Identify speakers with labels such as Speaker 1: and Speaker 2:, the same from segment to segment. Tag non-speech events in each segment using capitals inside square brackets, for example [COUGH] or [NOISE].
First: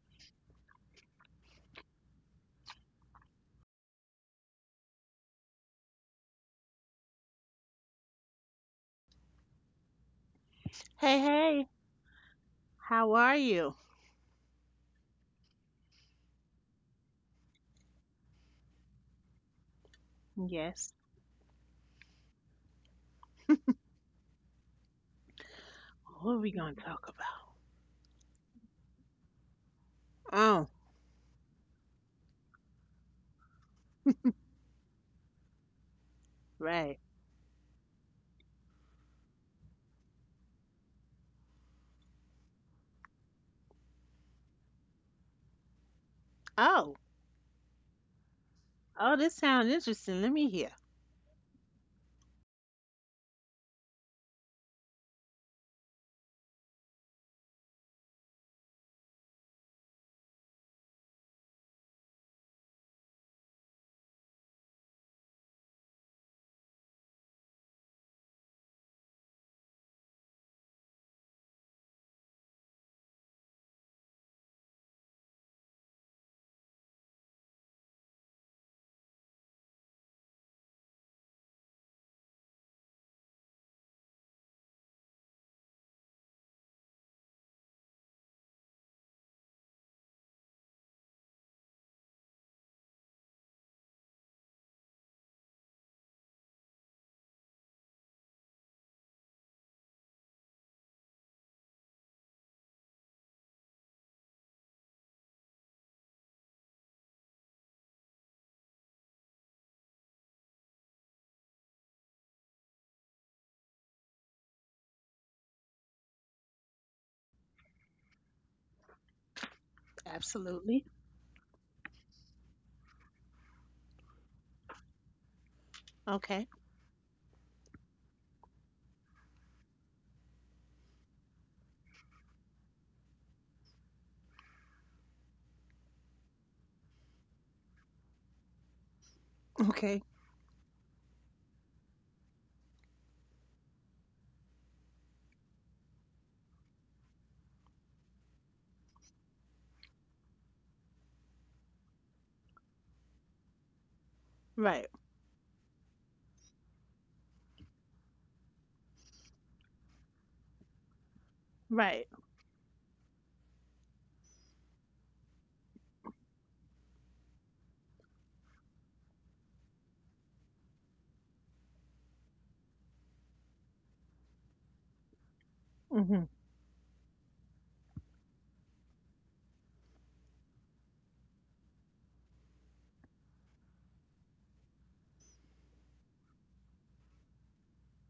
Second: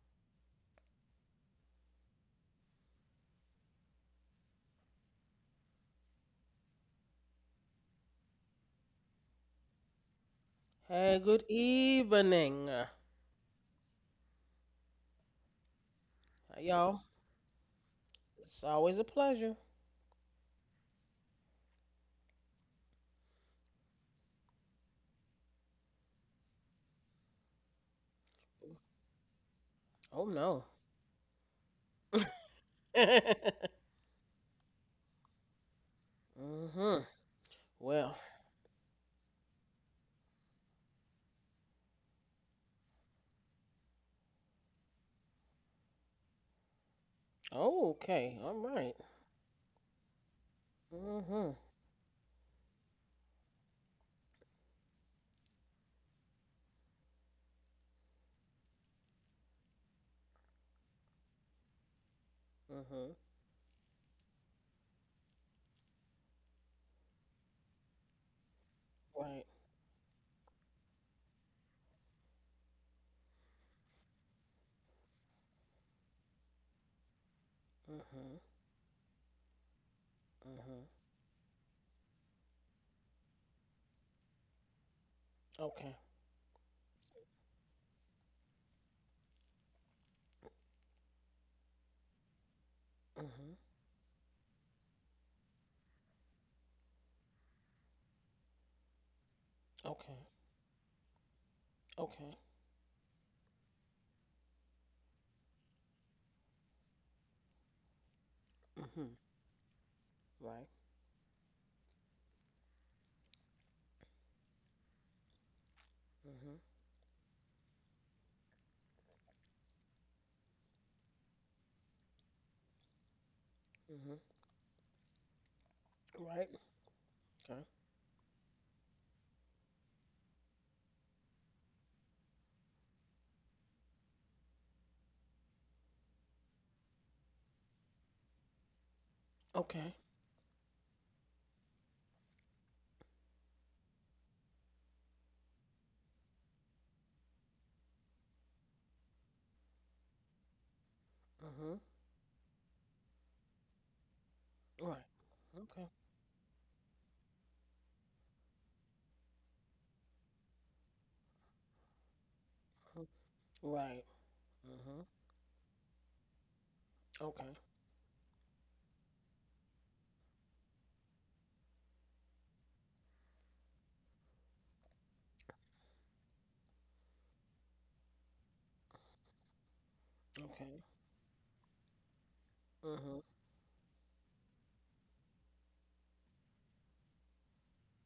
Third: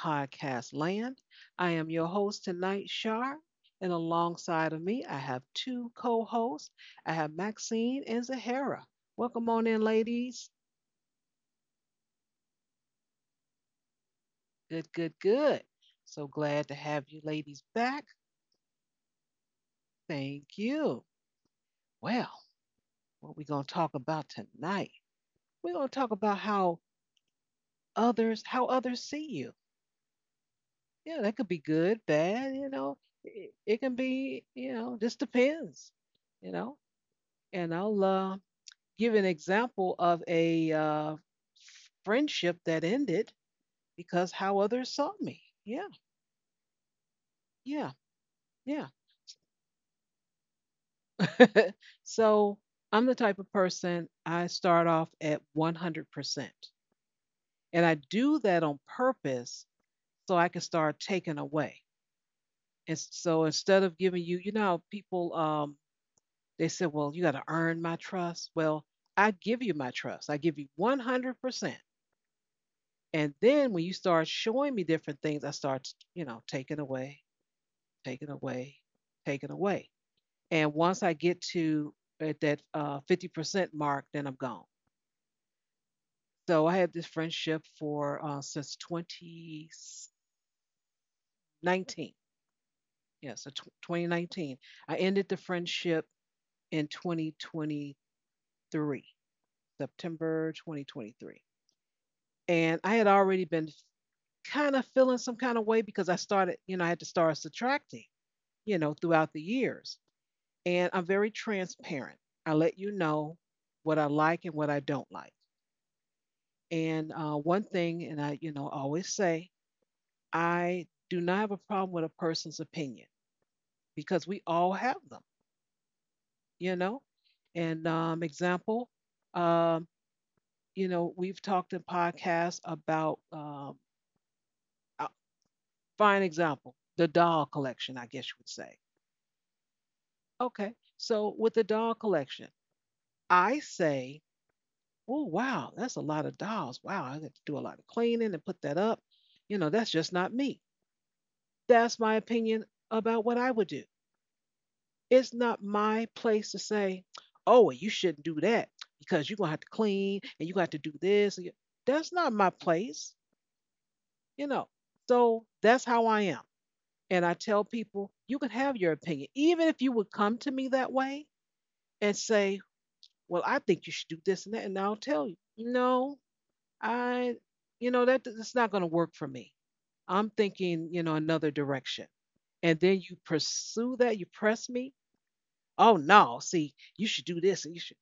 Speaker 1: podcast land. I am your host tonight, Shar, and alongside of me, I have two co hosts. I have Maxine and Zahara. Welcome on in, ladies.
Speaker 2: Hey,
Speaker 3: Hey,
Speaker 2: good
Speaker 3: hey,
Speaker 2: evening,
Speaker 3: how are you?
Speaker 1: Good, good, good. So glad to
Speaker 2: y'all.
Speaker 1: have you ladies back.
Speaker 2: It's always a pleasure.
Speaker 1: Thank
Speaker 3: Yes.
Speaker 1: you. Well, what we going to talk about tonight? We're going to talk
Speaker 3: What are
Speaker 1: about
Speaker 3: we going to
Speaker 1: how
Speaker 3: talk about?
Speaker 1: others see you.
Speaker 2: Oh no.
Speaker 3: Oh,
Speaker 1: Yeah, that could be good, bad, you know. It,
Speaker 2: [LAUGHS]
Speaker 1: it can be, you know, just depends, you know.
Speaker 3: right.
Speaker 2: Mhm.
Speaker 1: And I'll
Speaker 2: Well.
Speaker 1: uh, give an example of a friendship that ended because how others saw me. Yeah,
Speaker 3: Oh,
Speaker 2: Oh,
Speaker 1: yeah,
Speaker 2: okay. All
Speaker 1: yeah.
Speaker 2: right.
Speaker 3: oh, this sounds interesting. Let me hear.
Speaker 2: Mhm.
Speaker 1: So I'm the type of person. I start off at 100%. And I do that on purpose so I can start taking away. And
Speaker 2: Mhm.
Speaker 1: so instead of giving you, you know, how people, they said, well, you got to earn my trust. Well, I
Speaker 2: Right.
Speaker 1: give you my trust. I give you 100%. And then when you start showing me different things, I start, you know, taking away,
Speaker 2: Mhm.
Speaker 1: taking away, taking away. And
Speaker 2: Mhm.
Speaker 1: once I get to at that 50% mark, then I'm gone.
Speaker 2: Okay.
Speaker 1: So I had this friendship for since 2019. Yeah, so
Speaker 2: Mhm.
Speaker 1: 2019. I ended the friendship in 2023,
Speaker 2: Okay.
Speaker 1: September 2023.
Speaker 2: Okay.
Speaker 1: And I had already been kind of feeling some kind of way because I started, you know, I had to start subtracting, you know,
Speaker 2: Mhm.
Speaker 1: throughout the years.
Speaker 2: Right.
Speaker 1: And I'm very transparent. I let you know what I like and what I don't like.
Speaker 2: Mhm.
Speaker 1: And one thing, and I, you know, always say,
Speaker 3: Absolutely.
Speaker 1: I do not have a problem with a person's opinion
Speaker 2: Mhm.
Speaker 1: because we all have them,
Speaker 3: Okay,
Speaker 2: Right.
Speaker 1: you know.
Speaker 2: Okay.
Speaker 1: And example, um, you know, we've talked in podcasts about a fine example, the doll collection, I guess you would say.
Speaker 2: Okay.
Speaker 3: okay.
Speaker 1: Okay, so with the doll collection, I say, oh, wow, that's a lot of dolls. Wow, I have to do a lot of cleaning and put that up. You know, that's just not me.
Speaker 2: Mhm.
Speaker 1: That's my opinion about what I would do.
Speaker 3: Right,
Speaker 2: Right.
Speaker 1: It's not
Speaker 2: Okay.
Speaker 1: my place to say, oh, well, you shouldn't do that because you're going to have to clean and you got to do this. And
Speaker 3: right.
Speaker 1: that's not my
Speaker 2: Mhm.
Speaker 1: place,
Speaker 2: Right.
Speaker 1: you know.
Speaker 2: Mhm.
Speaker 1: So that's how I am. And I
Speaker 2: Okay.
Speaker 1: tell people, you can have your opinion. Even if you would come to me that way and say, well, I think you should do this and that, and I'll tell you,
Speaker 3: Mm-hmm,
Speaker 1: no, I, you know, that's not going to work for me. I'm
Speaker 2: Okay.
Speaker 1: thinking, you know, another direction. And then you
Speaker 2: Mhm.
Speaker 1: pursue that, you press me. Oh no, see, you should do this and you should.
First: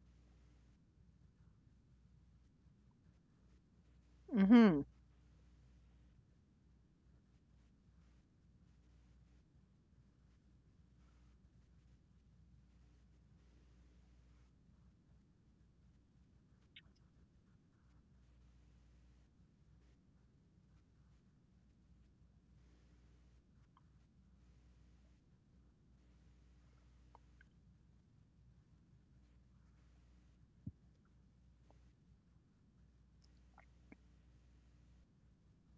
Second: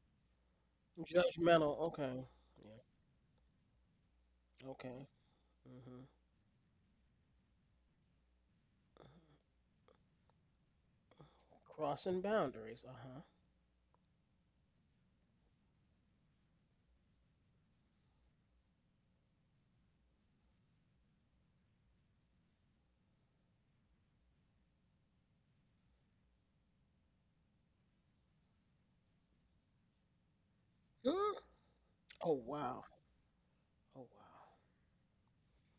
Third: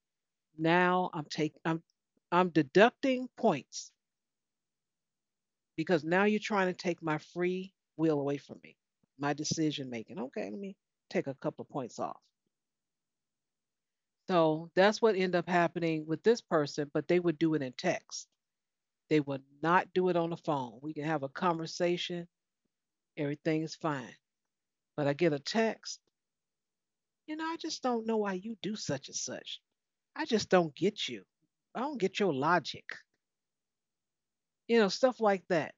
Speaker 1: Now I'm taking,
Speaker 2: Judgmental. Okay.
Speaker 1: I'm
Speaker 2: Yeah.
Speaker 1: deducting points
Speaker 3: mm-hmm.
Speaker 2: Okay.
Speaker 1: because
Speaker 2: Mhm.
Speaker 1: now you're trying to take my free will away from me, my decision making. Okay, let me take a couple of points off.
Speaker 2: Crossing boundaries, uh-huh.
Speaker 1: So that's what ended up happening with this person, but they would do it in text. They would not do it on the phone. We can have a conversation, everything is fine. But I get a text, you know, I just don't know why you do such and such. I just don't get you.
Speaker 2: Mm.
Speaker 1: I don't get
Speaker 2: Oh
Speaker 1: your logic,
Speaker 2: wow. Oh
Speaker 1: you know, stuff like that.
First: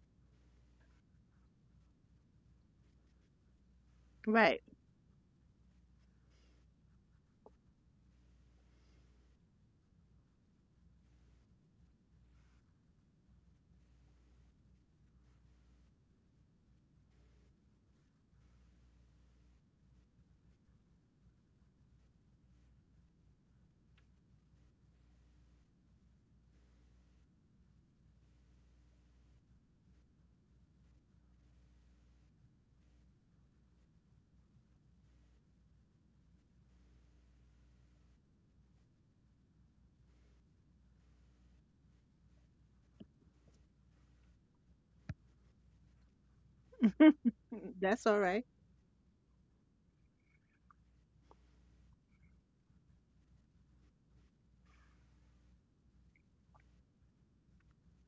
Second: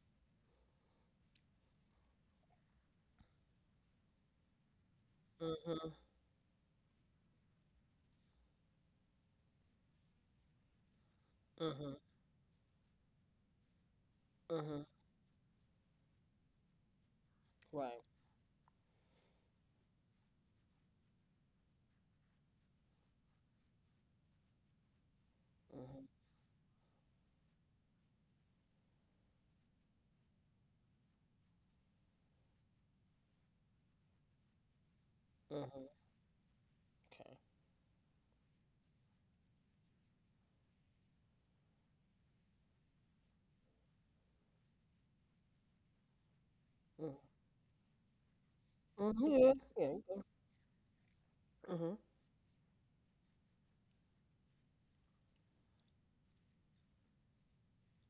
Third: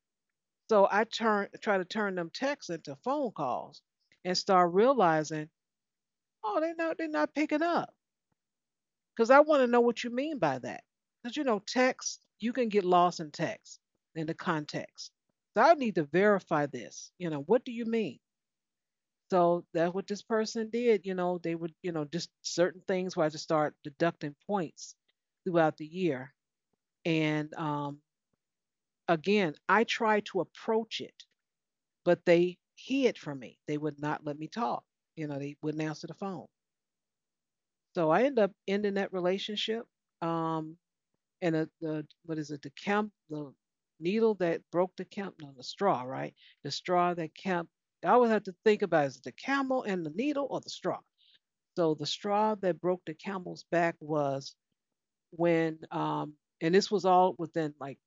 Speaker 1: So I turn try to turn them texts into phone calls and
Speaker 3: Right.
Speaker 1: start realizing,
Speaker 2: wow. Mhm.
Speaker 1: oh, they're not picking up because I want to know what you mean by that. Because you know,
Speaker 2: Mhm.
Speaker 1: text you can get lost in text in the
Speaker 2: Mhm.
Speaker 1: context. So I need to verify this. You know, what do you
Speaker 2: Right.
Speaker 1: mean? So that's what this person did. You know, they would, you know, just certain things where I just start deducting points throughout the
Speaker 2: Mhm.
Speaker 1: year. And again, I tried to approach it, but they hid from me. They would not let me talk. You know, they
Speaker 2: Mhm.
Speaker 1: wouldn't answer the phone.
Speaker 2: Okay.
Speaker 1: So I ended up ending that relationship. Um, and a the what is it? The needle that broke the camp, no, the straw, right? The straw
Speaker 2: Mhm.
Speaker 1: that camp.
Speaker 3: Mm, that's
Speaker 1: I
Speaker 3: all
Speaker 1: always
Speaker 3: right.
Speaker 1: have to think about, is it
Speaker 2: Mhm.
Speaker 1: the
Speaker 2: Yeah. Yeah,
Speaker 1: camel
Speaker 2: you
Speaker 1: and the
Speaker 2: go.
Speaker 1: needle or the straw?
Speaker 2: Mhm.
Speaker 1: So the straw that broke the camel's back was when, and this was all within like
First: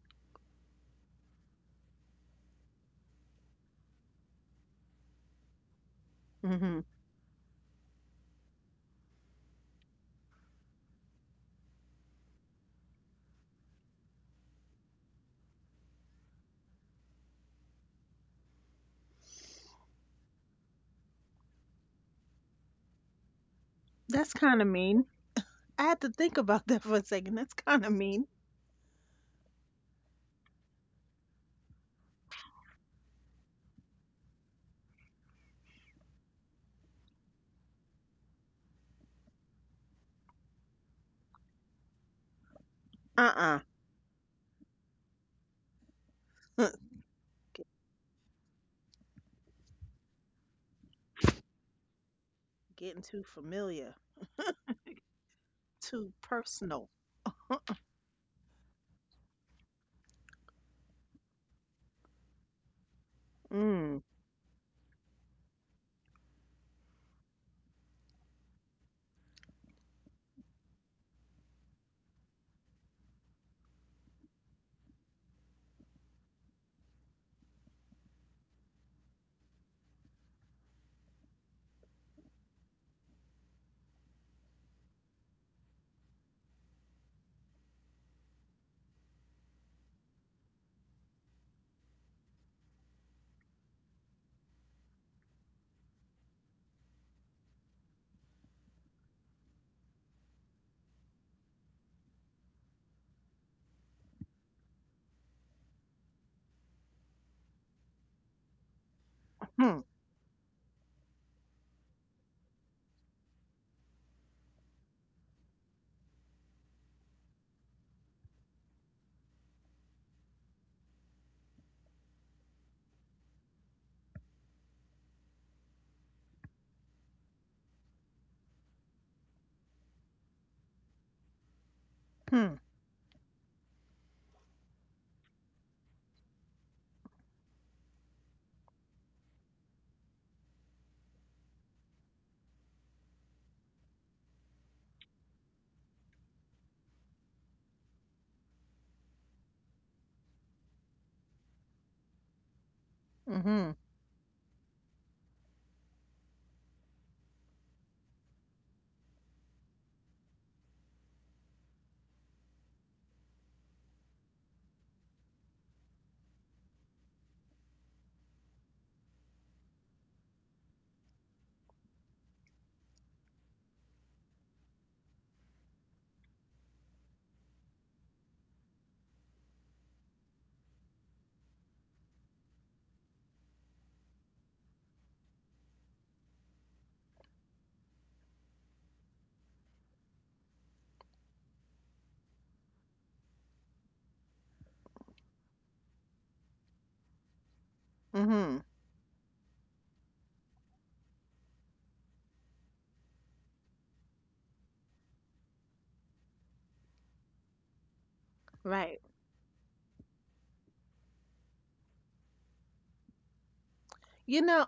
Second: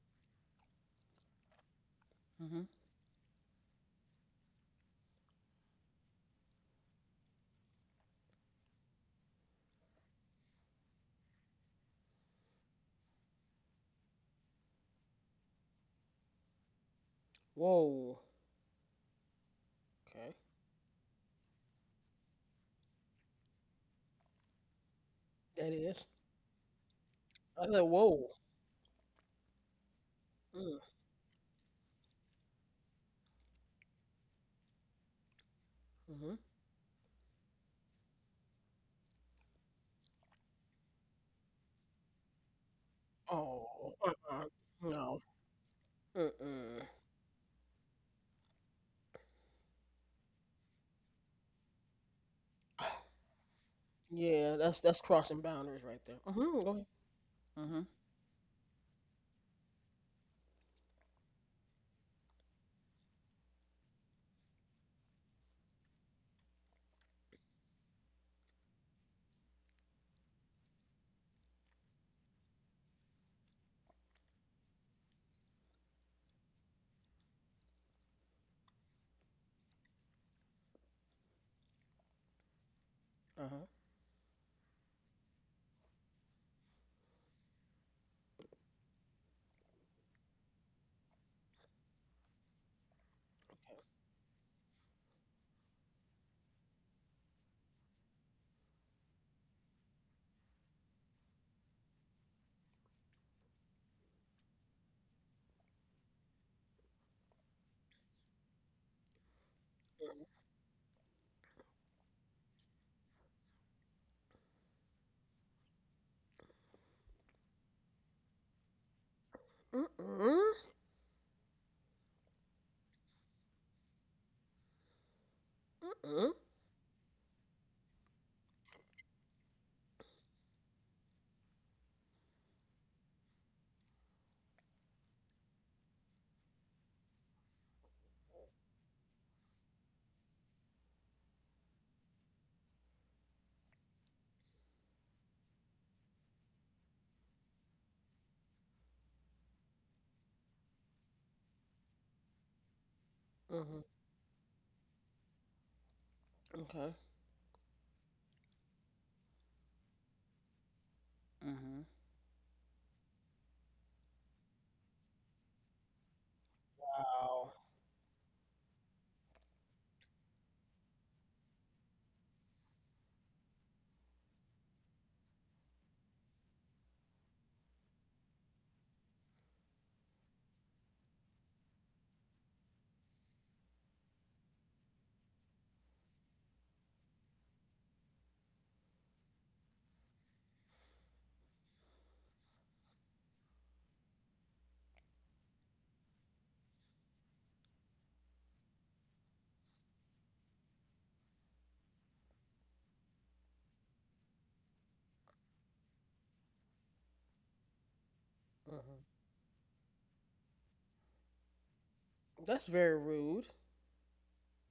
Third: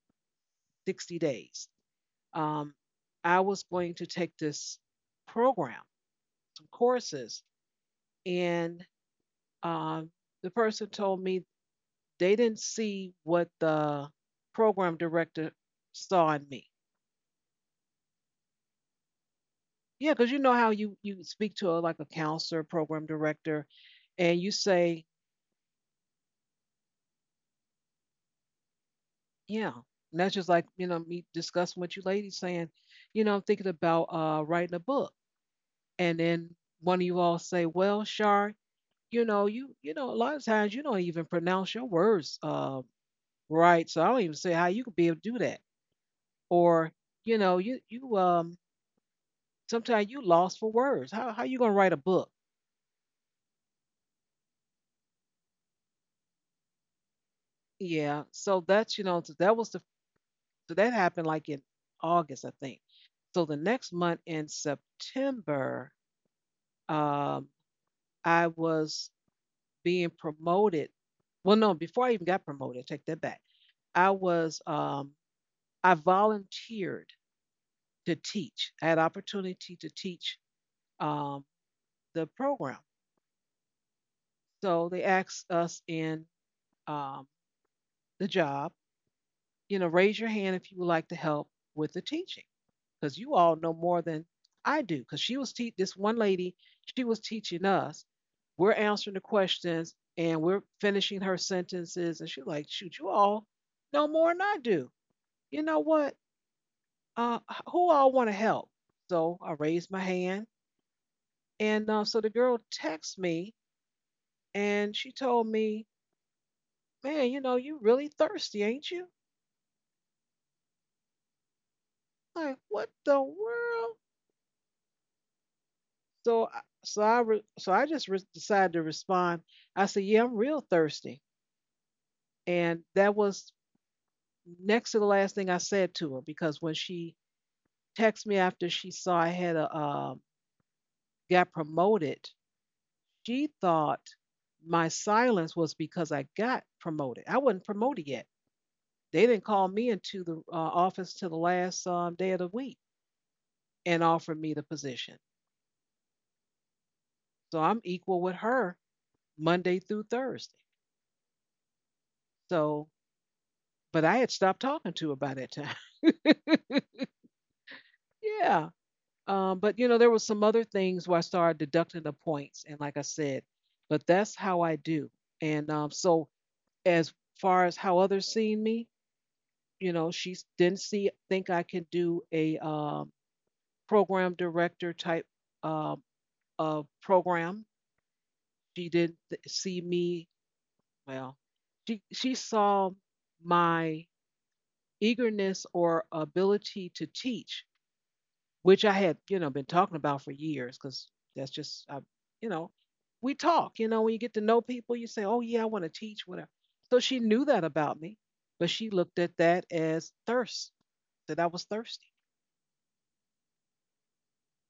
Speaker 1: 60 days.
Speaker 2: Mhm.
Speaker 1: Um, I was going to take this program, some
Speaker 3: Mm-hmm.
Speaker 1: courses, and um, the person told me they didn't see what the program director saw in me.
Speaker 2: Whoa.
Speaker 1: Yeah, because
Speaker 2: Okay.
Speaker 1: you know how you speak to a, like a counselor, program director,
Speaker 3: That's
Speaker 1: and you
Speaker 3: kind of
Speaker 1: say,
Speaker 3: mean.
Speaker 2: That
Speaker 3: I had
Speaker 2: is.
Speaker 3: to think about that for a second. That's
Speaker 2: I said
Speaker 3: kind of mean.
Speaker 2: whoa.
Speaker 1: yeah. And that's just like,
Speaker 2: Mm.
Speaker 1: you know, me discussing what you ladies saying, you know, I'm thinking about writing a book. And
Speaker 2: Mhm.
Speaker 1: then one of you all say, well, Shar, you know, you know, a lot of times you don't even pronounce your words
Speaker 3: Uh-uh.
Speaker 1: right.
Speaker 2: Oh.
Speaker 1: So I don't even
Speaker 2: Uh-uh.
Speaker 1: say how you could be able
Speaker 2: No.
Speaker 1: to do that.
Speaker 2: Mm-mm.
Speaker 3: [LAUGHS]
Speaker 1: Or, you know,
Speaker 3: Get,
Speaker 1: you sometimes you lost for words. How you gonna write a book?
Speaker 3: getting
Speaker 2: [SIGHS]
Speaker 3: too familiar,
Speaker 2: Yeah. That's crossing boundaries right
Speaker 3: too
Speaker 2: there. Mhm. Go ahead.
Speaker 3: personal.
Speaker 2: Mhm.
Speaker 1: Yeah. So that's you know, so that was the, so that happened like in August, I think. So the
Speaker 3: Mm.
Speaker 1: next month in September, um I was being promoted. Well, no, before I even got promoted, take that back. I was I volunteered to teach. I had opportunity to teach um, the program.
Speaker 2: Uh huh.
Speaker 1: So they asked us in um, the job, you know, raise your hand if you would like to help with the teaching, because you all know more than I do. Because this one lady, she was teaching us. We're answering the questions and we're finishing her sentences, and she's like, shoot, you all know more than I do. You know what? Uh, who all want to help? So I
Speaker 3: Hmm.
Speaker 1: raised my
Speaker 2: Okay.
Speaker 1: hand. And so the girl texted me and she told me, man, you know, you really thirsty, ain't you?
Speaker 2: Mhm. Mhm.
Speaker 1: Like, what the world?
Speaker 2: Mhm.
Speaker 1: So I, re- so I just re- decided to respond. I said, yeah, I'm real thirsty.
Speaker 3: Hmm.
Speaker 1: And that was next to the last thing I said to her because when she texted me after she saw I had a, got promoted, she thought my silence was because I got promoted. I wasn't promoted yet. They didn't call me into the office till the last day of the week
Speaker 3: Mm-hmm.
Speaker 2: Mhm.
Speaker 1: and offer me the position.
Speaker 2: Okay.
Speaker 1: So I'm equal with her Monday through Thursday.
Speaker 2: Mhm.
Speaker 1: So, but I had stopped talking to her by that time.
Speaker 2: Wow.
Speaker 1: [LAUGHS] Yeah. But you know, there was some other things where I started deducting the points, and like I said, but that's how I do. And so, as far as how others see me, you know, she didn't see think I can do a program director type um, of program. She didn't see me. Well, she saw my eagerness or ability to teach,
Speaker 3: Mm-hmm.
Speaker 1: which I had, you know, been talking about for years. Because that's just I, you know, we talk, you know, when you get to know people, you say, oh yeah, I want to teach whatever. So she knew that about me, but she
Speaker 3: Right.
Speaker 2: Mm-hmm.
Speaker 1: looked at that as thirst, that I was thirsty.
Speaker 2: That's very rude.
Speaker 3: You know,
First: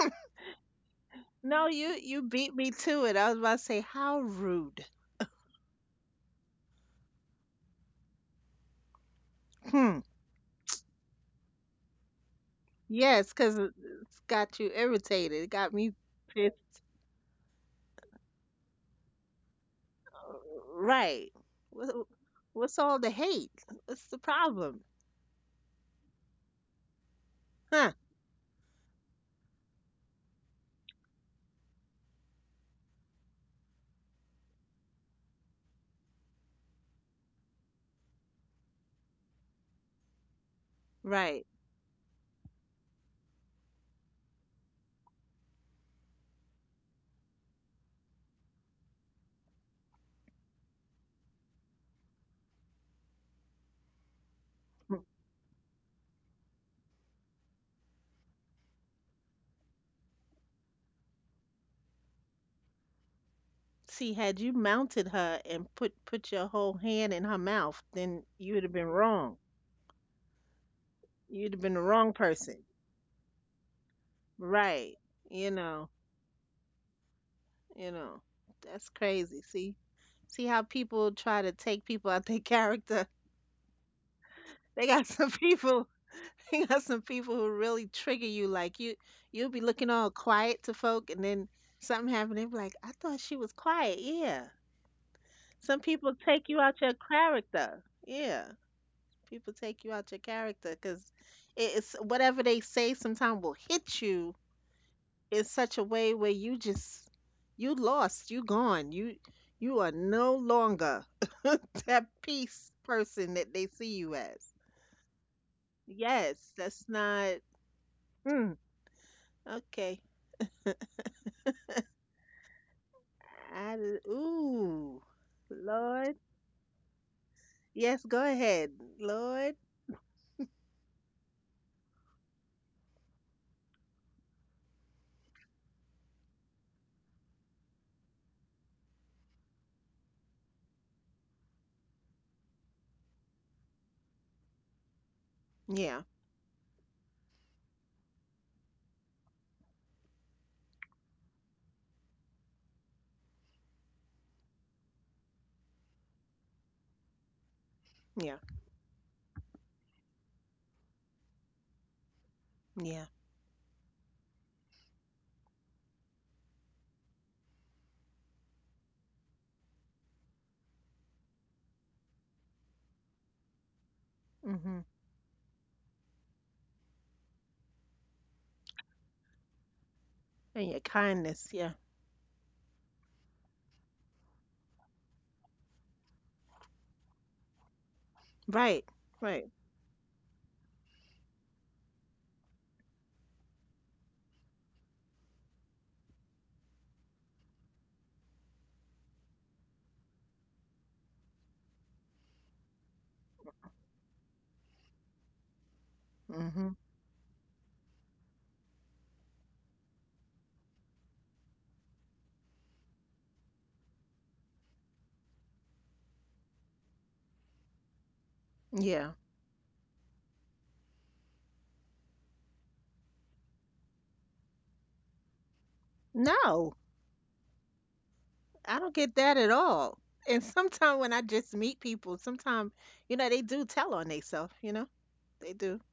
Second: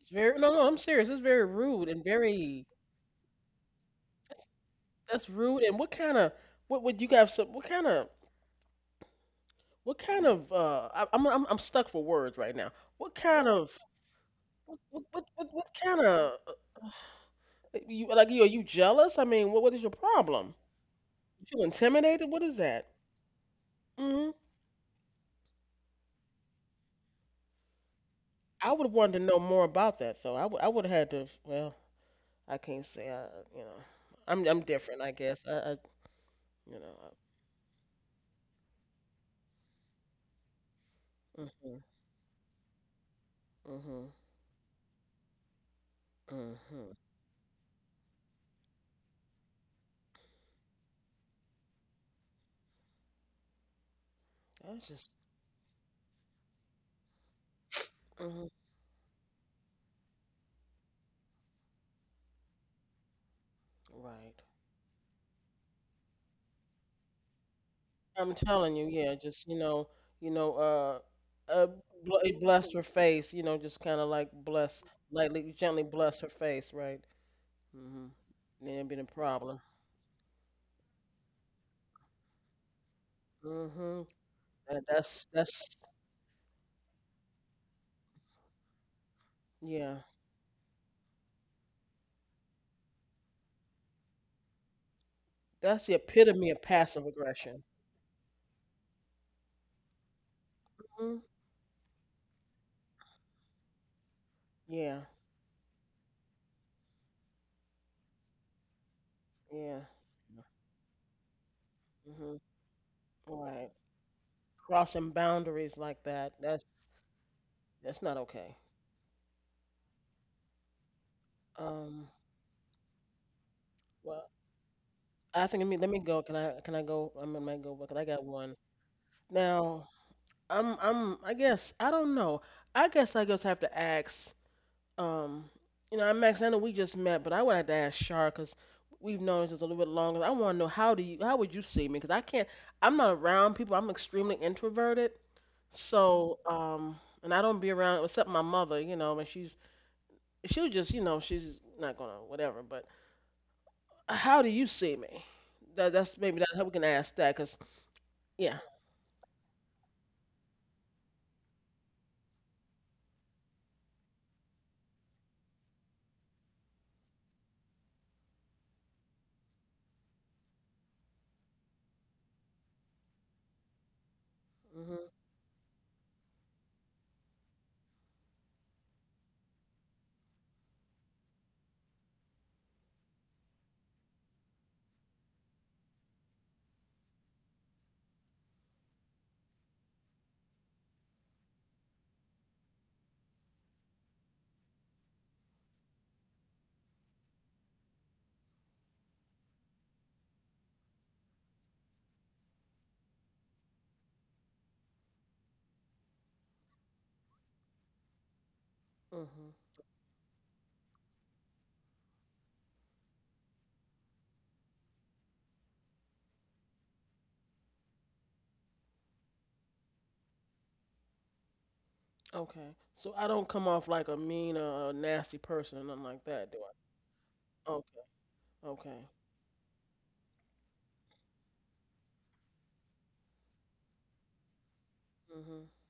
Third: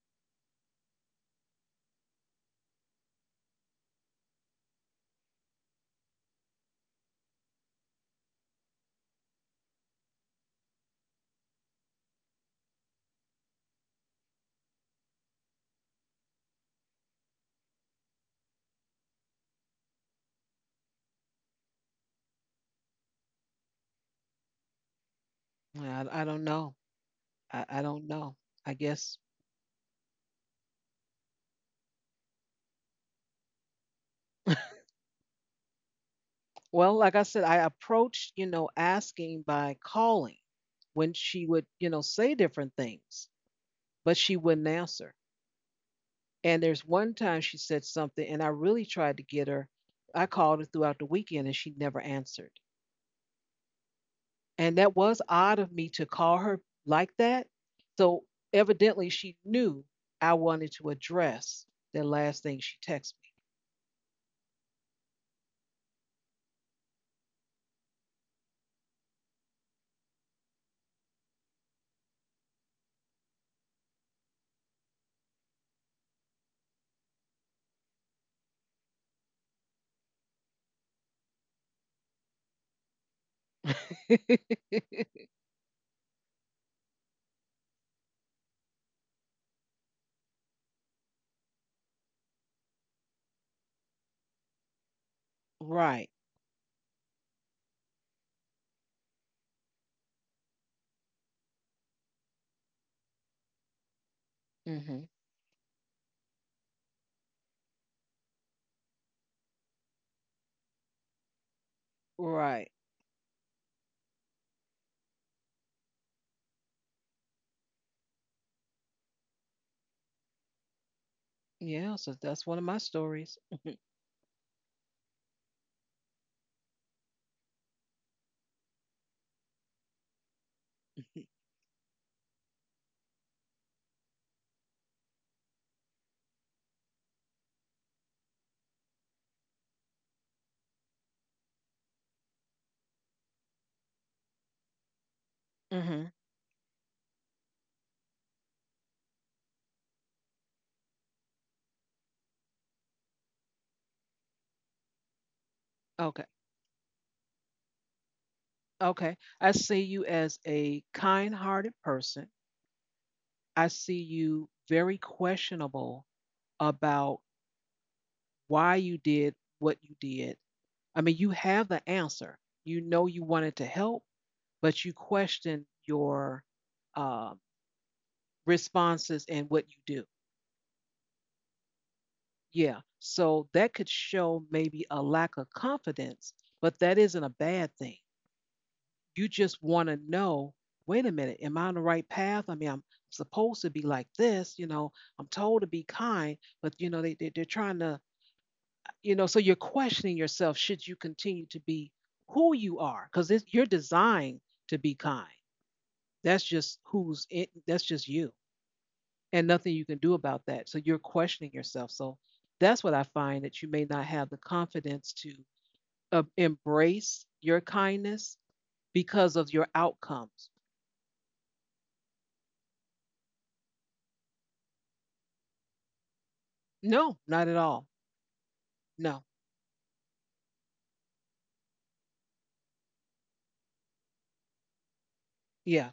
Speaker 2: It's very no, no. I'm serious. It's very
Speaker 3: No,
Speaker 2: rude
Speaker 3: you
Speaker 2: and
Speaker 3: you beat
Speaker 2: very
Speaker 3: me to it. I was about to say how rude.
Speaker 2: that's rude. And what kind of what would you guys?
Speaker 3: Hmm.
Speaker 2: What kind of I, I'm stuck for words right now. What
Speaker 3: Yes,
Speaker 2: kind
Speaker 3: 'cause
Speaker 2: of
Speaker 3: it's got you
Speaker 2: what
Speaker 3: irritated. It
Speaker 2: what
Speaker 3: got me
Speaker 2: kind of
Speaker 3: pissed.
Speaker 2: you like? You are you jealous? I mean, what is your problem?
Speaker 3: Right.
Speaker 2: You feel
Speaker 3: What,
Speaker 2: intimidated? What is
Speaker 3: what's
Speaker 2: that?
Speaker 3: all the hate? What's the
Speaker 2: Hmm.
Speaker 3: problem?
Speaker 1: Well, I don't know. I
Speaker 3: Huh?
Speaker 1: don't know. I
Speaker 2: I would have
Speaker 1: guess.
Speaker 2: wanted to know more about that though. I would have had to. Well, I can't say. I You know, I'm different. I guess. I You
Speaker 1: Well,
Speaker 2: know.
Speaker 1: like I said, I approached, you know, asking by calling when
Speaker 3: Right.
Speaker 1: she would,
Speaker 2: Hmm.
Speaker 1: you know, say different things,
Speaker 2: Hmm.
Speaker 1: but she wouldn't answer. And there's
Speaker 2: Hmm.
Speaker 1: one time she said something, and I really tried to get her. I called her throughout the weekend, and she never answered. And that
Speaker 2: That's just
Speaker 1: was odd of me to call her like that. So
Speaker 2: mhm,
Speaker 1: evidently, she knew I wanted to address the last thing she texted
Speaker 3: See, had you
Speaker 2: right.
Speaker 3: mounted her and put your whole hand in her mouth, then
Speaker 2: I'm
Speaker 3: you would have
Speaker 2: telling
Speaker 3: been
Speaker 2: you, yeah,
Speaker 3: wrong.
Speaker 2: just you know,
Speaker 3: You'd have been
Speaker 2: uh,
Speaker 3: the wrong
Speaker 2: it
Speaker 3: person.
Speaker 2: blessed her face, you know, just kind of like bless,
Speaker 3: Right. You
Speaker 2: lightly,
Speaker 3: know,
Speaker 2: gently blessed her face, right?
Speaker 3: you know.
Speaker 2: Mhm.
Speaker 3: That's
Speaker 2: Then been a
Speaker 3: crazy.
Speaker 2: problem.
Speaker 3: See? See how people try to take people out their [LAUGHS] character?
Speaker 2: Mhm.
Speaker 1: me.
Speaker 3: They
Speaker 2: That,
Speaker 1: [LAUGHS]
Speaker 3: got some
Speaker 2: that's that's
Speaker 3: people. [LAUGHS] They got some people who really trigger you. Like you, you'll be looking
Speaker 2: yeah.
Speaker 3: all quiet to folk, and then something happened. They be like, "I thought she was quiet." Yeah. Some
Speaker 2: That's the
Speaker 1: Right.
Speaker 3: people take
Speaker 2: epitome
Speaker 3: you
Speaker 2: of
Speaker 3: out your
Speaker 2: passive aggression.
Speaker 3: character. Yeah. People take you out your character because
Speaker 2: Mhm.
Speaker 3: it's whatever they say. Sometimes will hit you
Speaker 2: Yeah.
Speaker 1: Hmm.
Speaker 3: in such a way where you just, you lost. You gone. You
Speaker 2: Yeah.
Speaker 3: are no longer [LAUGHS] that
Speaker 2: Mhm.
Speaker 3: peace
Speaker 1: Right.
Speaker 3: person that they
Speaker 2: Right.
Speaker 3: see you as.
Speaker 2: Crossing boundaries like that.
Speaker 3: Yes, that's not.
Speaker 2: That's not
Speaker 3: hmm.
Speaker 2: okay.
Speaker 3: Okay.
Speaker 1: Yeah,
Speaker 2: Um.
Speaker 1: so that's one of my stories.
Speaker 3: Ooh,
Speaker 2: I think let me
Speaker 3: Lord.
Speaker 2: go. Can I go? I might go because
Speaker 3: Yes,
Speaker 2: I
Speaker 3: go
Speaker 2: got one.
Speaker 3: ahead, Lord.
Speaker 2: Now I guess I don't know. I guess I just have to ask. Um, you know, Max. I know we just met, but I would have to ask Shar because we've known each other a little bit longer. I want to know how would you see me? Because I can't. I'm not around people. I'm extremely introverted.
Speaker 3: Yeah,
Speaker 1: Mm-hmm.
Speaker 2: So and I don't be around except my mother. You know, and she'll just you know she's not gonna whatever. But how do you see me? That
Speaker 1: Okay.
Speaker 2: that's maybe that's how we can ask that, 'cause
Speaker 3: yeah,
Speaker 2: yeah.
Speaker 1: Okay. I see you as a kind hearted person.
Speaker 3: yeah.
Speaker 1: I see you very questionable about why you did what you did. I mean, you have the answer. You know you wanted to help,
Speaker 3: Mm-hmm.
Speaker 1: but you
Speaker 2: Mhm.
Speaker 1: question your um, responses and what you do.
Speaker 3: And your kindness. Yeah.
Speaker 1: Yeah. So that could show maybe a lack of confidence, but that isn't a bad thing.
Speaker 3: Right,
Speaker 1: You
Speaker 3: right.
Speaker 1: just want to know, wait a minute, am I on the right path? I mean, I'm supposed to be like this, you know, I'm told to be kind, but you know, they they're trying to, you know, so you're questioning yourself, should you continue to be who you are? Because you're designed to be kind. That's
Speaker 3: Mm-hmm.
Speaker 1: just that's just you and
Speaker 2: Mhm.
Speaker 1: nothing you can do about that. So you're questioning yourself. So that's what I find that you may not have the confidence to embrace your kindness
Speaker 3: Yeah.
Speaker 1: because of your outcomes.
Speaker 2: Okay. So I don't come off like a mean or a nasty person or nothing like that, do
Speaker 3: No,
Speaker 2: I?
Speaker 1: No, not at all.
Speaker 2: Okay.
Speaker 3: I don't
Speaker 2: Okay.
Speaker 3: get
Speaker 1: No.
Speaker 3: that at all. And sometimes when I just meet people, sometimes, they do tell on themselves, they
Speaker 2: Mhm.
Speaker 3: do.
Speaker 1: Yeah.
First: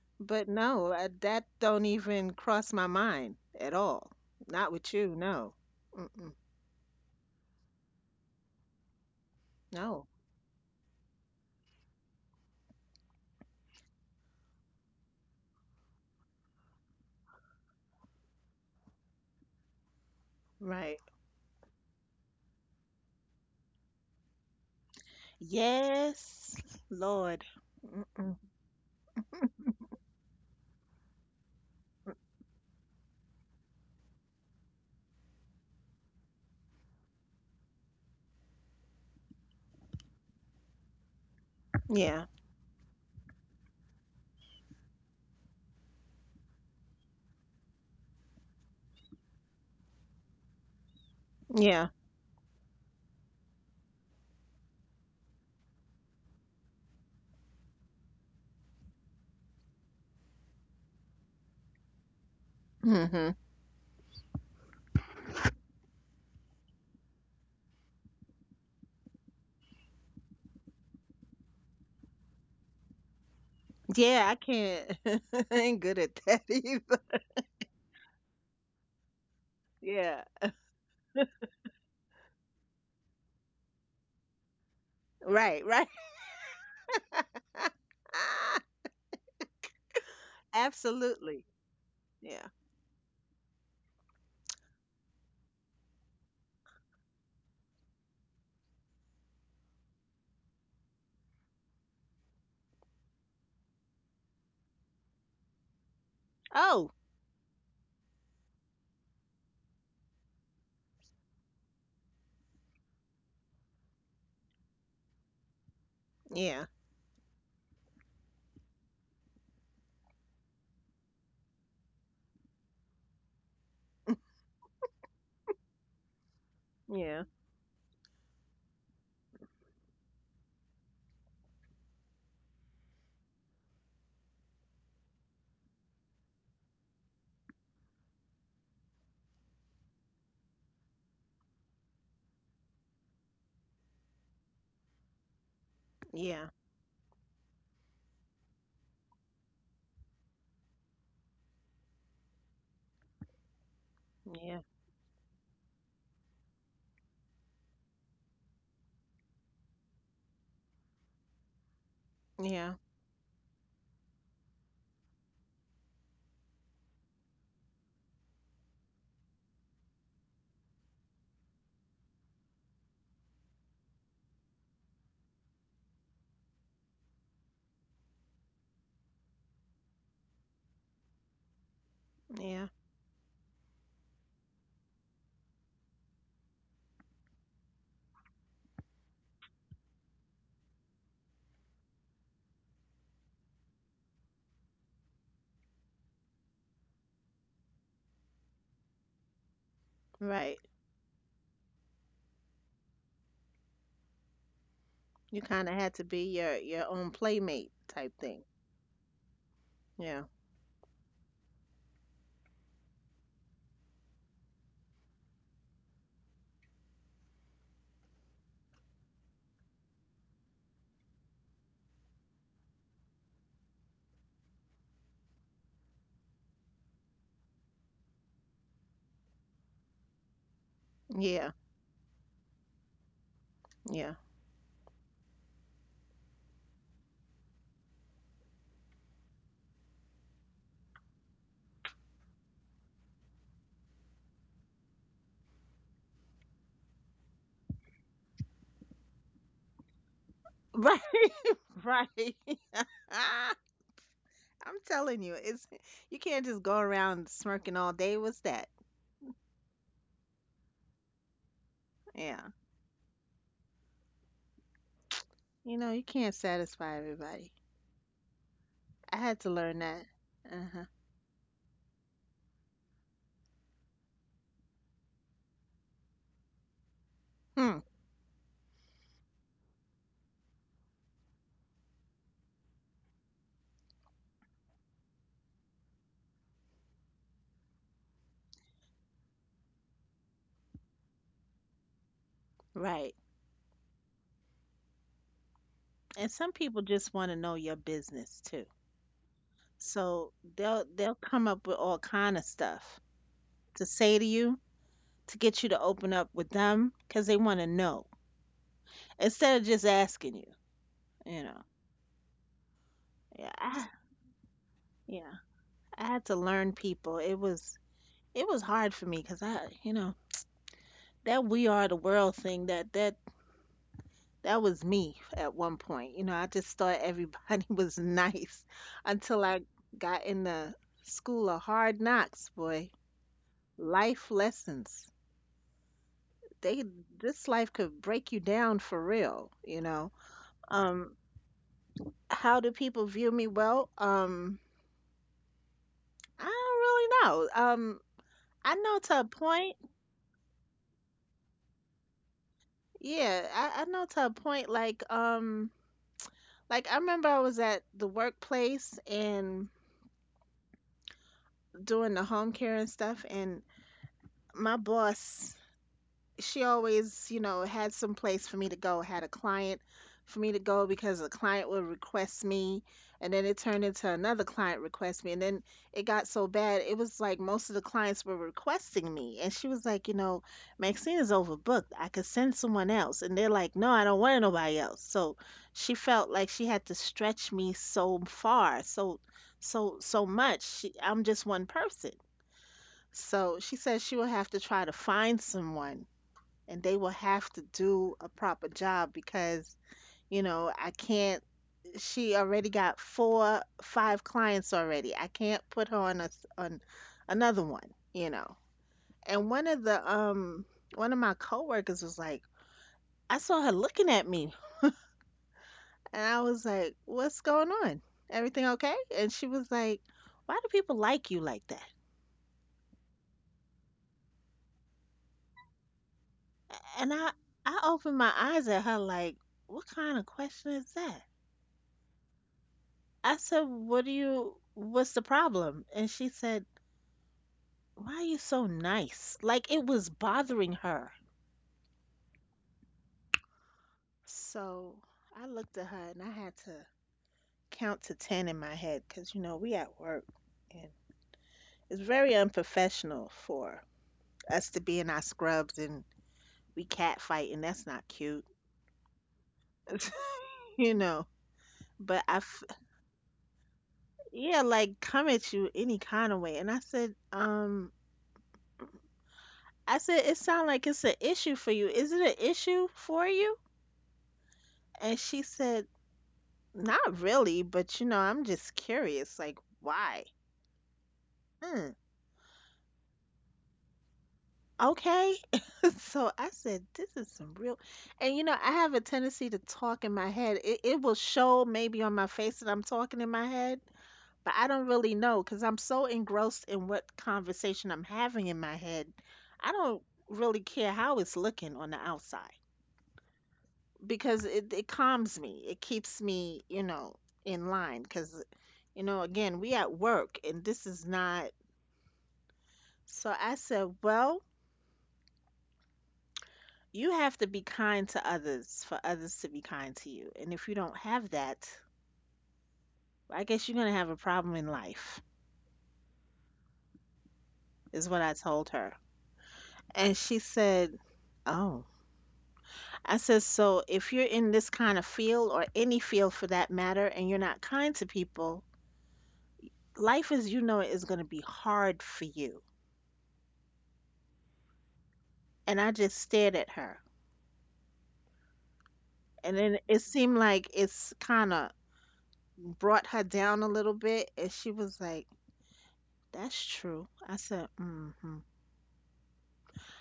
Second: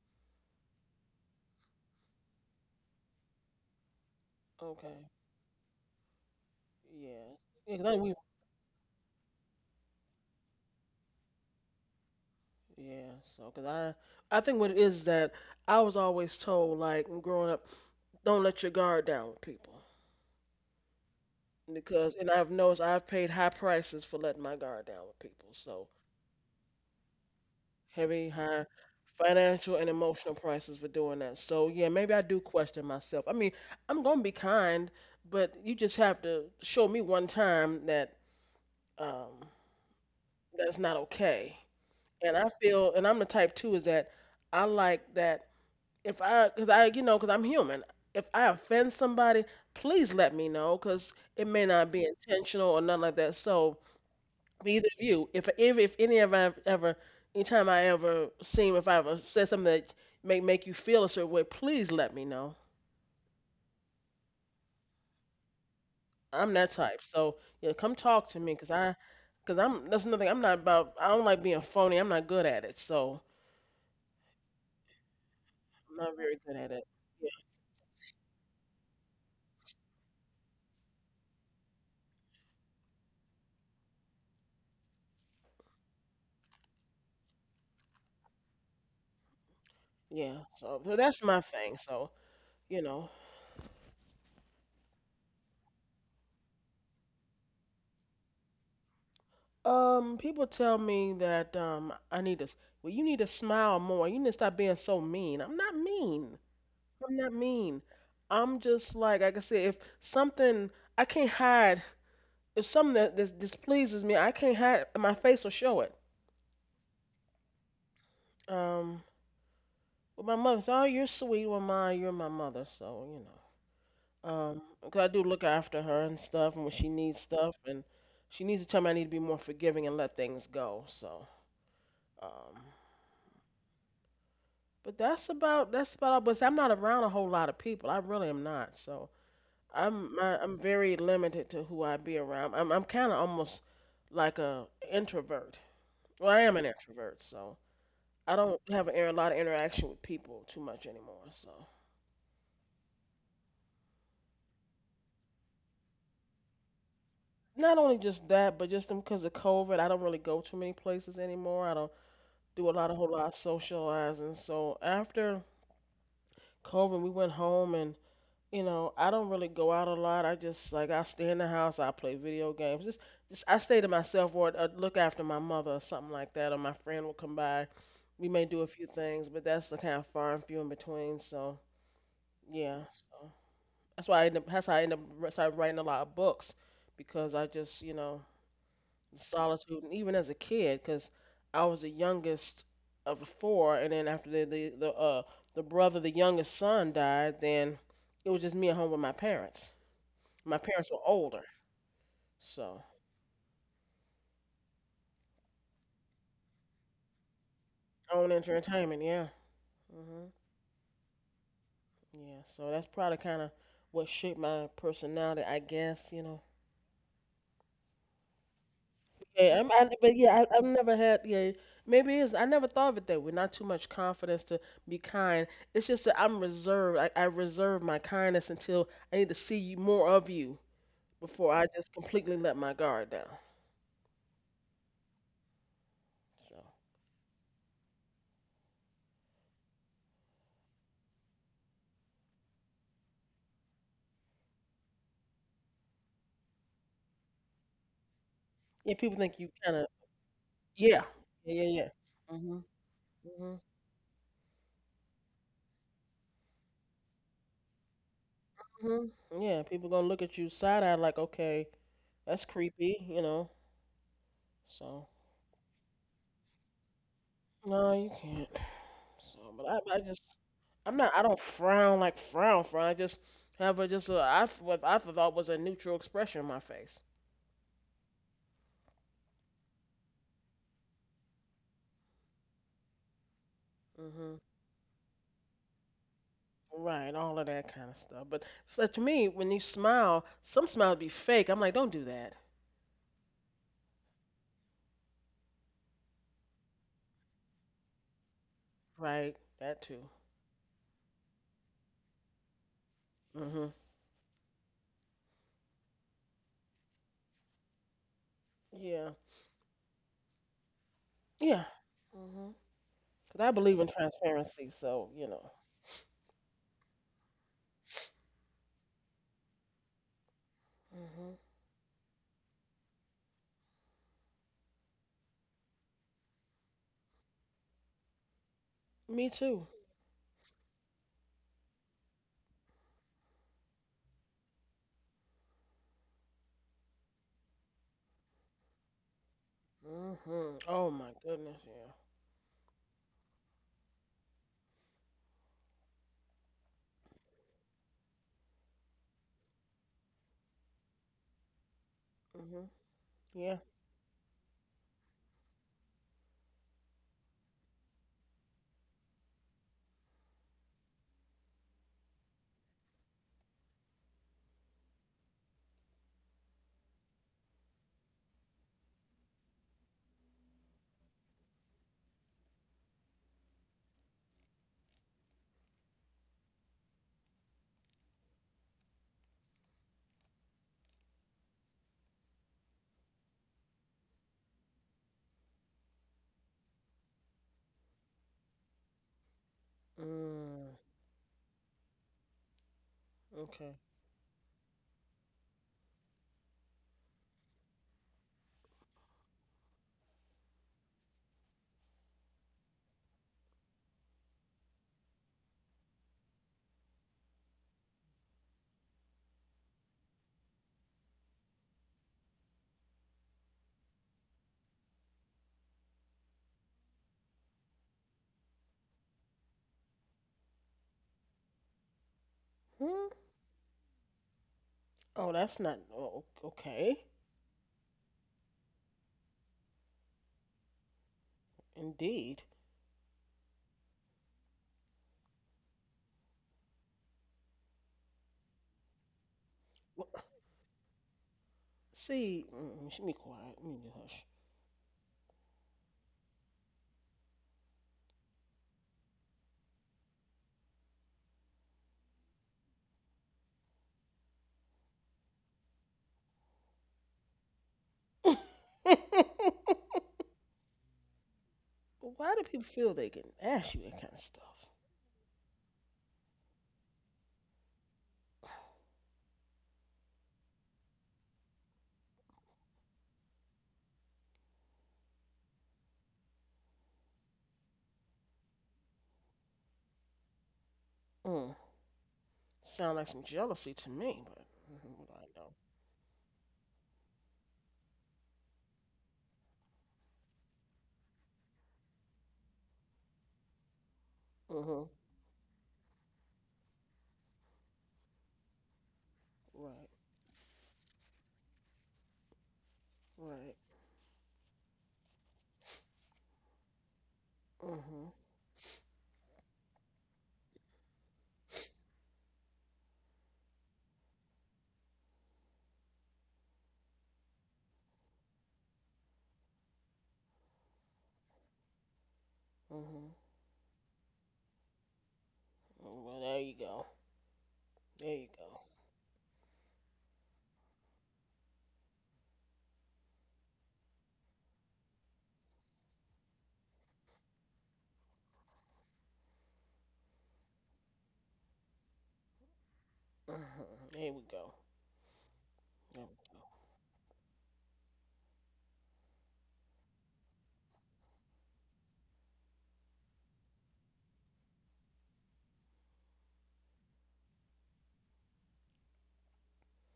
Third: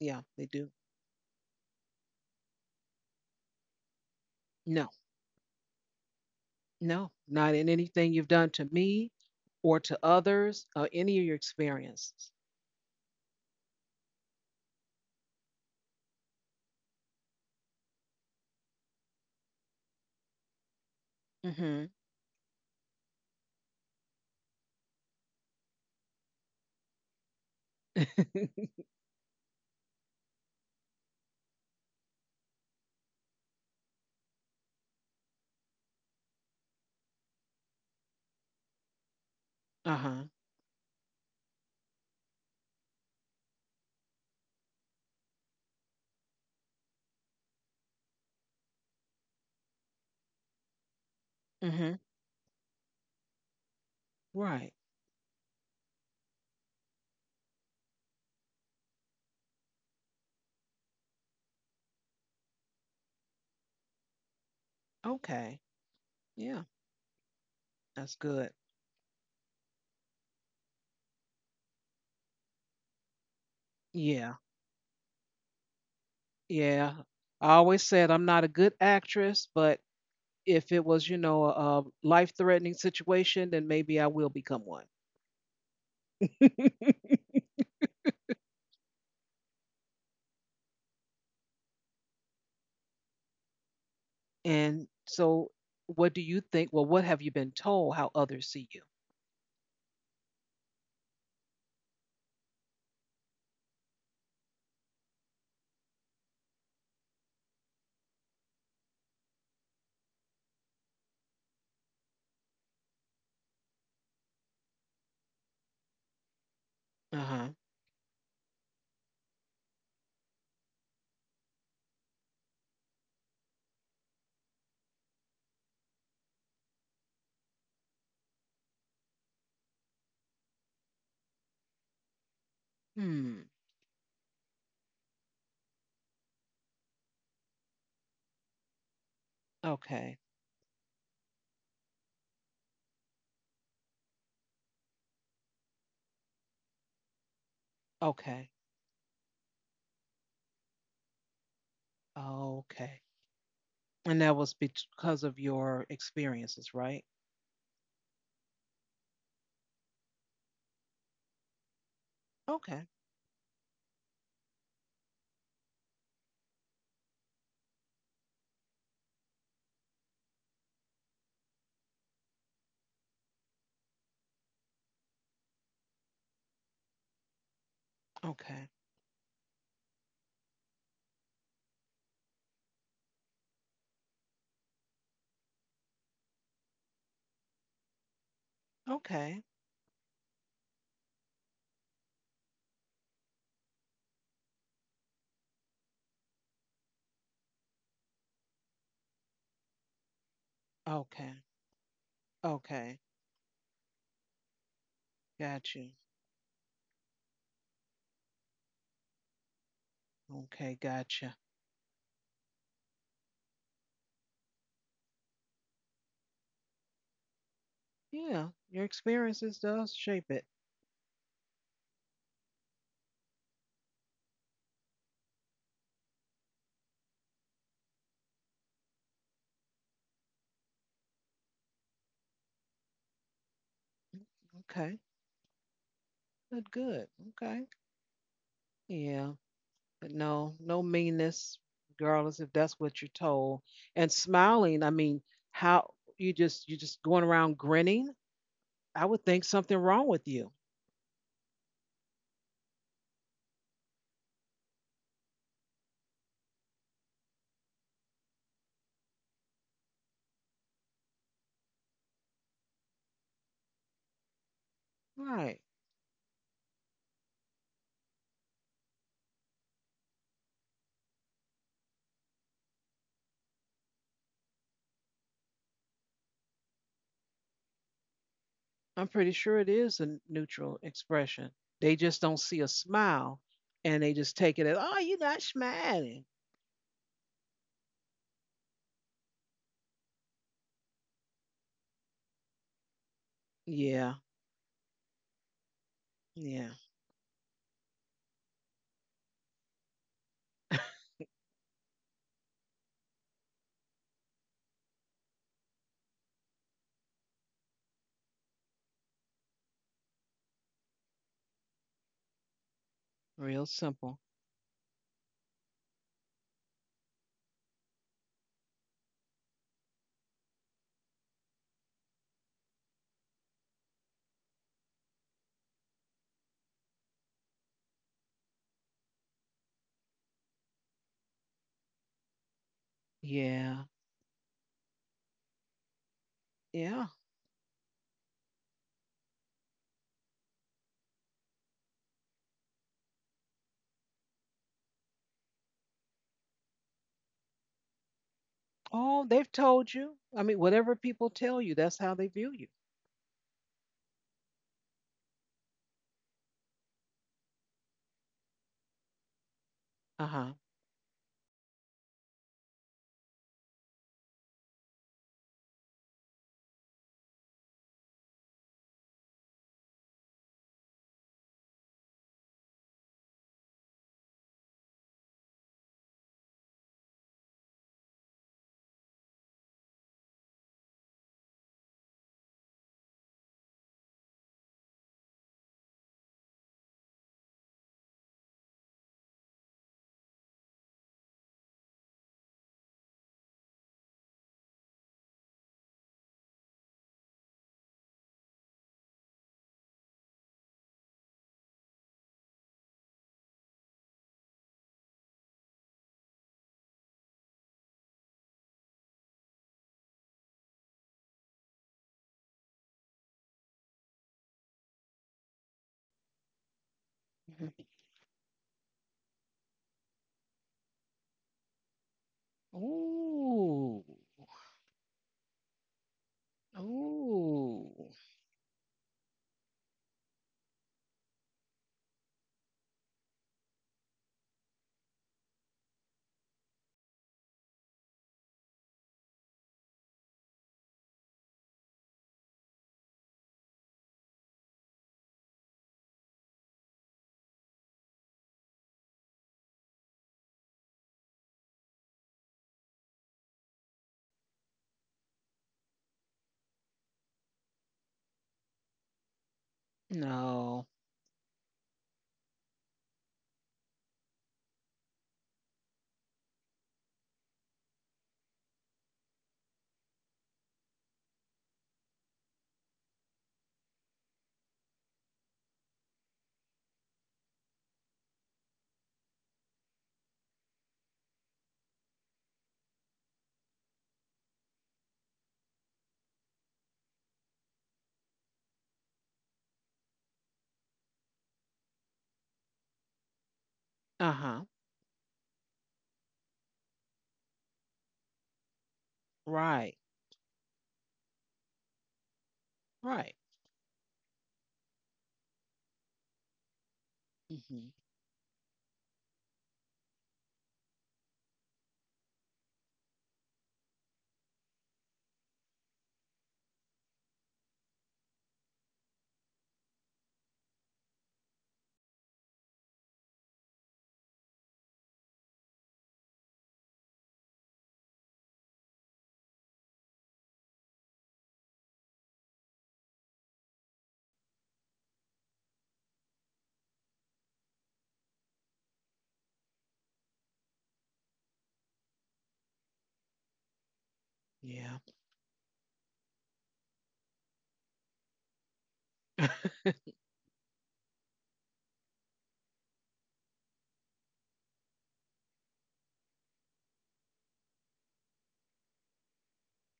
Speaker 1: Yeah, they
Speaker 3: But
Speaker 1: do.
Speaker 3: no, that don't even cross my mind at all. Not
Speaker 1: No.
Speaker 3: with
Speaker 2: Okay.
Speaker 3: you, no. Mm-mm.
Speaker 1: No,
Speaker 2: Yeah.
Speaker 1: not in
Speaker 2: Yeah, 'cause I think
Speaker 1: anything
Speaker 2: we.
Speaker 1: you've done to me or to
Speaker 3: No.
Speaker 1: others or any of your experiences.
Speaker 2: Yeah. So, 'cause I think what it is that I was always told, like growing up, don't let your guard down with people.
Speaker 3: Right.
Speaker 1: Mhm.
Speaker 2: Because, and I've noticed I've paid high prices for letting my guard down with people. So,
Speaker 3: Yes, Lord.
Speaker 2: heavy,
Speaker 3: Mm-mm.
Speaker 2: high
Speaker 1: [LAUGHS]
Speaker 2: financial and emotional prices for doing that. So yeah, maybe I do question myself. I mean, I'm gonna be kind, but you just have to show me one time that um,
Speaker 1: Uh-huh.
Speaker 2: that's not okay.
Speaker 3: Yeah,
Speaker 2: And I feel, and I'm the type too, is that I like that if I, cause you know, cause I'm human. If I offend somebody, please let me know, cause it may
Speaker 3: yeah.
Speaker 2: not
Speaker 1: Mhm.
Speaker 2: be intentional or nothing like that. So
Speaker 1: Right.
Speaker 2: either of you, if any of I've ever, anytime I ever seem if I ever said something that may make you feel a certain way, please let me know.
Speaker 3: Hmm.
Speaker 1: Okay.
Speaker 2: I'm
Speaker 1: Yeah,
Speaker 2: that type, so yeah, come
Speaker 1: that's
Speaker 2: talk to
Speaker 1: good.
Speaker 2: me, cause I'm that's another thing. I'm not about. I don't like being phony. I'm not good at it, so
Speaker 3: Yeah, I
Speaker 1: Yeah.
Speaker 3: can't. [LAUGHS] I ain't good
Speaker 2: I'm
Speaker 3: at
Speaker 2: not very
Speaker 3: that [LAUGHS]
Speaker 2: good at it.
Speaker 3: either.
Speaker 1: Yeah.
Speaker 2: Yeah,
Speaker 1: I always said I'm not a good actress, but
Speaker 3: Yeah,
Speaker 1: if it was, a life-threatening situation, then maybe I will become one.
Speaker 3: right, right. [LAUGHS]
Speaker 1: [LAUGHS]
Speaker 3: Ah,
Speaker 2: yeah. So that's my
Speaker 3: absolutely.
Speaker 2: thing. So
Speaker 3: Yeah.
Speaker 2: you know,
Speaker 1: And So what do you think? Well, what have you been told how others see you?
Speaker 2: people tell me that I need to. Well, you need to smile more. You need to stop being so mean. I'm not mean.
Speaker 3: Oh,
Speaker 2: I'm not mean. Like I said, if something I can't hide, if something that this displeases me, I can't hide my face or show it.
Speaker 3: yeah,
Speaker 1: Uh-huh.
Speaker 2: Um, with my mother, so, oh, you're sweet. Well, my, you're my mother, so you know. Um, 'Cause I do look after her and stuff, and when she needs
Speaker 3: yeah,
Speaker 2: stuff, and she needs to tell me I need to be more forgiving and let things go. So, um,
Speaker 1: Hmm.
Speaker 2: but that's about all. But I'm not around a whole lot of people. I really am not. So,
Speaker 1: Okay.
Speaker 2: I'm very limited to who I be around. I'm kind of almost like a introvert. Well, I
Speaker 3: yeah,
Speaker 2: am an introvert, so I don't
Speaker 1: Okay.
Speaker 2: have a lot of interaction with people too much anymore. So
Speaker 1: Okay. And that
Speaker 3: yeah,
Speaker 1: was because of your experiences, right?
Speaker 2: not only just that, but just because of COVID, I don't really go too many places anymore. I don't do a
Speaker 3: yeah,
Speaker 2: lot
Speaker 1: Okay.
Speaker 2: of whole lot of socializing. So after COVID, we went home and you know, I don't really go out a lot. I just like I stay in the house. I play video games. Just I stay to myself or look after my mother or something like that. Or my friend will come by. We may do a
Speaker 1: Okay.
Speaker 2: few things, but that's the kind of far and few in between. So
Speaker 3: yeah.
Speaker 2: yeah, so that's how I end up started writing a lot of books because I just you know the
Speaker 1: Okay.
Speaker 2: solitude. And even as a kid, because I was the youngest of the four, and then after the brother, the youngest son died, then it was just me at home with my parents.
Speaker 3: Right.
Speaker 2: My parents were older,
Speaker 1: Okay.
Speaker 2: so
Speaker 1: Okay.
Speaker 3: You kind of
Speaker 1: Got
Speaker 3: had to
Speaker 1: you.
Speaker 3: be your own playmate type
Speaker 2: own
Speaker 3: thing.
Speaker 2: entertainment, yeah.
Speaker 3: Yeah,
Speaker 2: Mhm.
Speaker 1: Okay. Gotcha.
Speaker 2: Yeah, so that's probably kind of what shaped my personality, I guess, you know.
Speaker 1: Yeah. Your
Speaker 2: Yeah,
Speaker 1: experiences does
Speaker 2: but
Speaker 1: shape
Speaker 2: yeah,
Speaker 1: it.
Speaker 2: I've never had. Yeah, maybe it is. I never thought of it that way. Not too much confidence to be kind. It's just that I'm reserved. I reserve my kindness until I need to see you more of you
Speaker 3: yeah,
Speaker 2: before I just completely let my guard down.
Speaker 3: yeah.
Speaker 1: Okay.
Speaker 2: So
Speaker 1: Good. Good. Okay. Yeah. But no, no meanness, regardless if that's what you're told. And smiling, I mean, how you just going around grinning,
Speaker 2: yeah,
Speaker 1: I
Speaker 2: people
Speaker 1: would
Speaker 2: think
Speaker 1: think
Speaker 2: you
Speaker 1: something
Speaker 2: kind of
Speaker 1: wrong with you.
Speaker 3: Right,
Speaker 2: yeah,
Speaker 3: [LAUGHS]
Speaker 2: yeah.
Speaker 3: right. [LAUGHS] Ah,
Speaker 2: Mhm.
Speaker 3: I'm telling you, it's you can't just go around smirking all day. What's that?
Speaker 2: Mhm. Yeah, people gonna look at you side eye like, okay,
Speaker 3: Yeah.
Speaker 2: that's creepy, you know. So
Speaker 1: Right.
Speaker 3: You know, you can't satisfy everybody.
Speaker 2: no, you can't.
Speaker 3: I
Speaker 2: So,
Speaker 3: had to
Speaker 2: but
Speaker 3: learn
Speaker 2: I
Speaker 3: that.
Speaker 2: just,
Speaker 3: Uh-huh.
Speaker 2: I'm not. I don't frown like frown frown. I just have a just a I what I thought was a neutral expression on my face.
Speaker 3: Hmm.
Speaker 1: I'm pretty sure it is a neutral expression. They just don't see a smile and they just
Speaker 2: Mhm.
Speaker 1: take it as, oh, you're not smiling.
Speaker 2: Right, all of that kind of stuff. But so to me, when you smile, some smiles be fake. I'm like, don't do that.
Speaker 3: Right.
Speaker 1: Yeah,
Speaker 3: And some
Speaker 1: yeah.
Speaker 3: people just want to know your business too.
Speaker 2: Right, that too.
Speaker 3: So they'll
Speaker 1: [LAUGHS]
Speaker 3: they'll come up with all kind of stuff
Speaker 2: Mhm.
Speaker 3: to say to you to get you to open up with them because they want to know
Speaker 2: Yeah.
Speaker 3: instead of just asking you. You
Speaker 2: Yeah.
Speaker 3: know.
Speaker 2: Mhm. 'Cause I
Speaker 3: Yeah.
Speaker 1: Real
Speaker 2: believe in
Speaker 1: simple.
Speaker 2: transparency, so you
Speaker 3: Yeah.
Speaker 2: know.
Speaker 3: I had to learn people. It was hard for me because I
Speaker 2: Mhm.
Speaker 3: that we are the world thing That was me at one point. You know, I just thought everybody [LAUGHS] was nice
Speaker 2: Me
Speaker 3: until
Speaker 2: too.
Speaker 3: I got in the school of hard knocks, boy.
Speaker 1: Yeah,
Speaker 3: Life lessons. They
Speaker 1: yeah.
Speaker 3: this life could break you down for real, you know.
Speaker 2: Mhm. Oh my
Speaker 3: Um
Speaker 2: goodness. Yeah.
Speaker 3: how do people view me? Well, I don't really know. I know to a
Speaker 1: Oh, they've
Speaker 3: point.
Speaker 1: told you. I mean, whatever people tell you, that's how they view
Speaker 2: Mhm.
Speaker 1: you.
Speaker 3: Yeah,
Speaker 2: Yeah.
Speaker 3: I know to a point like I remember I was at the workplace and
Speaker 1: Uh huh.
Speaker 3: doing the home care and stuff, and my boss, she always, had some place for me to go, had a client for me to go because a client would request me, and then it turned into another client request me, and then it got so bad it was like most of the clients were requesting me, and she was like, Maxine is overbooked. I could send someone else, and they're like, no, I don't want nobody else. So she felt like she had to stretch me so far, so much.
Speaker 2: Mm.
Speaker 3: I'm just one person, so
Speaker 2: Okay.
Speaker 3: she says she will have to try to find someone, and they will have to do a proper job because, you know, I can't, she already got four, five clients already. I can't put her on on another one. And one of my coworkers was like, I saw her looking at me. And I was like, what's going
Speaker 1: Mhm.
Speaker 3: on? Everything okay? And she was like, why do people like you like that?
Speaker 2: Hmm.
Speaker 1: Ooh,
Speaker 2: Oh, that's not. Oh,
Speaker 3: A-
Speaker 2: okay.
Speaker 3: And I I opened
Speaker 1: ooh.
Speaker 3: my eyes at her like, "What kind of question is that?"
Speaker 2: Indeed.
Speaker 3: I said, "What do you what's the problem?" And she said, "Why are you so nice?" Like it was
Speaker 2: Wha-.
Speaker 3: bothering her.
Speaker 2: See, mm, she be quiet. Let me do hush.
Speaker 3: So I looked at her and I had to count to 10 in my head because, we at work, and it's very unprofessional for us to be in our scrubs and we cat fight, and that's not cute,
Speaker 2: [LAUGHS]
Speaker 3: [LAUGHS] you
Speaker 1: No.
Speaker 3: know.
Speaker 2: But
Speaker 3: But
Speaker 2: why
Speaker 3: I
Speaker 2: do people feel they can ask you that kind of
Speaker 3: yeah,
Speaker 2: stuff?
Speaker 3: like come at you any kind of way. And I said, it sounds like it's an issue for you. Is it an issue for you? And she said, not really, but you know, I'm just curious, like why?
Speaker 2: Mm.
Speaker 3: Hmm.
Speaker 2: Sound like some jealousy to me, but mhm, what do
Speaker 3: Okay.
Speaker 2: I know?
Speaker 3: [LAUGHS] So I said, this is some real, and you know, I have a tendency to talk in my head. It will show maybe on my face that I'm talking in my head.
Speaker 1: Uh
Speaker 3: But I
Speaker 1: huh.
Speaker 3: don't
Speaker 2: Mhm.
Speaker 3: really know because I'm so engrossed in what conversation I'm having in my head. I
Speaker 2: Right.
Speaker 1: Right,
Speaker 3: don't really care how it's looking on the outside
Speaker 1: right.
Speaker 2: Right.
Speaker 3: because it calms me. It keeps me, in
Speaker 1: Hmm.
Speaker 3: line
Speaker 2: Mhm.
Speaker 3: because, you know, again, we at work and this is not. So I said, well, you have to be kind to others for others to be kind to you. And if you don't have that,
Speaker 2: Mhm.
Speaker 3: I guess you're going to have a problem in life,
Speaker 2: Well, there you go.
Speaker 3: is
Speaker 2: There
Speaker 3: what
Speaker 2: you
Speaker 3: I
Speaker 2: go.
Speaker 3: told her. And she said, oh. I says, so if you're in this kind of field or any field for that matter, and you're not kind to people, life as you know it is going to be hard for you.
Speaker 2: Mhm. There we go.
Speaker 1: Yeah.
Speaker 3: And I
Speaker 2: There we
Speaker 3: just stared at her. And then
Speaker 1: [LAUGHS]
Speaker 3: it seemed like it's kind of brought her down a little bit. And she was like, that's true. I said, mm-hmm.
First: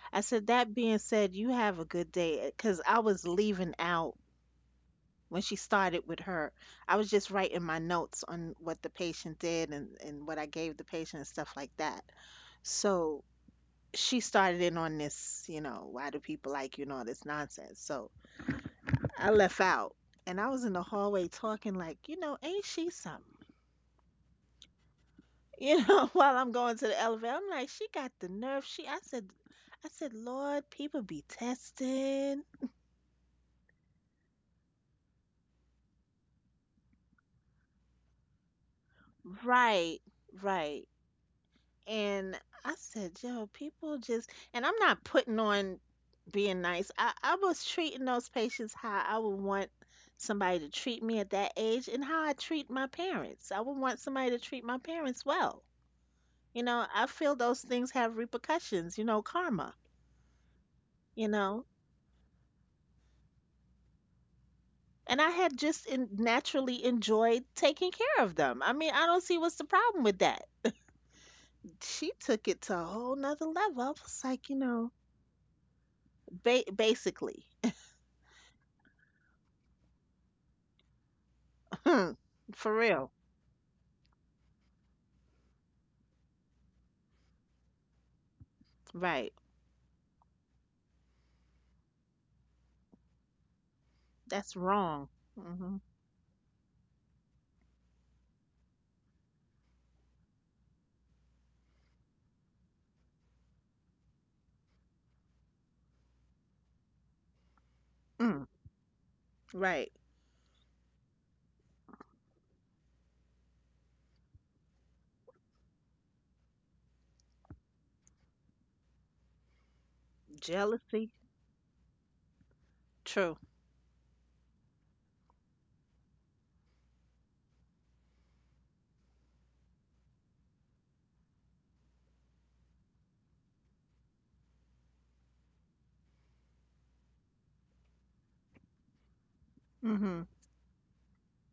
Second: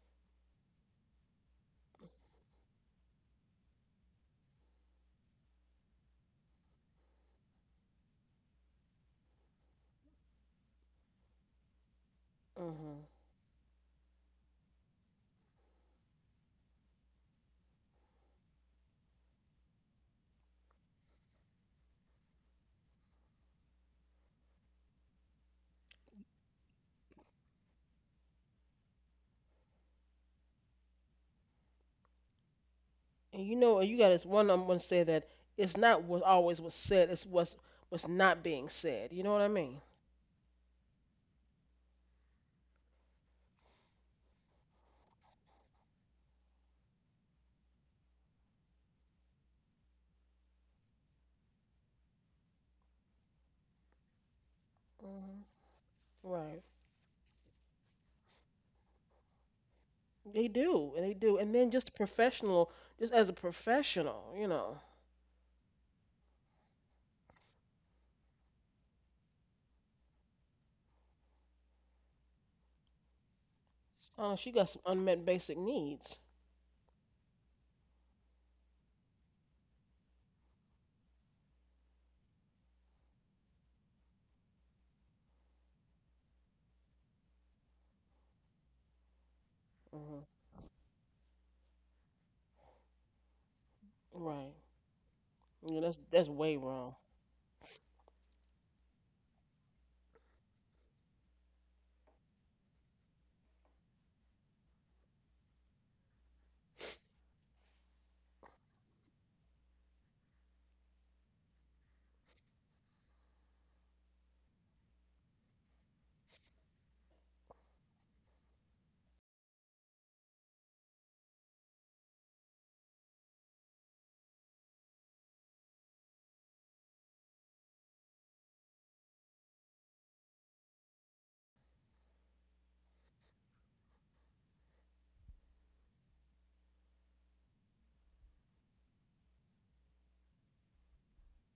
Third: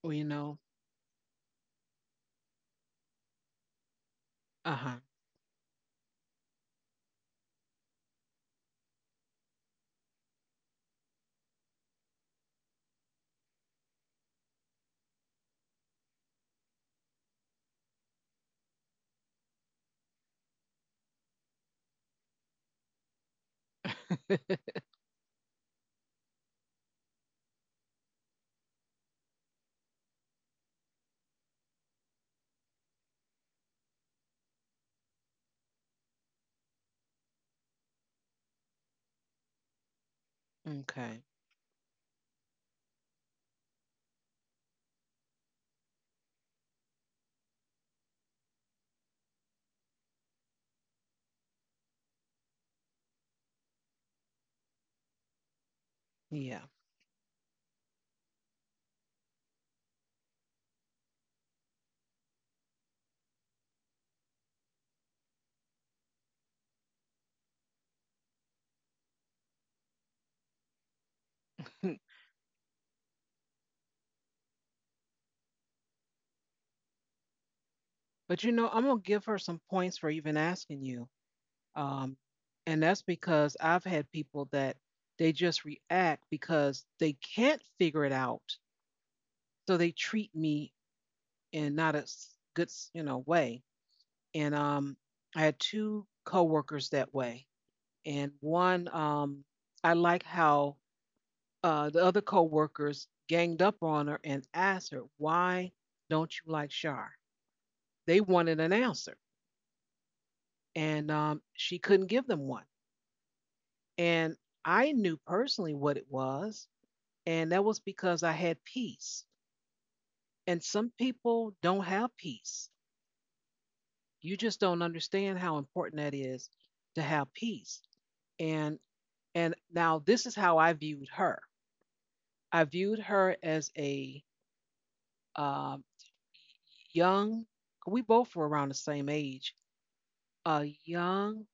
Speaker 1: Well,
Speaker 3: I said, that being said, you have a good day. Because I was leaving out
Speaker 1: uh huh.
Speaker 3: when she started with her. I was just writing my notes on what the patient did and what I gave the patient and stuff like that.
Speaker 2: go.
Speaker 3: So she started in on this, why do people like you and all this nonsense. So I left out and I was in the hallway talking like, ain't she something?
Speaker 1: [LAUGHS]
Speaker 3: You know, [LAUGHS] while I'm going to the elevator. I'm like, she got the nerve. She I said, Lord, people be testing.
Speaker 2: And you know, you got this one. I'm gonna say that it's not what always was said. It's what's not being said. You know what I mean?
Speaker 3: Right, right.
Speaker 1: Okay.
Speaker 3: And I said, yo, people just, and I'm not putting on being nice. I was treating those patients how I would want somebody to treat me at that age and how I treat my parents. I would want somebody to treat my parents
Speaker 2: Hmm.
Speaker 3: well.
Speaker 1: Yeah.
Speaker 2: Right.
Speaker 3: You know, I feel those things have repercussions, karma,
Speaker 2: They
Speaker 3: you
Speaker 2: do. And
Speaker 3: know.
Speaker 2: then just professional, just as a professional, you know,
Speaker 3: And I had just in, naturally enjoyed taking care of them. I mean, I don't see what's the problem with that.
Speaker 1: [LAUGHS]
Speaker 3: She took it to a whole nother level. I was
Speaker 2: she
Speaker 3: like, you
Speaker 2: got some
Speaker 3: know,
Speaker 2: unmet basic needs.
Speaker 3: basically.
Speaker 1: But you know, I'm gonna give her some points for even asking you. Um,
Speaker 3: Mm, for
Speaker 1: and that's
Speaker 3: real.
Speaker 1: because I've had people that they just react because they can't figure it out.
Speaker 3: Right.
Speaker 1: So they
Speaker 2: Hmm.
Speaker 1: treat me in not a good, you know, way.
Speaker 2: Right.
Speaker 1: And
Speaker 3: That's wrong.
Speaker 1: I had
Speaker 3: Mm-hmm.
Speaker 2: Yeah,
Speaker 1: two
Speaker 2: that's way
Speaker 1: coworkers
Speaker 2: wrong.
Speaker 1: that way. And one, I like how the other coworkers ganged up on her and asked her, "Why don't you like Shar?" They
Speaker 3: Mm,
Speaker 1: wanted an answer,
Speaker 3: right.
Speaker 1: and she couldn't give them one. And I knew personally what it was. And that was because I had peace. And some
Speaker 3: Jealousy.
Speaker 1: people don't have peace.
Speaker 3: True.
Speaker 1: You just don't understand how important that is to have peace. And and now this is how I viewed her. I viewed her as a um, young. We both were around the same age.
Speaker 3: Mm-hmm.
Speaker 1: A young,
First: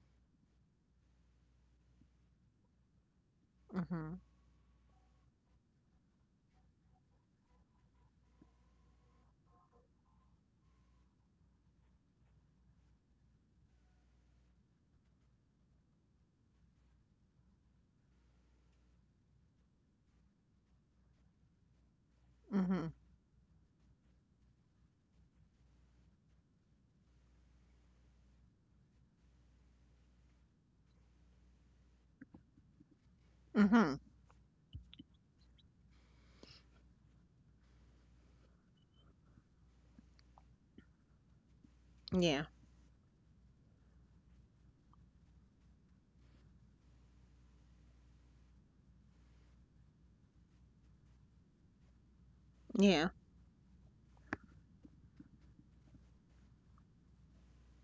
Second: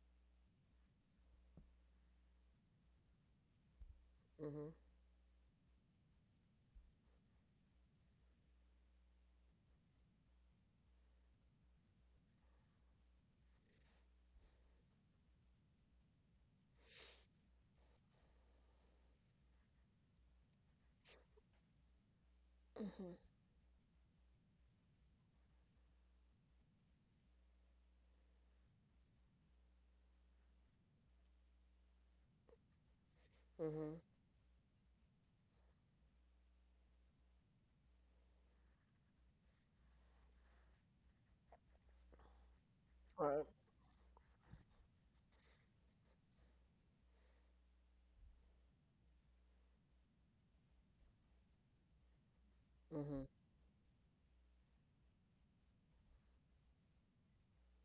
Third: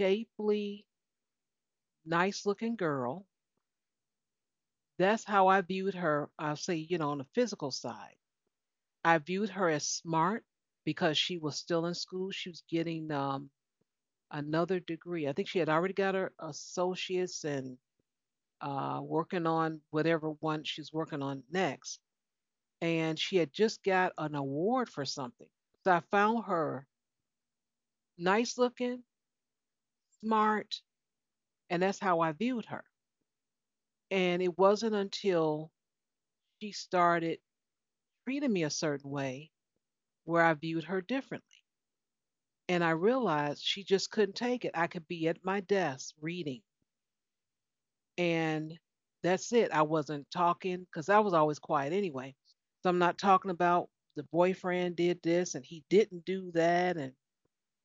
Speaker 1: shapely, nice-looking girl.
Speaker 3: Mm-hmm.
Speaker 2: Mhm.
Speaker 1: That's how I viewed her. I'll say, you know, on the physical side. I viewed her as smart because she was still in school. She was getting another degree. I think she had already got her associates and working on whatever one she's working on next.
Speaker 3: Mm-hmm.
Speaker 2: Mhm.
Speaker 1: And she had just got an award for something. So I found her nice looking, smart, and that's how I viewed her.
Speaker 3: Mm-hmm.
Speaker 2: Mhm.
Speaker 1: And it wasn't until she started treating me a certain way where I viewed her differently.
Speaker 3: Yeah.
Speaker 1: And I
Speaker 2: Right.
Speaker 1: realized she just couldn't take it. I could be at my desk reading, and that's it. I wasn't talking because I was always quiet anyway. So I'm
Speaker 3: Yeah.
Speaker 1: not
Speaker 2: Mhm.
Speaker 1: talking about the boyfriend did this and he didn't do that and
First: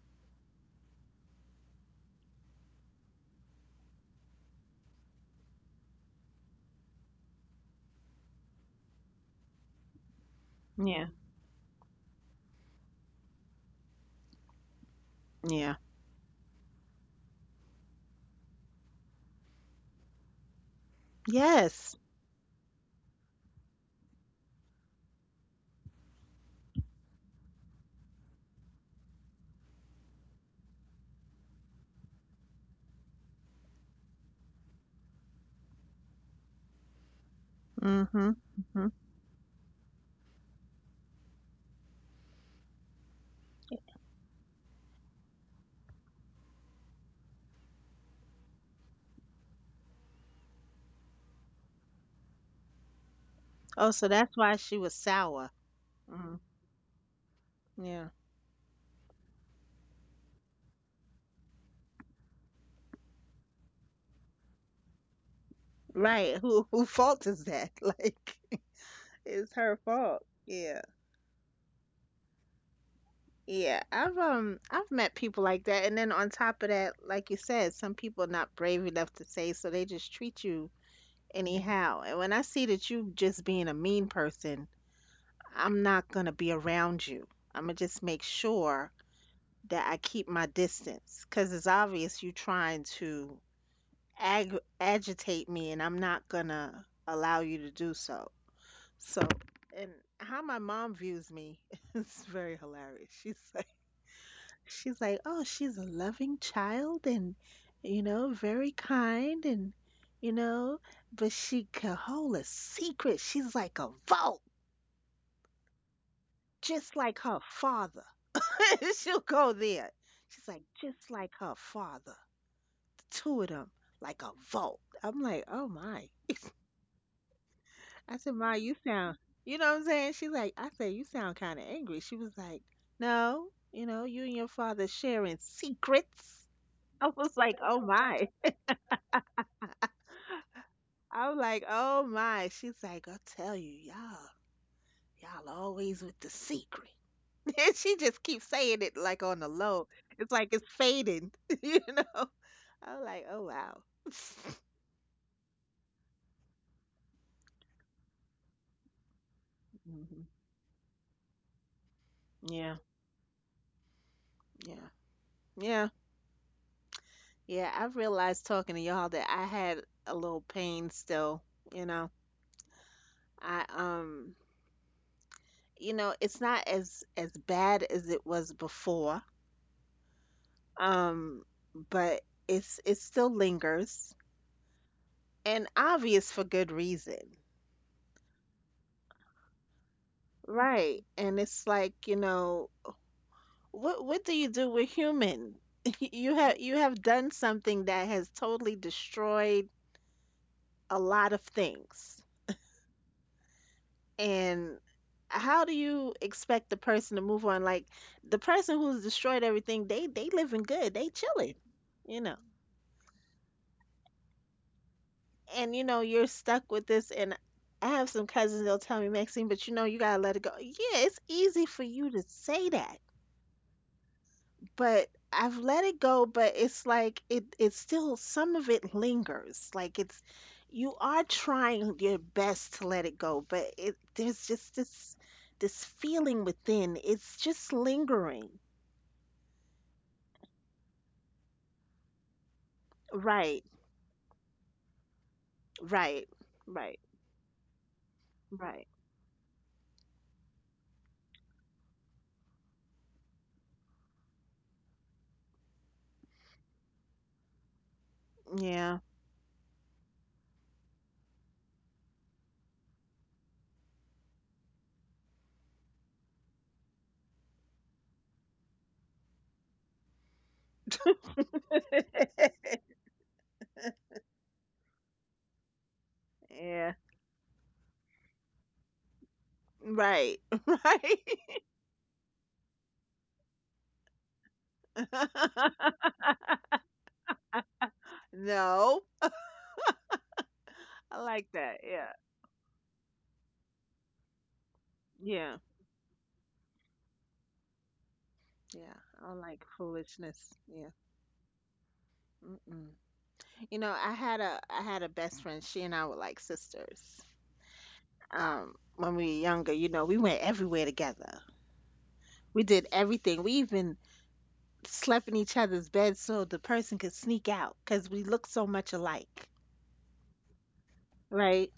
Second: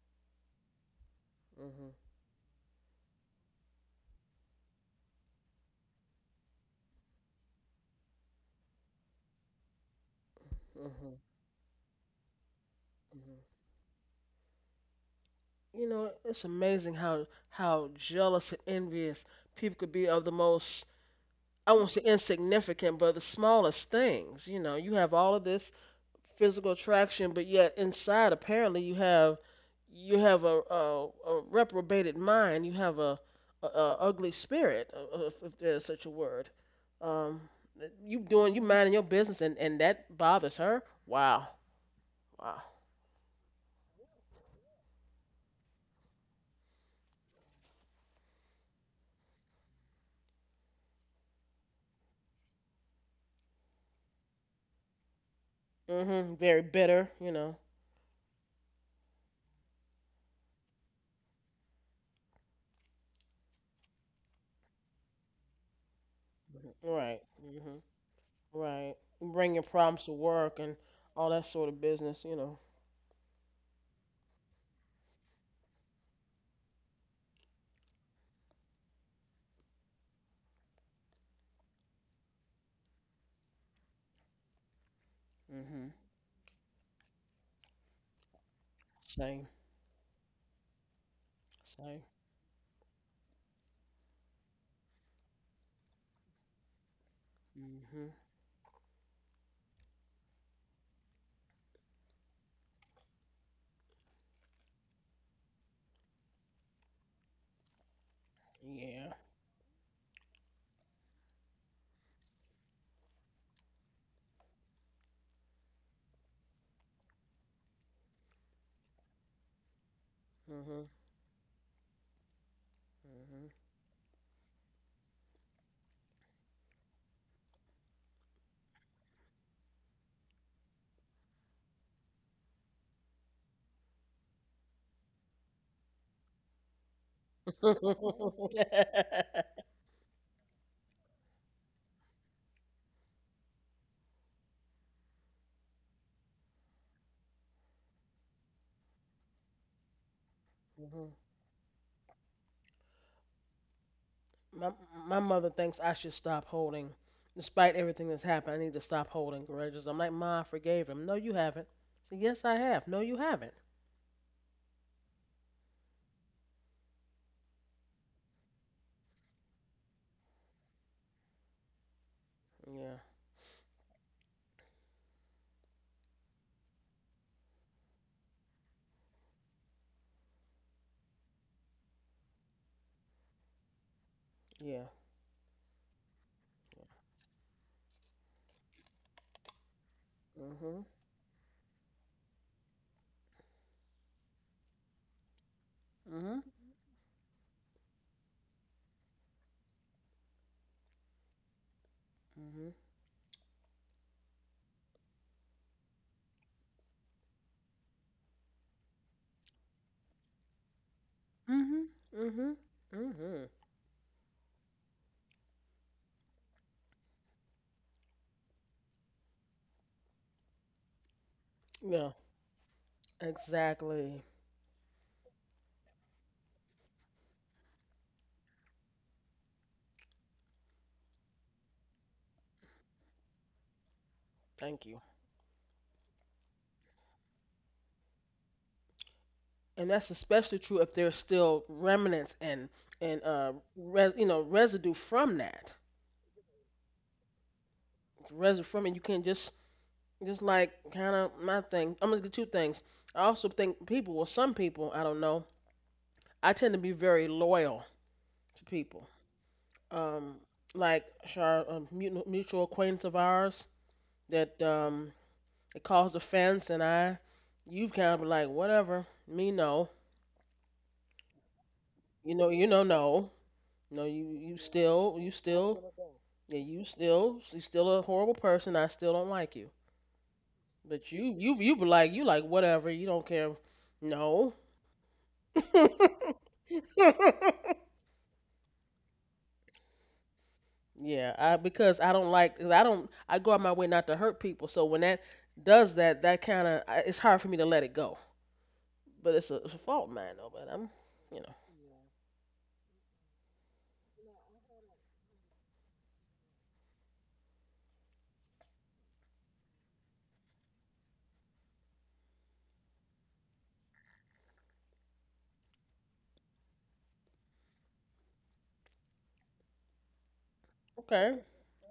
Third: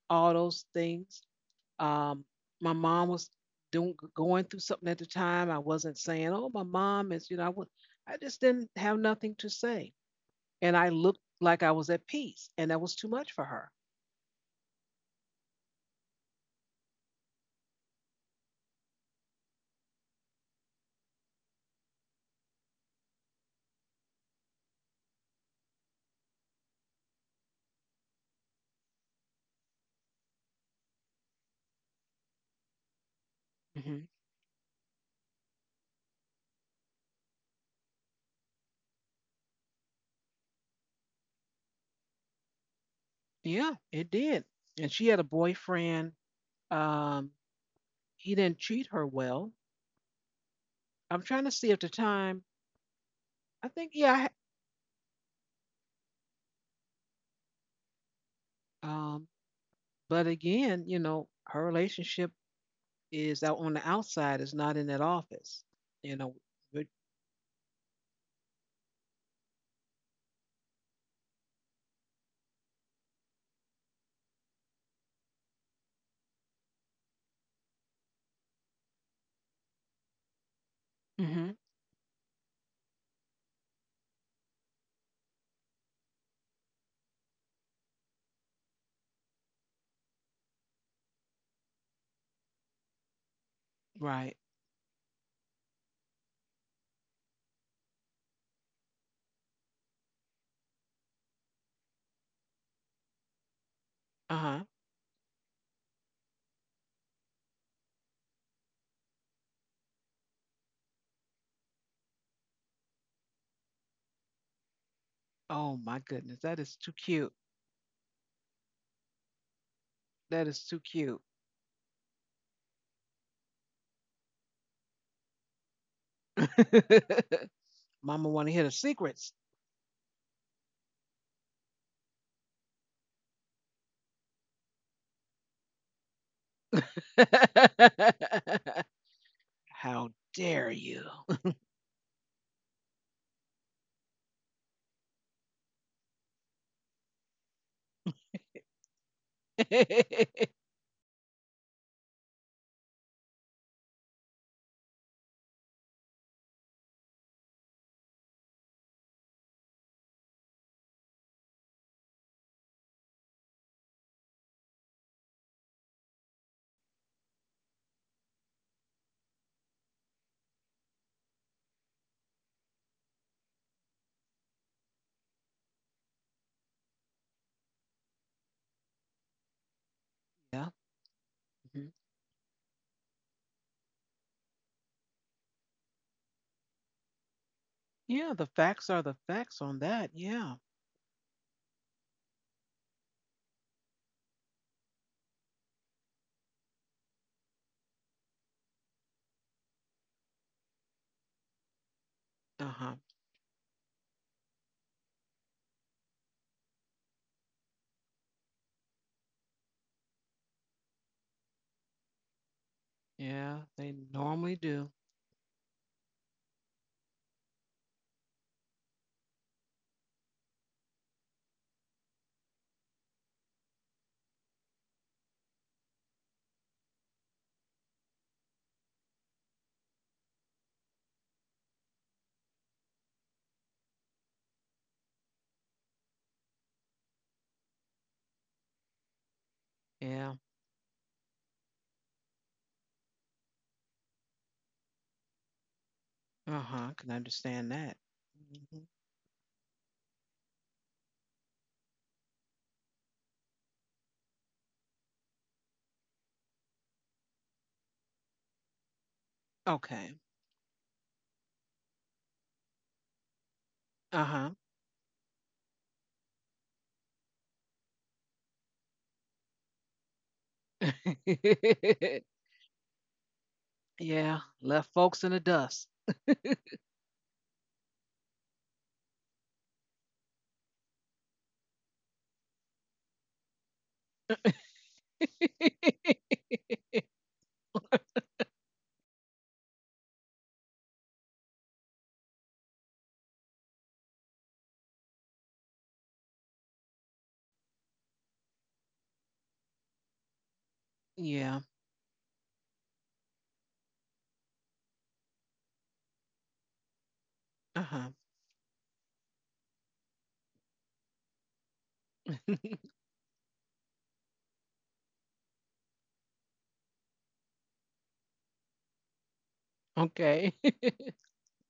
Speaker 1: all those things.
Speaker 2: Mhm.
Speaker 1: Um, my mom was doing going through something at the time. I wasn't saying, "Oh, my mom is," you know. I just didn't have nothing to say, and I
Speaker 3: Yeah.
Speaker 2: Mhm.
Speaker 1: looked like I was at peace, and that was too much
Speaker 2: Mhm.
Speaker 1: for her.
Speaker 3: Yeah.
Speaker 2: You know, it's amazing how jealous and envious people could be of the most I won't
Speaker 3: Yes.
Speaker 2: say insignificant, but the smallest things. You know, you have all of this physical attraction, but yet inside apparently you have a reprobated mind. You have a ugly spirit, if there's such a word. Um, you
Speaker 3: Mm-hmm.
Speaker 2: doing you
Speaker 3: Mm-hmm.
Speaker 2: minding your business, and that bothers her. Wow, wow.
Speaker 1: Yeah, it did. And she had a boyfriend. Um, he didn't treat her well. I'm trying to see at the time. I think
Speaker 3: Oh, so
Speaker 1: yeah.
Speaker 3: that's why she was sour.
Speaker 2: Mhm.
Speaker 3: Mm,
Speaker 2: Very bitter. You know.
Speaker 3: yeah.
Speaker 1: Um, but again, you know, her relationship is out on the outside. Is not in that office. You know,
Speaker 3: Right. Who
Speaker 1: but,
Speaker 3: who
Speaker 2: Right.
Speaker 3: fault is that?
Speaker 2: Mhm.
Speaker 3: [LAUGHS] Like
Speaker 2: Right.
Speaker 3: it's
Speaker 2: Bringing
Speaker 3: her
Speaker 2: problems to
Speaker 3: fault.
Speaker 2: work and
Speaker 3: Yeah.
Speaker 2: all that sort of business. You know.
Speaker 3: Yeah. I've met people like that, and then on top of that, like you said, some people are not brave enough to say, so they just treat you
Speaker 1: hmm
Speaker 3: anyhow. And when I see that you just being a mean person, I'm
Speaker 2: Mhm.
Speaker 3: not gonna be around you. I'm gonna just make sure
Speaker 2: Same.
Speaker 3: that I keep my distance because it's
Speaker 2: Same.
Speaker 3: obvious you trying to
Speaker 1: right.
Speaker 3: agitate me, and I'm not gonna allow you to do
Speaker 2: Hmm.
Speaker 3: so. So, and how my mom views me [LAUGHS] is very hilarious. She's like.
Speaker 1: Uh huh.
Speaker 3: She's like, oh, she's a loving child and very
Speaker 2: Yeah.
Speaker 3: kind and, you know, but she can hold a secret. She's like a vault,
Speaker 1: Oh my goodness, that is too
Speaker 3: just like
Speaker 1: cute.
Speaker 3: her father. [LAUGHS] She'll go there. She's
Speaker 1: That
Speaker 3: like,
Speaker 1: is
Speaker 2: Hmm.
Speaker 1: too
Speaker 3: just
Speaker 1: cute.
Speaker 3: like her father. The two
Speaker 2: Hmm.
Speaker 3: of them, like a vault. I'm like, oh my.
Speaker 1: [LAUGHS]
Speaker 3: I
Speaker 1: Mama
Speaker 3: said,
Speaker 1: want
Speaker 3: Ma,
Speaker 1: to hear the
Speaker 3: you sound,
Speaker 1: secrets.
Speaker 3: you know what I'm saying? She's like, I said, you sound kind of angry. She was like, no, you and your father sharing secrets. [LAUGHS] I was like, oh
Speaker 2: [LAUGHS]
Speaker 3: my.
Speaker 1: [LAUGHS] How dare you?
Speaker 3: I'm like, oh my. She's like, I tell you, y'all always with the secret. [LAUGHS] And she just keeps saying it like on the low. It's like
Speaker 1: [LAUGHS]
Speaker 3: it's
Speaker 2: Hmm.
Speaker 3: fading, [LAUGHS] you know? I'm like, oh wow. [LAUGHS]
Speaker 2: My my mother thinks I should stop holding, despite everything that's happened. I need to stop holding grudges. I'm like,
Speaker 3: Mhm.
Speaker 2: Ma, I forgave him. No, you haven't. So, yes, I
Speaker 3: Yeah,
Speaker 2: have. No, you haven't.
Speaker 3: yeah, yeah, yeah. I realized talking to y'all that I had a little pain still, you know.
Speaker 2: Yeah.
Speaker 3: I it's not as bad as it was before.
Speaker 1: Yeah.
Speaker 3: Um,
Speaker 1: Mhm.
Speaker 3: but it still lingers
Speaker 2: Yeah.
Speaker 3: and obvious for good reason.
Speaker 1: Yeah, the facts are the facts on that. Yeah.
Speaker 2: Mhm.
Speaker 3: Right. And it's like, you know, what do you do? We're human. [LAUGHS] You
Speaker 2: Mhm.
Speaker 3: have you have done something that has totally destroyed a lot of things.
Speaker 2: Mhm.
Speaker 1: Uh-huh.
Speaker 3: And how do you expect the person to move on? Like the person who's destroyed everything, they living good. They chilling,
Speaker 2: Mhm.
Speaker 3: you know.
Speaker 2: Mhm. Mhm.
Speaker 1: Yeah, they normally do.
Speaker 3: And you know, you're stuck with this and I have some cousins, they'll tell me, Maxine, but you know, you gotta let it go. Yeah, it's easy for you
Speaker 2: Yeah.
Speaker 3: to say that.
Speaker 2: Exactly.
Speaker 3: But I've let it go, but it's like it's still some of it lingers. Like it's you are trying your best to let it go, but it there's just
Speaker 2: Thank you.
Speaker 3: this feeling within. It's just lingering.
Speaker 2: And that's
Speaker 1: Yeah.
Speaker 2: especially true if there's still remnants and
Speaker 3: Right.
Speaker 2: you know residue from that.
Speaker 3: Right.
Speaker 1: Uh-huh. I
Speaker 3: Right.
Speaker 1: can understand that.
Speaker 2: Resin from it.
Speaker 1: Mhm.
Speaker 3: Right.
Speaker 2: You can't just like kind of my thing. I'm gonna get two things. I also think people, well, some people, I don't know. I tend to be very loyal to
Speaker 3: Yeah.
Speaker 2: people.
Speaker 3: [LAUGHS]
Speaker 1: Okay.
Speaker 2: Um, like our a mutual acquaintance of ours
Speaker 1: Uh-huh.
Speaker 2: that it caused offense, and you've kind of been like whatever. Me no,
Speaker 1: [LAUGHS]
Speaker 2: no, no, you
Speaker 1: Yeah,
Speaker 2: you
Speaker 1: left
Speaker 2: still, you
Speaker 1: folks in the
Speaker 2: still,
Speaker 1: dust.
Speaker 2: yeah,
Speaker 3: Yeah.
Speaker 2: you still a horrible person. I still don't like you.
Speaker 3: Right. [LAUGHS]
Speaker 2: But you
Speaker 3: Right.
Speaker 2: you you be like you like whatever, you don't care. No. [LAUGHS]
Speaker 3: [LAUGHS] No. I
Speaker 2: Yeah, I
Speaker 3: like that.
Speaker 2: because I
Speaker 3: Yeah.
Speaker 2: don't like 'cause I don't I go out my way not to hurt people. So when that
Speaker 3: Yeah.
Speaker 2: does that, that kind of it's hard for me to let it go.
Speaker 3: Yeah.
Speaker 2: But
Speaker 3: I
Speaker 2: it's
Speaker 3: don't
Speaker 2: a, it's
Speaker 3: like
Speaker 2: a fault of mine though, but
Speaker 3: foolishness. Yeah.
Speaker 2: you know,
Speaker 1: Yeah.
Speaker 3: Mm-mm. You know, I had a best friend. She and I were like sisters.
Speaker 1: Uh-huh.
Speaker 3: When we were younger, you know, we went everywhere together. We did
Speaker 1: [LAUGHS]
Speaker 3: everything. We even slept in each other's beds so the person could sneak out because we looked so much alike,
Speaker 1: Okay.
Speaker 2: okay.
Speaker 3: right?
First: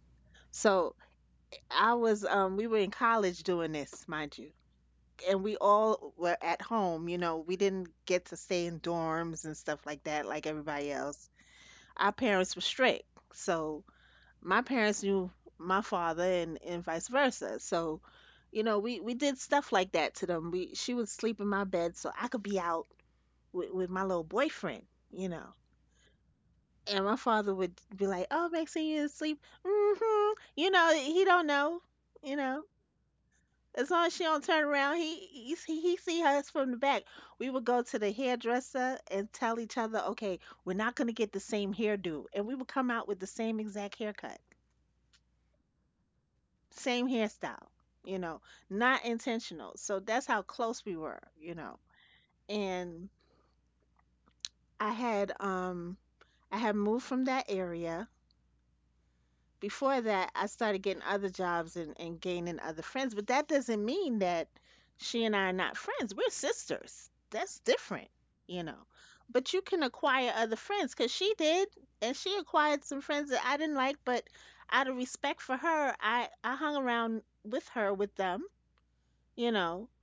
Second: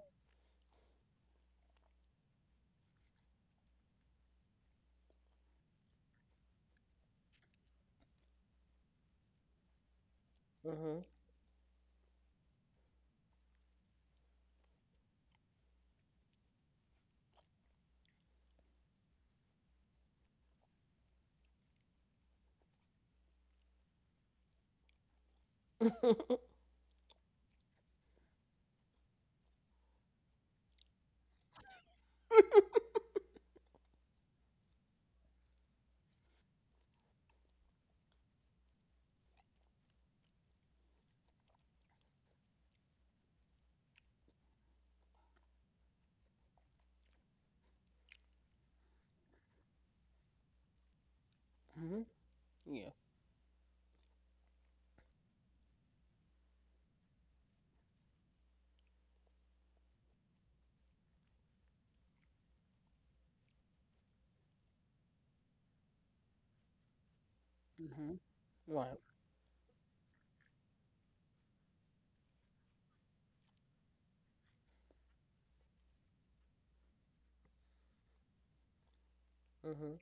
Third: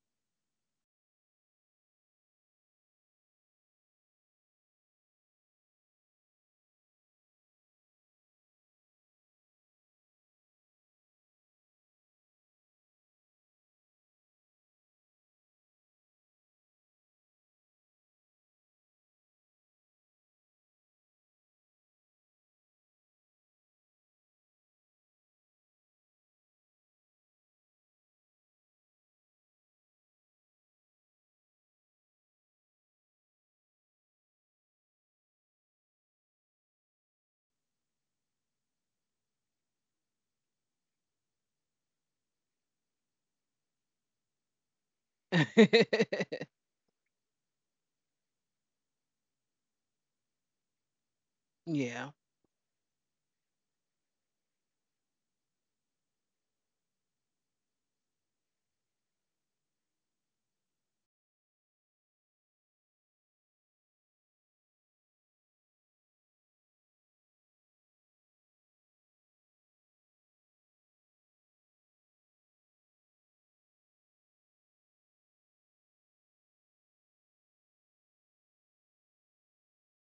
Speaker 3: So we were in college doing this, mind you, and we all were at home. You know, we didn't get to stay in dorms and stuff like that, like everybody
Speaker 2: Mhm.
Speaker 3: else. Our parents were strict, so my parents knew my father and vice versa. So, you know, we did stuff like that to them. We She would sleep in my bed so I could be out with my little boyfriend, you know.
Speaker 2: [LAUGHS]
Speaker 3: And my father would be like, "Oh, Maxine, sure you sleep." Mhm. You know, he don't know, you know. As long as she don't turn around, he see us from the back. We would go to the hairdresser and tell each other, "Okay, we're not going to get the same hairdo." And we would come out with the same exact haircut,
Speaker 1: [LAUGHS]
Speaker 3: same hairstyle, you know, not intentional. So that's how close we were, you know.
Speaker 2: Mhm.
Speaker 1: Yeah.
Speaker 2: Yeah.
Speaker 3: And I had um I had moved from that area. Before that, I started getting other jobs and gaining other friends, but that doesn't mean that she and I are not friends. We're sisters. That's different,
Speaker 2: Mhm.
Speaker 3: you know.
Speaker 2: Right.
Speaker 3: But you can acquire other friends because she did, and she acquired some friends that I didn't like, but out of respect for her, I hung around with her with them, you know,
Speaker 2: Mhm.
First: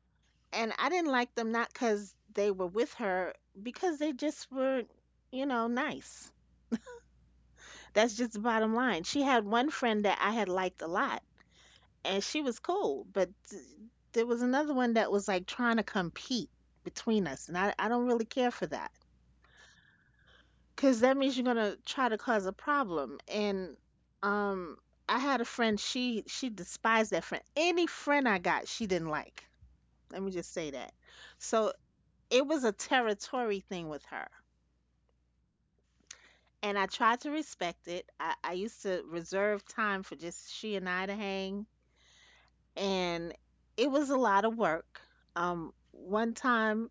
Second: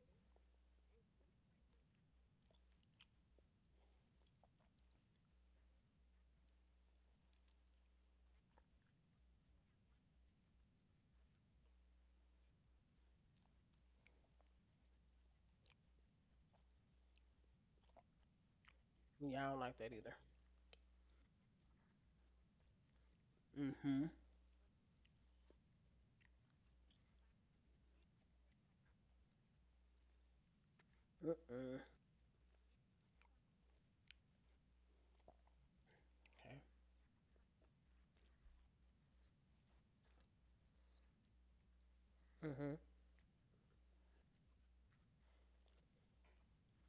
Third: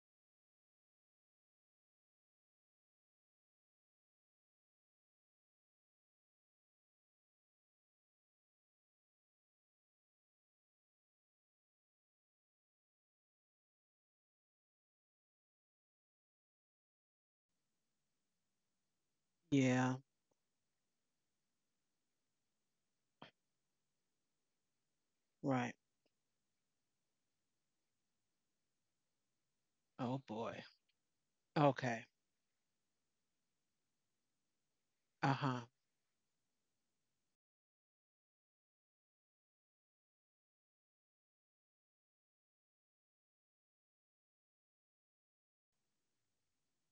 Speaker 3: and I didn't like them not because they were with her, because they just were, you know, nice. That's just the bottom line. She had one friend that I had liked a lot, and she was cool, but there was another one that was like trying to compete between us, and I don't really care for that
Speaker 2: Yeah, I don't like that
Speaker 1: Yeah.
Speaker 2: either.
Speaker 3: because that means you're gonna try to cause a problem. And
Speaker 2: Mhm.
Speaker 3: um, I had a
Speaker 1: Right.
Speaker 3: friend she despised that friend. Any friend I got, she didn't like.
Speaker 1: Oh
Speaker 3: Let me just
Speaker 1: boy.
Speaker 3: say that. So
Speaker 2: Mm-mm.
Speaker 1: Okay.
Speaker 3: it was a territory thing with her.
Speaker 1: Uh huh.
Speaker 2: Okay.
Speaker 3: And I tried to respect it. I used to reserve time for just she and I to hang,
Speaker 2: Mhm.
Speaker 3: and it was a lot of work. One time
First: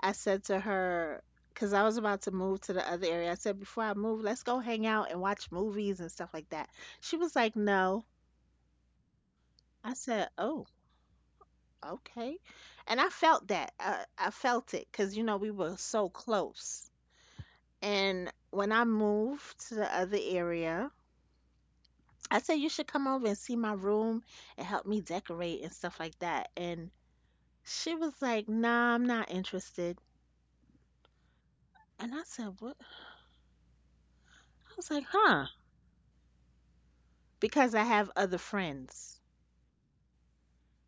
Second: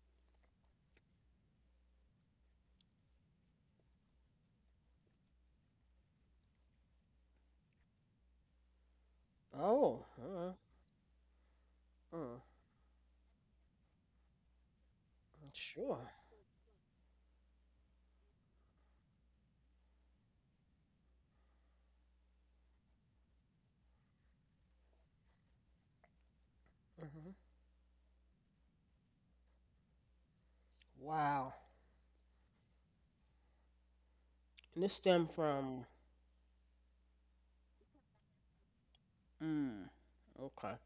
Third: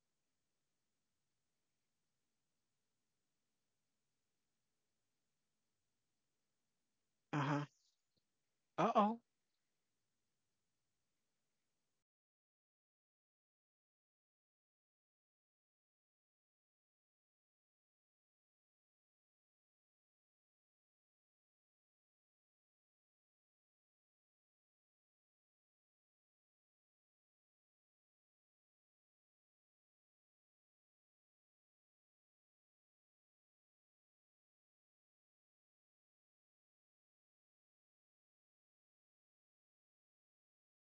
Speaker 3: I said to her, because I was about to move to the other area, I said, "Before I move, let's go hang out and watch movies and stuff like that." She was
Speaker 1: Uh
Speaker 3: like,
Speaker 1: huh.
Speaker 3: "No."
Speaker 1: Uh oh.
Speaker 3: I
Speaker 2: Oh.
Speaker 3: said, "Oh, okay."
Speaker 2: Mm.
Speaker 3: And I felt that. I felt it because, you know, we were so
Speaker 2: Sure.
Speaker 3: close. And when I moved to the other area, I said, "You should come over and see my room and help me decorate and stuff like that." And
Speaker 2: Mhm.
Speaker 3: she was like, "Nah, I'm not interested."
Speaker 2: Wow.
Speaker 3: And I said, "What?" I
Speaker 2: And
Speaker 3: was
Speaker 2: this
Speaker 3: like,
Speaker 2: stemmed
Speaker 3: "Huh?
Speaker 2: from.
Speaker 3: Because I have other friends."
Speaker 2: Mm, okay.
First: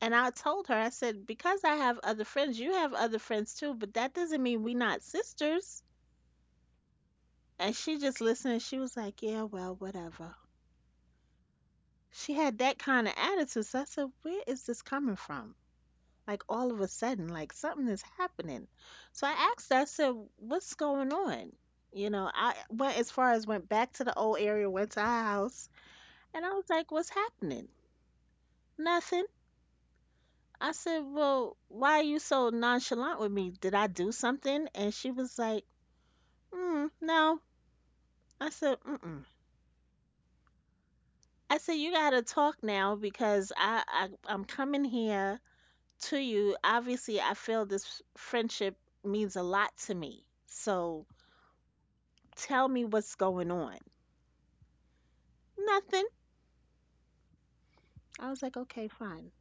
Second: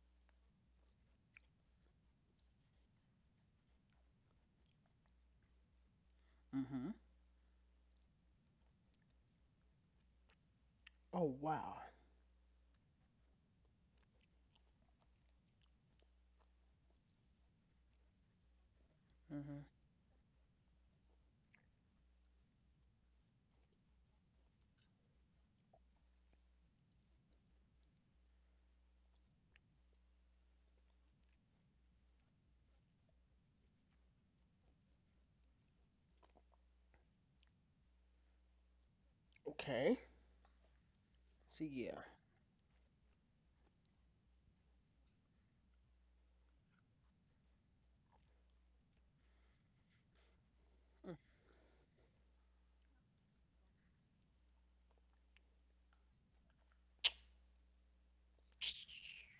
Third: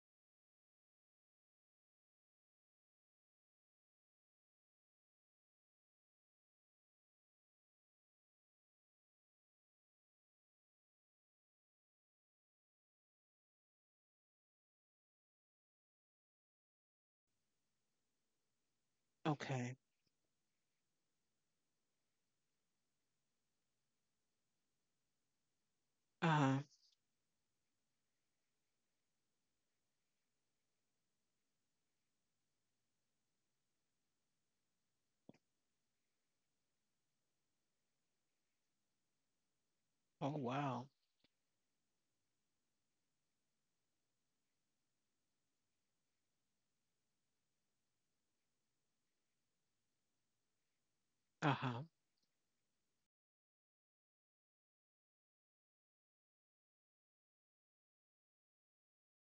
Speaker 3: And I told her, I said, "Because I have other friends, you have other friends too, but that doesn't mean we not sisters."
Speaker 2: Mm-hmm.
Speaker 3: And she just listened and she was like, "Yeah, well, whatever."
Speaker 2: Oh wow.
Speaker 3: She had that kind of attitude. So I said, "Where is this coming from?" Like all of a sudden, like something is happening. So I
Speaker 2: Mm-hmm.
Speaker 3: asked her,
Speaker 1: Okay.
Speaker 3: I said, "What's going on?" You know, I went as far as went back to the old area, went to our house,
Speaker 1: Uh
Speaker 3: and I
Speaker 1: huh.
Speaker 3: was like, "What's happening?" "Nothing." I said, "Well, why are you so nonchalant with me? Did I do something?" And she was like, "No." I said, "Mm-mm.
Speaker 2: Okay.
Speaker 1: Oh wow.
Speaker 3: I
Speaker 2: So
Speaker 3: said, you
Speaker 2: yeah.
Speaker 3: gotta talk now because I I'm coming here to you. Obviously, I feel this friendship means a lot to me. So
Speaker 1: Uh huh.
Speaker 3: tell me what's going on." "Nothing." I was like, "Okay, fine."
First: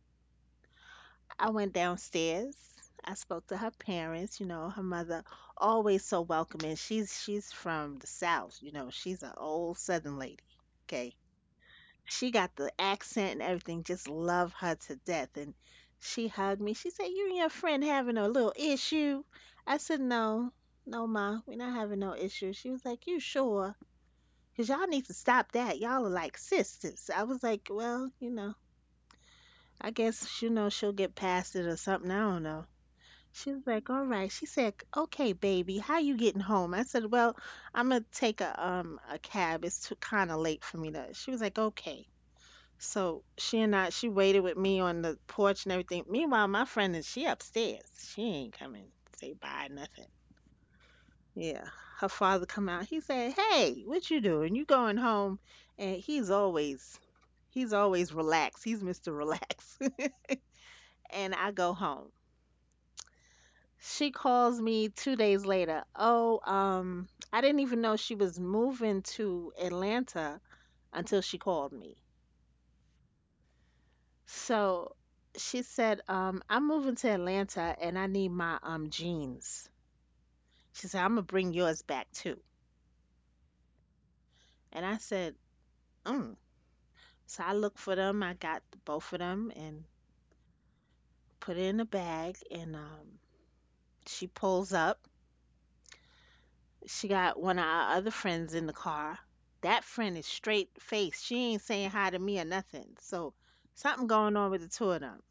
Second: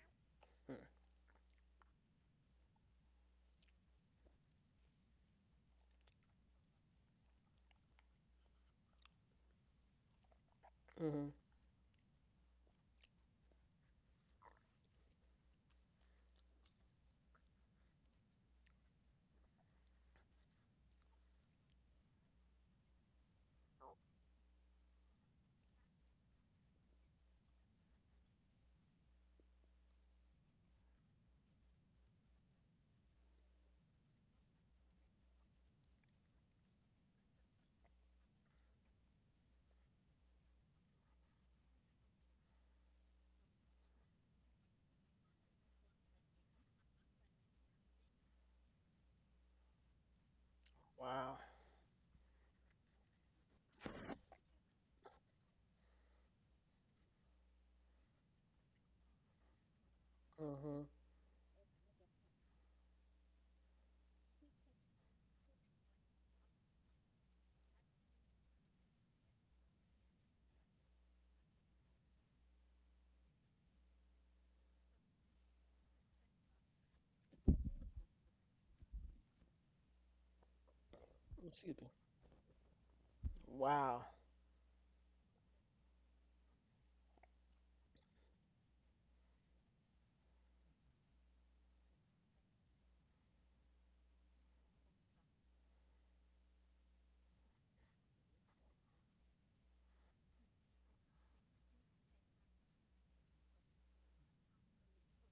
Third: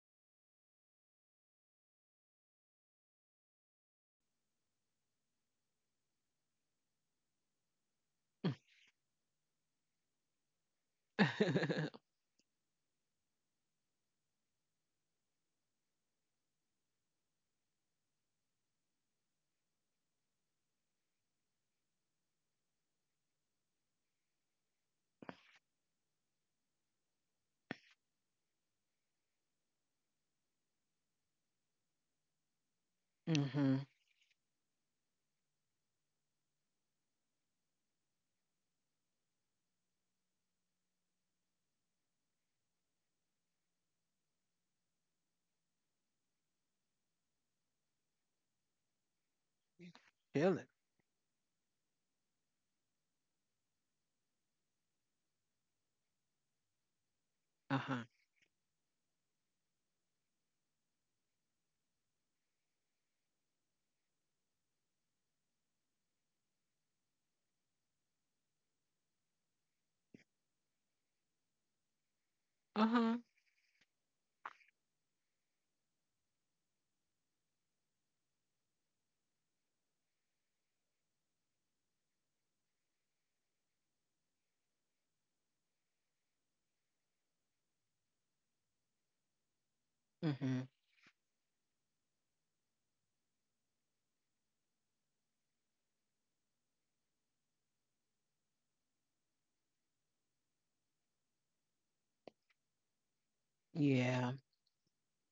Speaker 2: Mm-hmm.
Speaker 3: I went downstairs. I spoke to her parents, you know, her mother always so welcoming. She's from the South,
Speaker 1: [LAUGHS]
Speaker 3: you know, she's an old Southern lady. Okay.
Speaker 2: Mm-hmm.
Speaker 3: She got the accent and everything, just love her to death. And she hugged me. She said, "You and your friend having a little issue." I said, "No, no, ma, we're not having no issue." She was like, "You sure? You y'all need to stop that. Y'all are like sisters." I was like, "Well, you know, I guess, you know, she'll get past it or something. I don't know." She was
Speaker 1: Mhm.
Speaker 3: like, "All right." She said, "Okay, baby, how you getting home?" I said, "Well, I'm gonna take a cab. It's too kind of late for me to." She was like, "Okay." So she and I, she waited with me on the porch and everything. Meanwhile, my friend is she upstairs. She ain't coming. Say bye, nothing.
Speaker 1: Feel it.
Speaker 2: Wow.
Speaker 3: Yeah, her father come out. He said, "Hey, what you doing? You going home?" And he's
Speaker 1: Uh huh.
Speaker 3: always relaxed. He's Mr. Relax.
Speaker 2: Mm-hmm.
Speaker 3: [LAUGHS] And I go home. She calls me 2 days later. Oh, I didn't even know she was moving to Atlanta until she called me.
Speaker 1: Uh huh.
Speaker 3: So she said, "I'm moving to Atlanta and I need my jeans." She said, "I'm gonna bring
Speaker 2: Excuse
Speaker 3: yours
Speaker 2: me.
Speaker 3: back too."
Speaker 2: Wow.
Speaker 3: And I said, "Mm." So I looked for them. I got both of them and
Speaker 1: Mhm.
Speaker 3: put it in a bag. And She pulls up. She got one of our other friends in the car. That friend is straight faced. She ain't saying hi to me or nothing. So something
Speaker 1: Yeah.
Speaker 3: going on with the two of them.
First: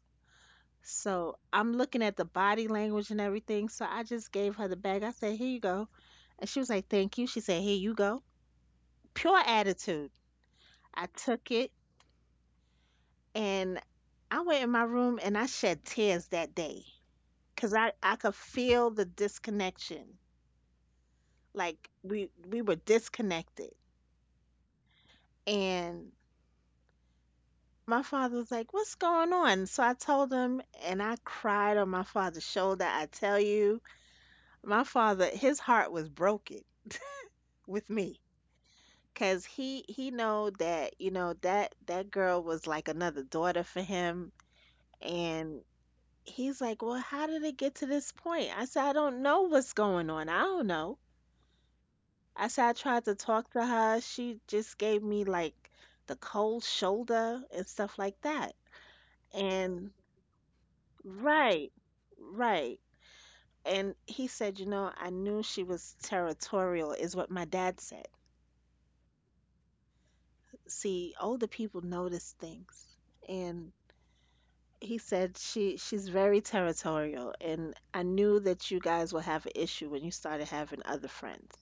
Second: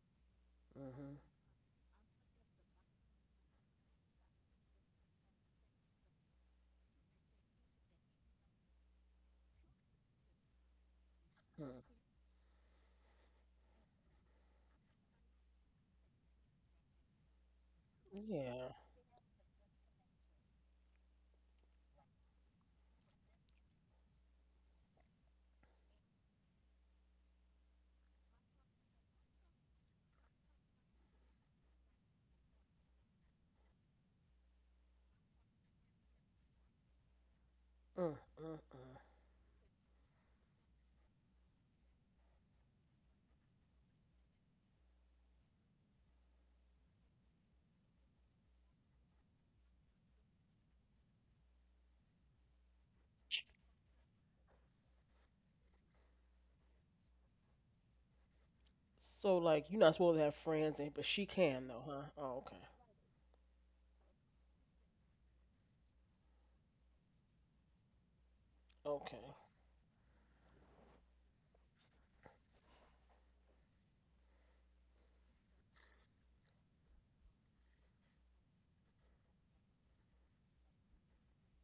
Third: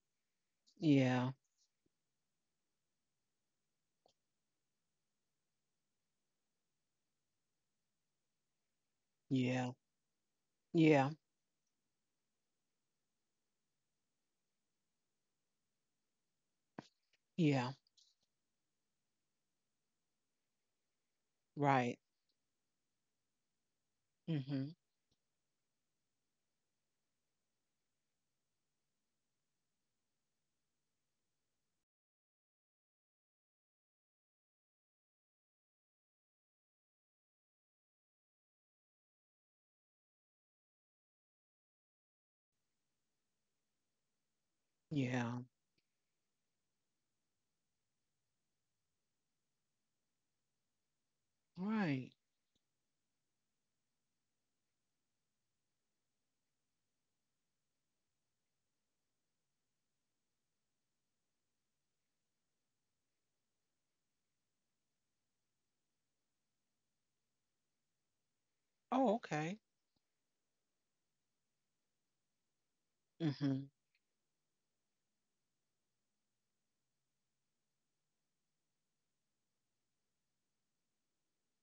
Speaker 2: Mm-hmm.
Speaker 1: Yeah.
Speaker 3: So I'm looking at the body language and everything. So I just gave her the bag. I said, "Here you go." And she was like, "Thank you." She said, "Here you go." Pure
Speaker 1: Yeah.
Speaker 3: attitude. I
Speaker 1: Yeah.
Speaker 3: took it
Speaker 2: Mm.
Speaker 3: and I went in my room and I shed tears that day
Speaker 1: Yeah.
Speaker 3: because I could
Speaker 2: Yeah.
Speaker 3: feel the disconnection. Like
Speaker 1: Right.
Speaker 3: we were disconnected.
Speaker 1: Mhm.
Speaker 3: And my father was like, "What's going on?" So I told him, and I cried on my father's shoulder. I tell you, my father, his heart was broken with
Speaker 2: Mm,
Speaker 3: me
Speaker 2: mm, mm.
Speaker 3: because he know that you know that that girl was like another daughter for him,
Speaker 1: Yeah.
Speaker 3: and he's like, "Well, how did it get to this point?" I said, "I don't know what's going on. I don't know."
Speaker 1: Right.
Speaker 3: I said, "I tried to talk to her. She just gave me like the cold shoulder and stuff like that."
Speaker 2: So like you're not
Speaker 3: And
Speaker 2: supposed to have friends, and but she can
Speaker 3: right.
Speaker 2: though, huh? Oh okay.
Speaker 3: Right. And he said, "You know, I knew she was territorial," is what my dad said.
Speaker 1: Oh
Speaker 2: Okay.
Speaker 1: okay.
Speaker 3: See, older people notice things.
Speaker 1: Mhm.
Speaker 3: And he said, "She's very territorial. And I knew that you guys will have an issue when you started having other friends."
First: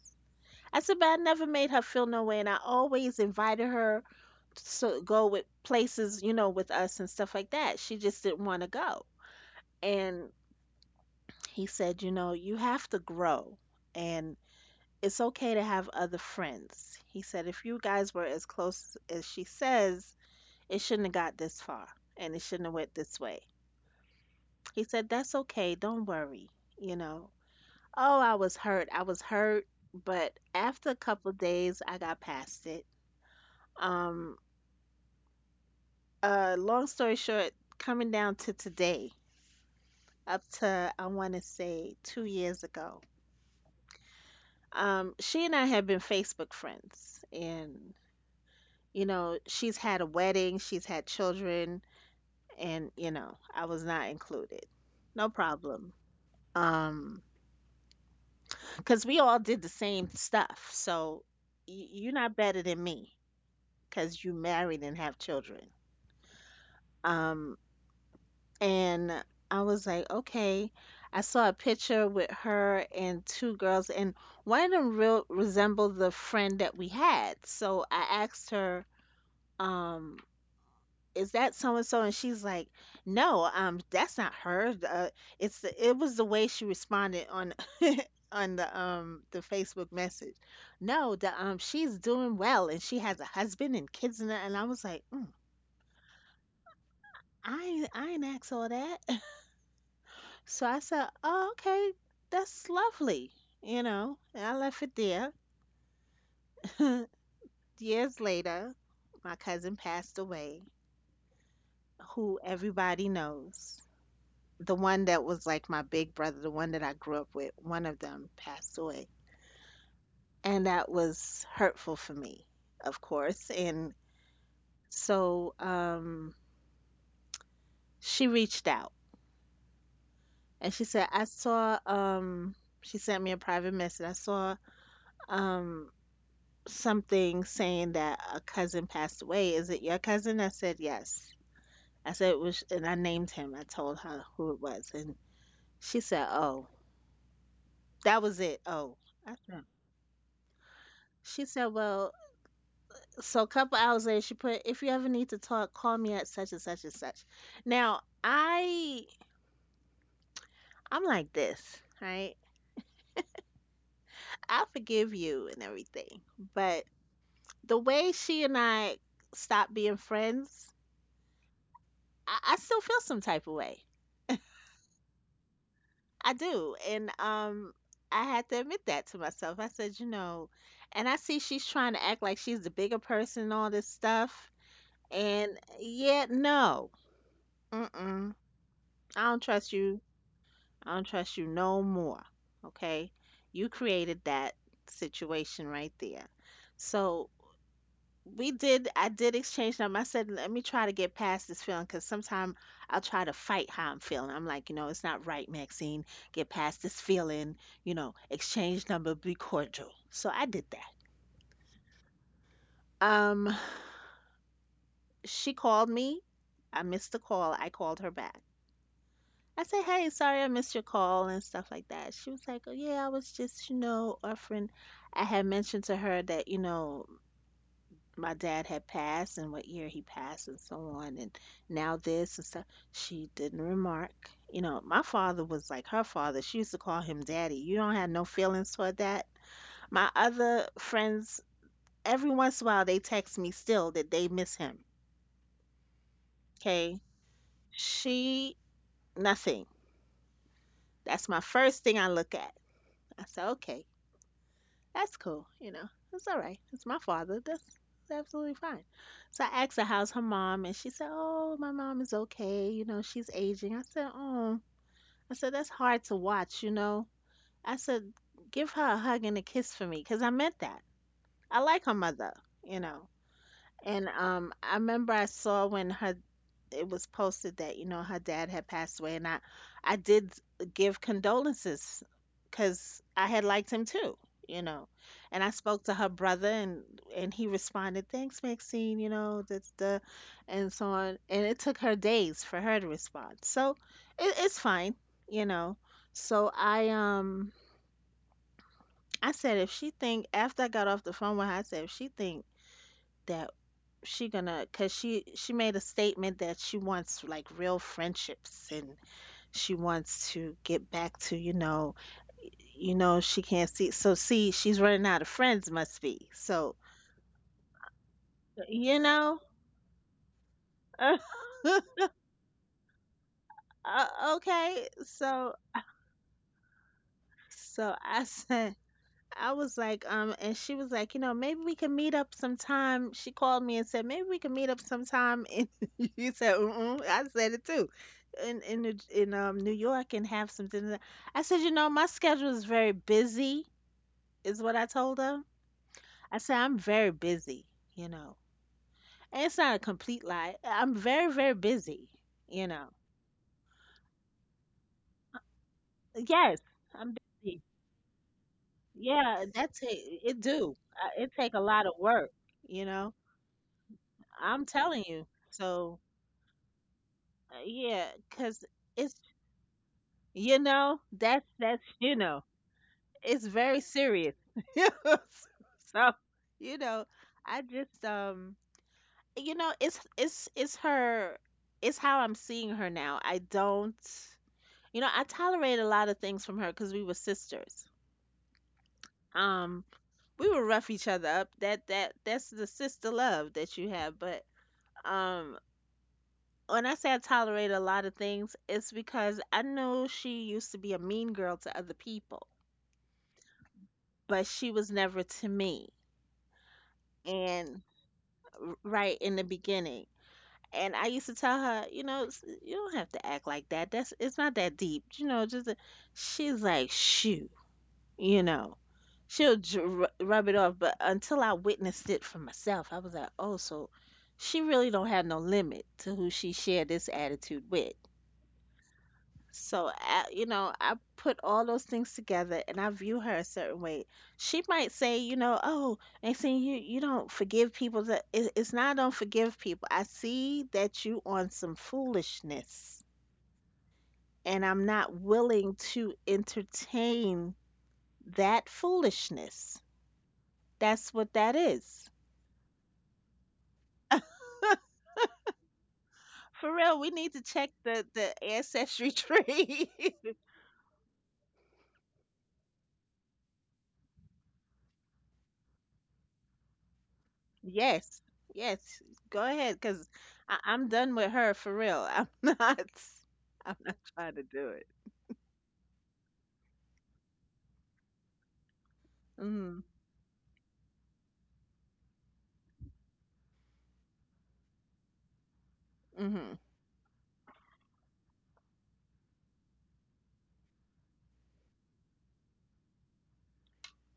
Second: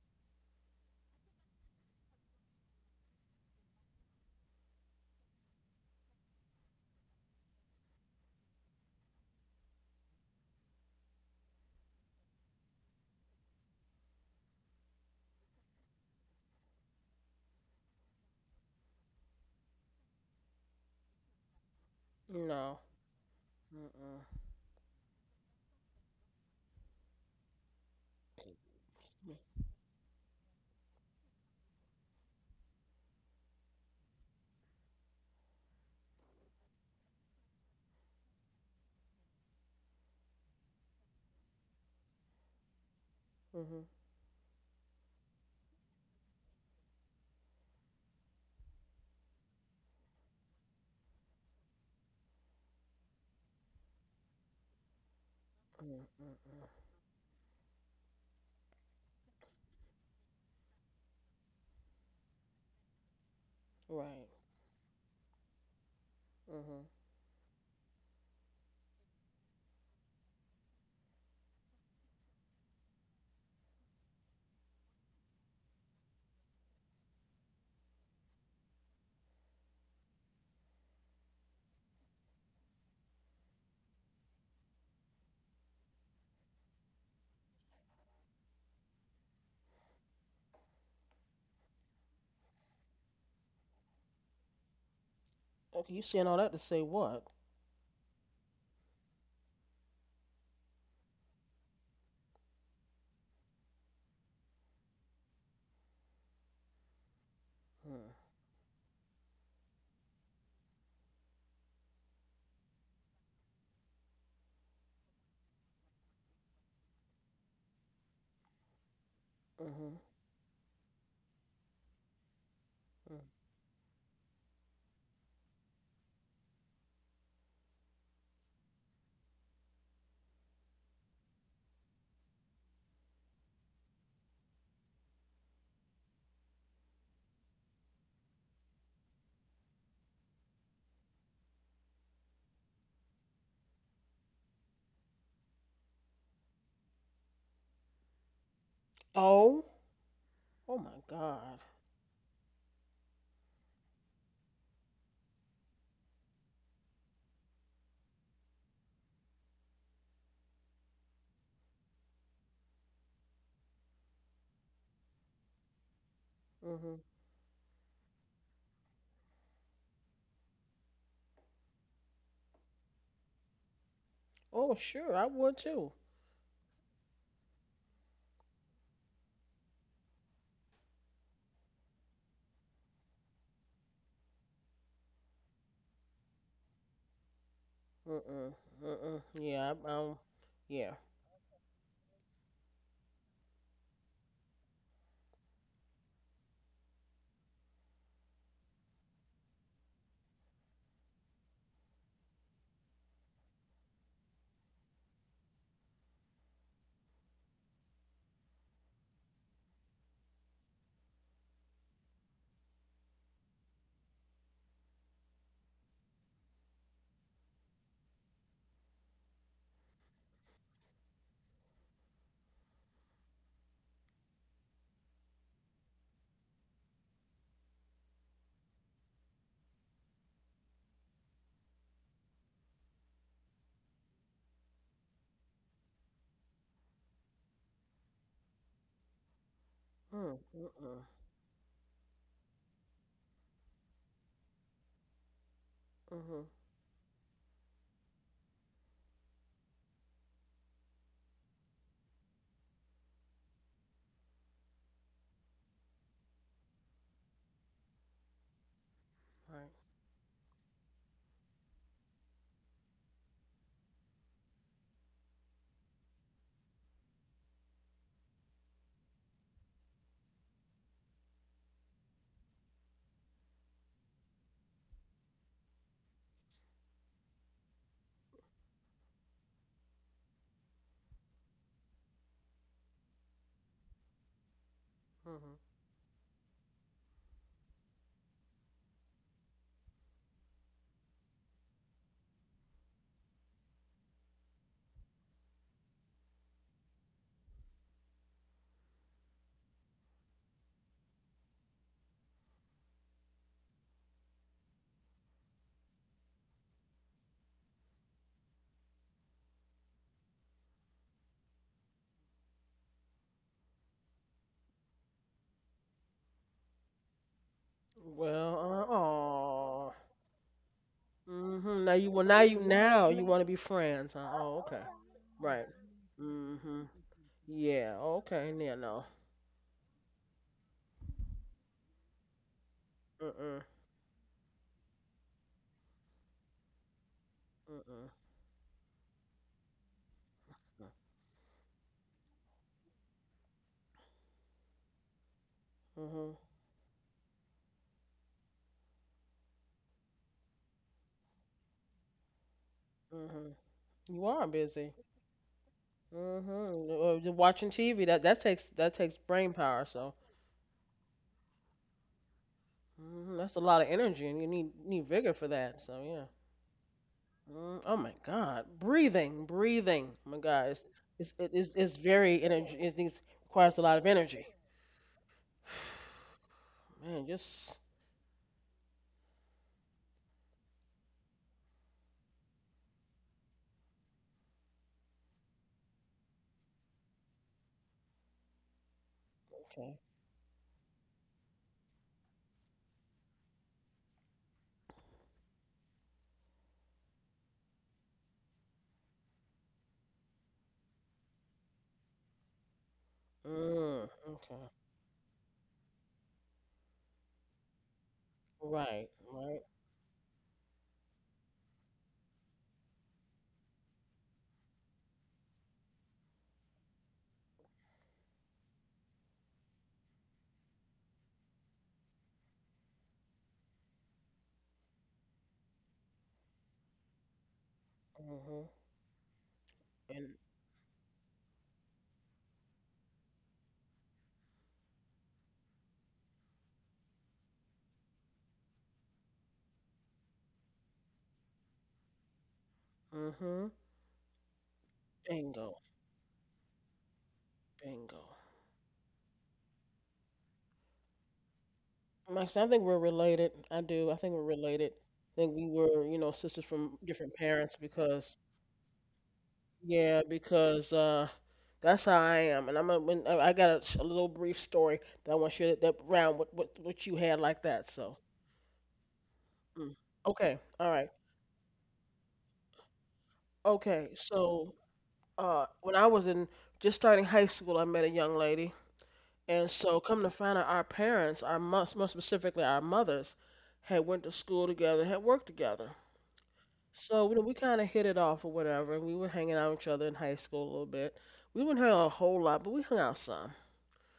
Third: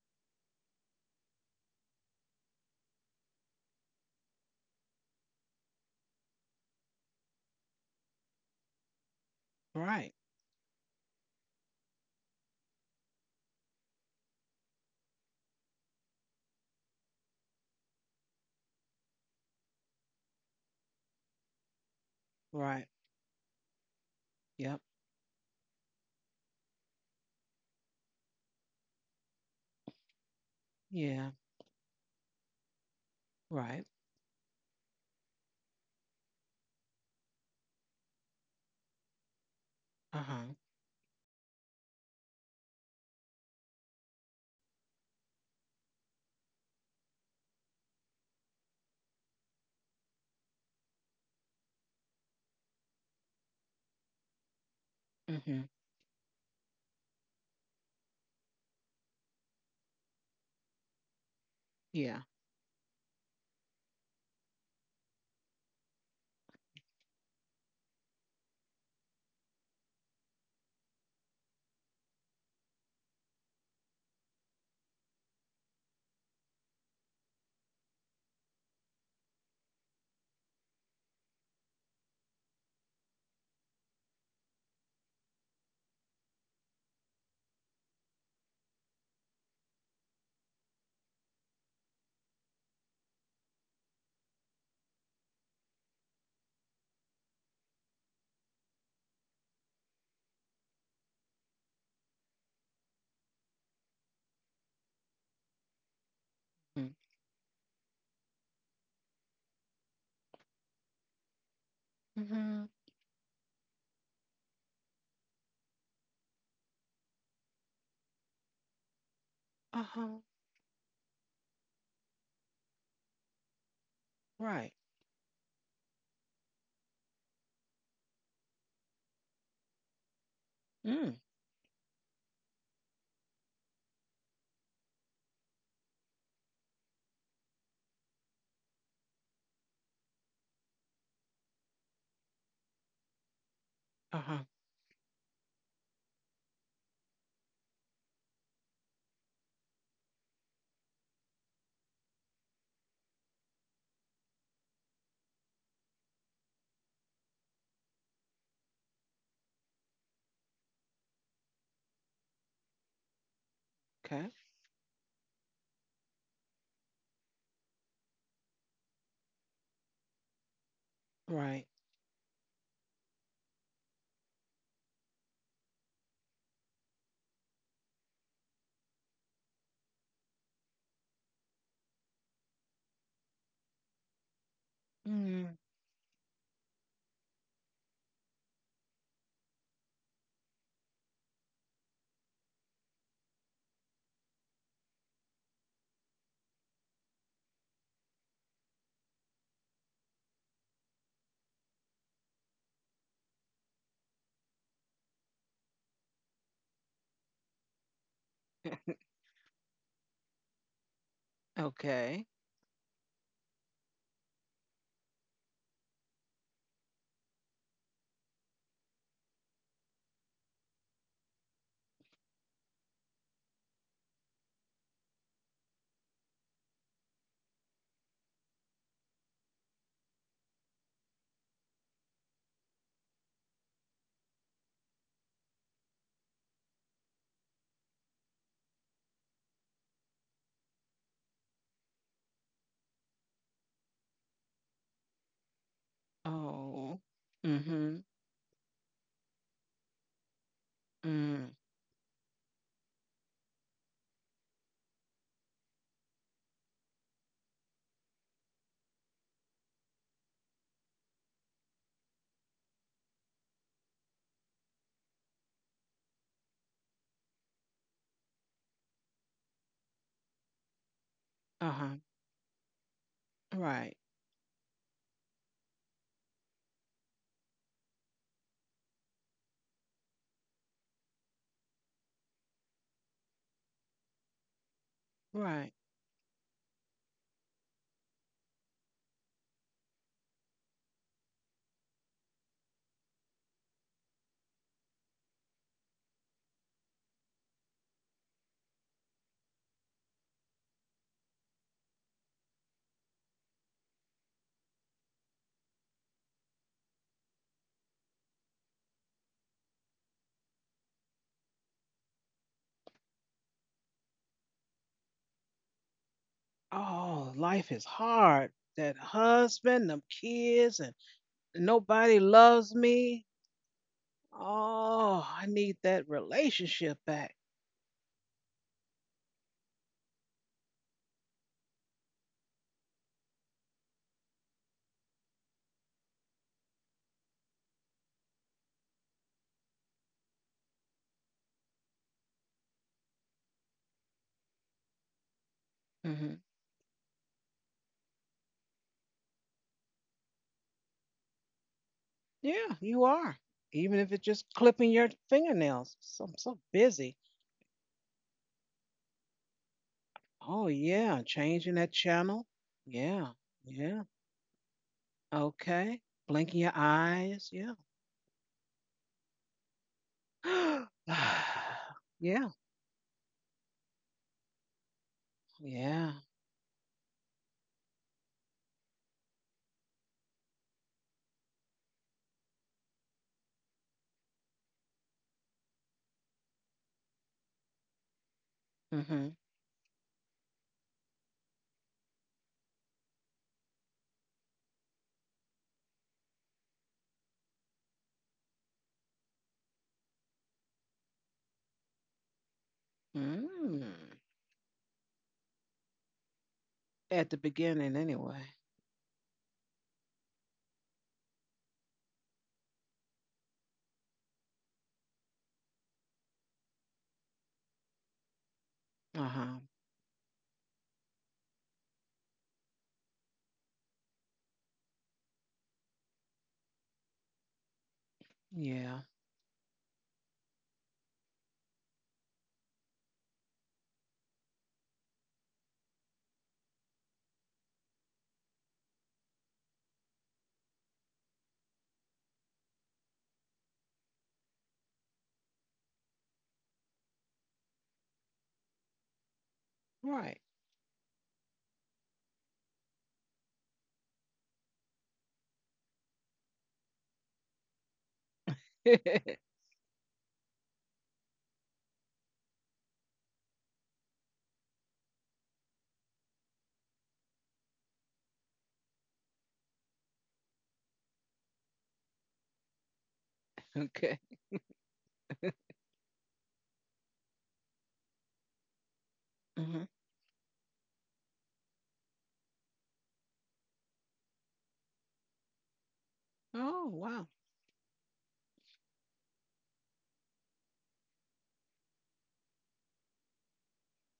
Speaker 3: I said, "But I never made her feel no way. And I always invited her to go with places, you know, with us and stuff like that. She just didn't want to go."
Speaker 1: Right.
Speaker 3: And he said, "You know, you have to grow. And it's okay to have other friends." He said, "If you guys were as close as she says, it shouldn't have got this far and it shouldn't have
Speaker 2: No.
Speaker 1: Right.
Speaker 3: went this way."
Speaker 2: Mm-mm.
Speaker 1: Yep.
Speaker 3: He said, "That's okay. Don't worry." You know, oh, I was hurt. I was hurt. But after a couple
Speaker 1: Yeah.
Speaker 3: of days, I got past it.
Speaker 1: Right.
Speaker 3: Um, Long story short, coming down to today,
Speaker 1: Uh
Speaker 3: up
Speaker 1: huh.
Speaker 3: to, I want to say 2 years ago,
Speaker 2: Mm-hmm. Mm-mm.
Speaker 3: she and I had been Facebook friends. And you know, she's had a wedding, she's had children, and you know, I was not included. No
Speaker 1: Mhm.
Speaker 3: problem.
Speaker 2: Mm, mm.
Speaker 3: Um, because we all did the same stuff. So you're
Speaker 1: Yeah.
Speaker 3: not better than me because
Speaker 2: Right.
Speaker 3: you married and have children.
Speaker 2: Mm-hmm.
Speaker 3: Um, and I was like, okay. I saw a picture with her and two girls, and one of them real resembled the friend that we had. So I asked her, um, is that so and so? And she's like, no, that's not her. It's it was the way she responded on [LAUGHS] on the the Facebook message. No the She's doing well and she has a husband and kids and that," and I was like, mm,
Speaker 2: Okay. You saying all that to say what?
Speaker 3: I ain't asked all that. [LAUGHS] So I said, oh, okay, that's lovely, you know, and I left it there. [LAUGHS]
Speaker 2: Mm.
Speaker 3: Years later, my cousin passed away, who
Speaker 1: Mhm.
Speaker 3: everybody knows, the one that was like my big brother, the one that I grew up with. One of them passed away.
Speaker 1: Uh
Speaker 2: Mm-hmm.
Speaker 1: huh.
Speaker 3: And that was hurtful for me, of
Speaker 2: Mm.
Speaker 3: course. And
Speaker 1: Right.
Speaker 3: so she reached out and she said,
Speaker 1: Mm.
Speaker 3: I saw, she sent me a private message. I saw um, something saying that a cousin passed away. Is it your cousin? I said, yes. I said, it was, and I named him. I told her
Speaker 1: Uh-huh.
Speaker 3: who it was. And she said, oh, that was it. Oh, I said,
Speaker 2: Oh. Oh my
Speaker 3: she
Speaker 2: God.
Speaker 3: said, well, so a couple hours later, she put, "If you ever need to talk, call me at such and such and such." Now I'm like this, right?
Speaker 1: Okay.
Speaker 3: I forgive you and everything, but
Speaker 2: Mhm.
Speaker 3: the way she and I stopped being friends,
Speaker 1: Right.
Speaker 3: I still feel some type of way.
Speaker 2: Oh sure, I would too.
Speaker 3: I do, and I had to admit that to myself. I said, you know, and I see she's trying to act like she's the bigger person and all this stuff,
Speaker 1: Mm.
Speaker 3: and yet no, mm-mm,
Speaker 2: Mm-mm. Mm-mm.
Speaker 3: I don't trust
Speaker 2: Yeah.
Speaker 3: you.
Speaker 2: Yeah.
Speaker 3: I don't trust you no more. Okay. You created that situation right there. So I did exchange them. I said, let me try to get past this feeling, because sometimes I'll try to fight how I'm feeling. I'm like, you know, it's not right, Maxine. Get past this feeling, you know, exchange number, be cordial. So I did that.
Speaker 1: Okay.
Speaker 3: Um, she called me. I missed the call. I called her back. I said, "Hey, sorry I missed your call and stuff like that." She was like, "Oh yeah, I was just, you know, offering." I had mentioned to her that, you know, my dad had passed and what year he passed and so on, and now this and stuff. She didn't remark. You know, my father was like her father. She used to call him daddy. You don't have no feelings toward that. My
Speaker 2: Mm.
Speaker 3: other
Speaker 2: Mm-mm.
Speaker 3: friends, every once in a while, they text me still that they miss him.
Speaker 2: Mhm.
Speaker 1: Oh.
Speaker 3: Okay,
Speaker 1: Mm-hmm.
Speaker 3: she nothing. That's my
Speaker 1: Mm.
Speaker 3: first thing I look at. I said, okay, that's cool. You know, it's all right. It's my father. That's absolutely fine. So I
Speaker 2: Right.
Speaker 3: asked her how's her mom, and she said, "Oh, my mom is okay. You know, she's aging." I said, "Oh," I said, "That's hard to watch. You know," I said, "Give her a hug and a kiss for me, 'cause I meant that. I like her
Speaker 1: Uh-huh.
Speaker 3: mother. You know,
Speaker 1: Right.
Speaker 3: and I remember I saw when her it was posted that you know her dad had passed away, and I did give condolences because I had liked him too, you know. And I
Speaker 2: Mhm.
Speaker 1: Right.
Speaker 3: spoke to her brother, and he responded, "Thanks, Maxine," you know, and so on. And it took her days for her to respond, so it's fine, you know. So I, I said if she think, after I got off the phone with her, I said if she think that she gonna, because she made a statement that she wants like real friendships and she wants to get back to, you know, you know, she can't see. So see, she's running out of friends, must be so,
Speaker 1: Oh, life is hard.
Speaker 2: Well.
Speaker 1: That
Speaker 3: you know.
Speaker 1: husband,
Speaker 2: Oh.
Speaker 1: them kids, and
Speaker 3: [LAUGHS] uh,
Speaker 2: Mhm. Now you.
Speaker 1: nobody
Speaker 2: Well.
Speaker 1: loves
Speaker 2: Now you
Speaker 1: me.
Speaker 2: want to be friends, huh? Oh. Okay.
Speaker 3: okay,
Speaker 1: Oh, I
Speaker 3: so
Speaker 2: Right.
Speaker 1: need that
Speaker 2: Mhm.
Speaker 1: relationship back.
Speaker 2: Yeah.
Speaker 3: so i
Speaker 2: Okay. Yeah.
Speaker 3: said
Speaker 2: No.
Speaker 3: I was like, and she was like, you know, maybe we can meet up sometime. She
Speaker 2: Mm-mm.
Speaker 3: called me and said, maybe we can meet up sometime. And [LAUGHS] you said, mm, I said it too,
Speaker 2: Mm-mm.
Speaker 3: in New York, and have some dinner. I said, you know, my schedule is very busy, is what I told her.
Speaker 1: Mm-hmm.
Speaker 2: Mhm.
Speaker 3: I said, I'm very busy, you know, and it's not a complete lie. I'm very very busy, you
Speaker 1: Yeah,
Speaker 3: know.
Speaker 1: you are.
Speaker 2: Mhm.
Speaker 1: Even if it's
Speaker 2: You are
Speaker 1: just clipping
Speaker 2: busy.
Speaker 1: your fingernails. So, I'm so
Speaker 3: Yes,
Speaker 2: Mhm.
Speaker 3: I'm
Speaker 1: busy.
Speaker 2: You're
Speaker 3: busy.
Speaker 2: watching TV. That takes
Speaker 3: Yeah,
Speaker 2: brain
Speaker 3: that's
Speaker 2: power. So.
Speaker 3: it. It
Speaker 1: Oh,
Speaker 3: do.
Speaker 1: yeah.
Speaker 3: It take a
Speaker 1: Changing
Speaker 3: lot
Speaker 1: that
Speaker 3: of work,
Speaker 1: channel.
Speaker 3: you know.
Speaker 1: Yeah.
Speaker 2: Mhm, that's a lot of
Speaker 1: Yeah.
Speaker 2: energy, and you
Speaker 3: I'm telling
Speaker 2: need
Speaker 3: you.
Speaker 2: vigor for that.
Speaker 1: Okay.
Speaker 3: So
Speaker 2: So yeah.
Speaker 1: Blinking your eyes. Yeah.
Speaker 2: Oh
Speaker 3: Yeah,
Speaker 2: my
Speaker 3: because
Speaker 2: God,
Speaker 3: it's,
Speaker 2: breathing, breathing. Oh my
Speaker 3: you
Speaker 2: God,
Speaker 3: know,
Speaker 1: [SIGHS] [GASPS]
Speaker 2: it's
Speaker 3: you
Speaker 2: very
Speaker 3: know,
Speaker 1: Yeah.
Speaker 2: energy. It needs
Speaker 3: it's
Speaker 2: requires
Speaker 3: very
Speaker 2: a lot of
Speaker 3: serious.
Speaker 2: energy.
Speaker 3: [LAUGHS]
Speaker 1: Yeah.
Speaker 3: So, you know,
Speaker 2: Man,
Speaker 3: I
Speaker 2: just
Speaker 3: just, you know, it's her, it's how I'm seeing her now. I don't, you know, I tolerate a lot of things from her because we were sisters.
Speaker 1: Mm-hmm.
Speaker 3: Um,
Speaker 2: okay.
Speaker 3: we would rough each other up. That's the sister love that you have. But, um, when I say I tolerate a lot of things, it's because I know she used to be a mean girl to other people,
Speaker 1: Mm.
Speaker 2: Mm,
Speaker 3: but she
Speaker 2: okay.
Speaker 3: was never to me.
Speaker 1: At the
Speaker 3: And
Speaker 1: beginning, anyway.
Speaker 2: Right,
Speaker 3: right in the
Speaker 2: right.
Speaker 3: beginning, and I used to tell her, you know, you don't have to act like that. That's it's not that deep, you know. Just a-" She's like, shoo, you know.
Speaker 1: Uh
Speaker 3: She'll
Speaker 1: huh.
Speaker 3: rub it off, but until I witnessed it for myself, I was like, oh, so she really don't have no limit to who she shared this attitude with.
Speaker 2: Mhm.
Speaker 1: Yeah.
Speaker 3: So, I,
Speaker 2: And
Speaker 3: you know, I put all those things together and I view her a certain way. She might say, you know, oh, Maxine, you don't forgive people. It's not I don't forgive people. I see that you on some foolishness
Speaker 2: mhm.
Speaker 3: and I'm not willing
Speaker 2: Bingo,
Speaker 3: to entertain
Speaker 2: bingo.
Speaker 3: that foolishness.
Speaker 1: Right.
Speaker 3: That's what that is.
Speaker 2: Max, I think we're related. I do. I think we're related. I think we were, you know, sisters
Speaker 3: For
Speaker 2: from
Speaker 3: real, we
Speaker 2: different
Speaker 3: need to check
Speaker 2: parents because
Speaker 3: the
Speaker 1: [LAUGHS]
Speaker 3: ancestry [LAUGHS]
Speaker 1: Okay.
Speaker 3: tree.
Speaker 2: yeah, because that's how I am, and when I got a, a little brief story that I want to share that, that round what, what you had like that. So,
Speaker 3: Yes, yes. Go ahead,
Speaker 2: mm,
Speaker 3: because
Speaker 2: okay,
Speaker 3: I'm
Speaker 2: all right,
Speaker 3: done with her for real. I'm [LAUGHS] not. I'm not
Speaker 2: okay.
Speaker 3: trying to do
Speaker 2: So,
Speaker 3: it.
Speaker 2: when I was in just starting high school, I met a young lady, and
Speaker 3: Mm.
Speaker 1: Mm-hmm.
Speaker 2: so come to find out, our parents, our more specifically our mothers, had went to school together, had worked together.
Speaker 3: Mhm.
Speaker 1: Oh, wow.
Speaker 2: So you know, we kind of hit it off or whatever, and we were hanging out with each other in high school a little bit. We didn't hang out a whole lot, but we hung out some.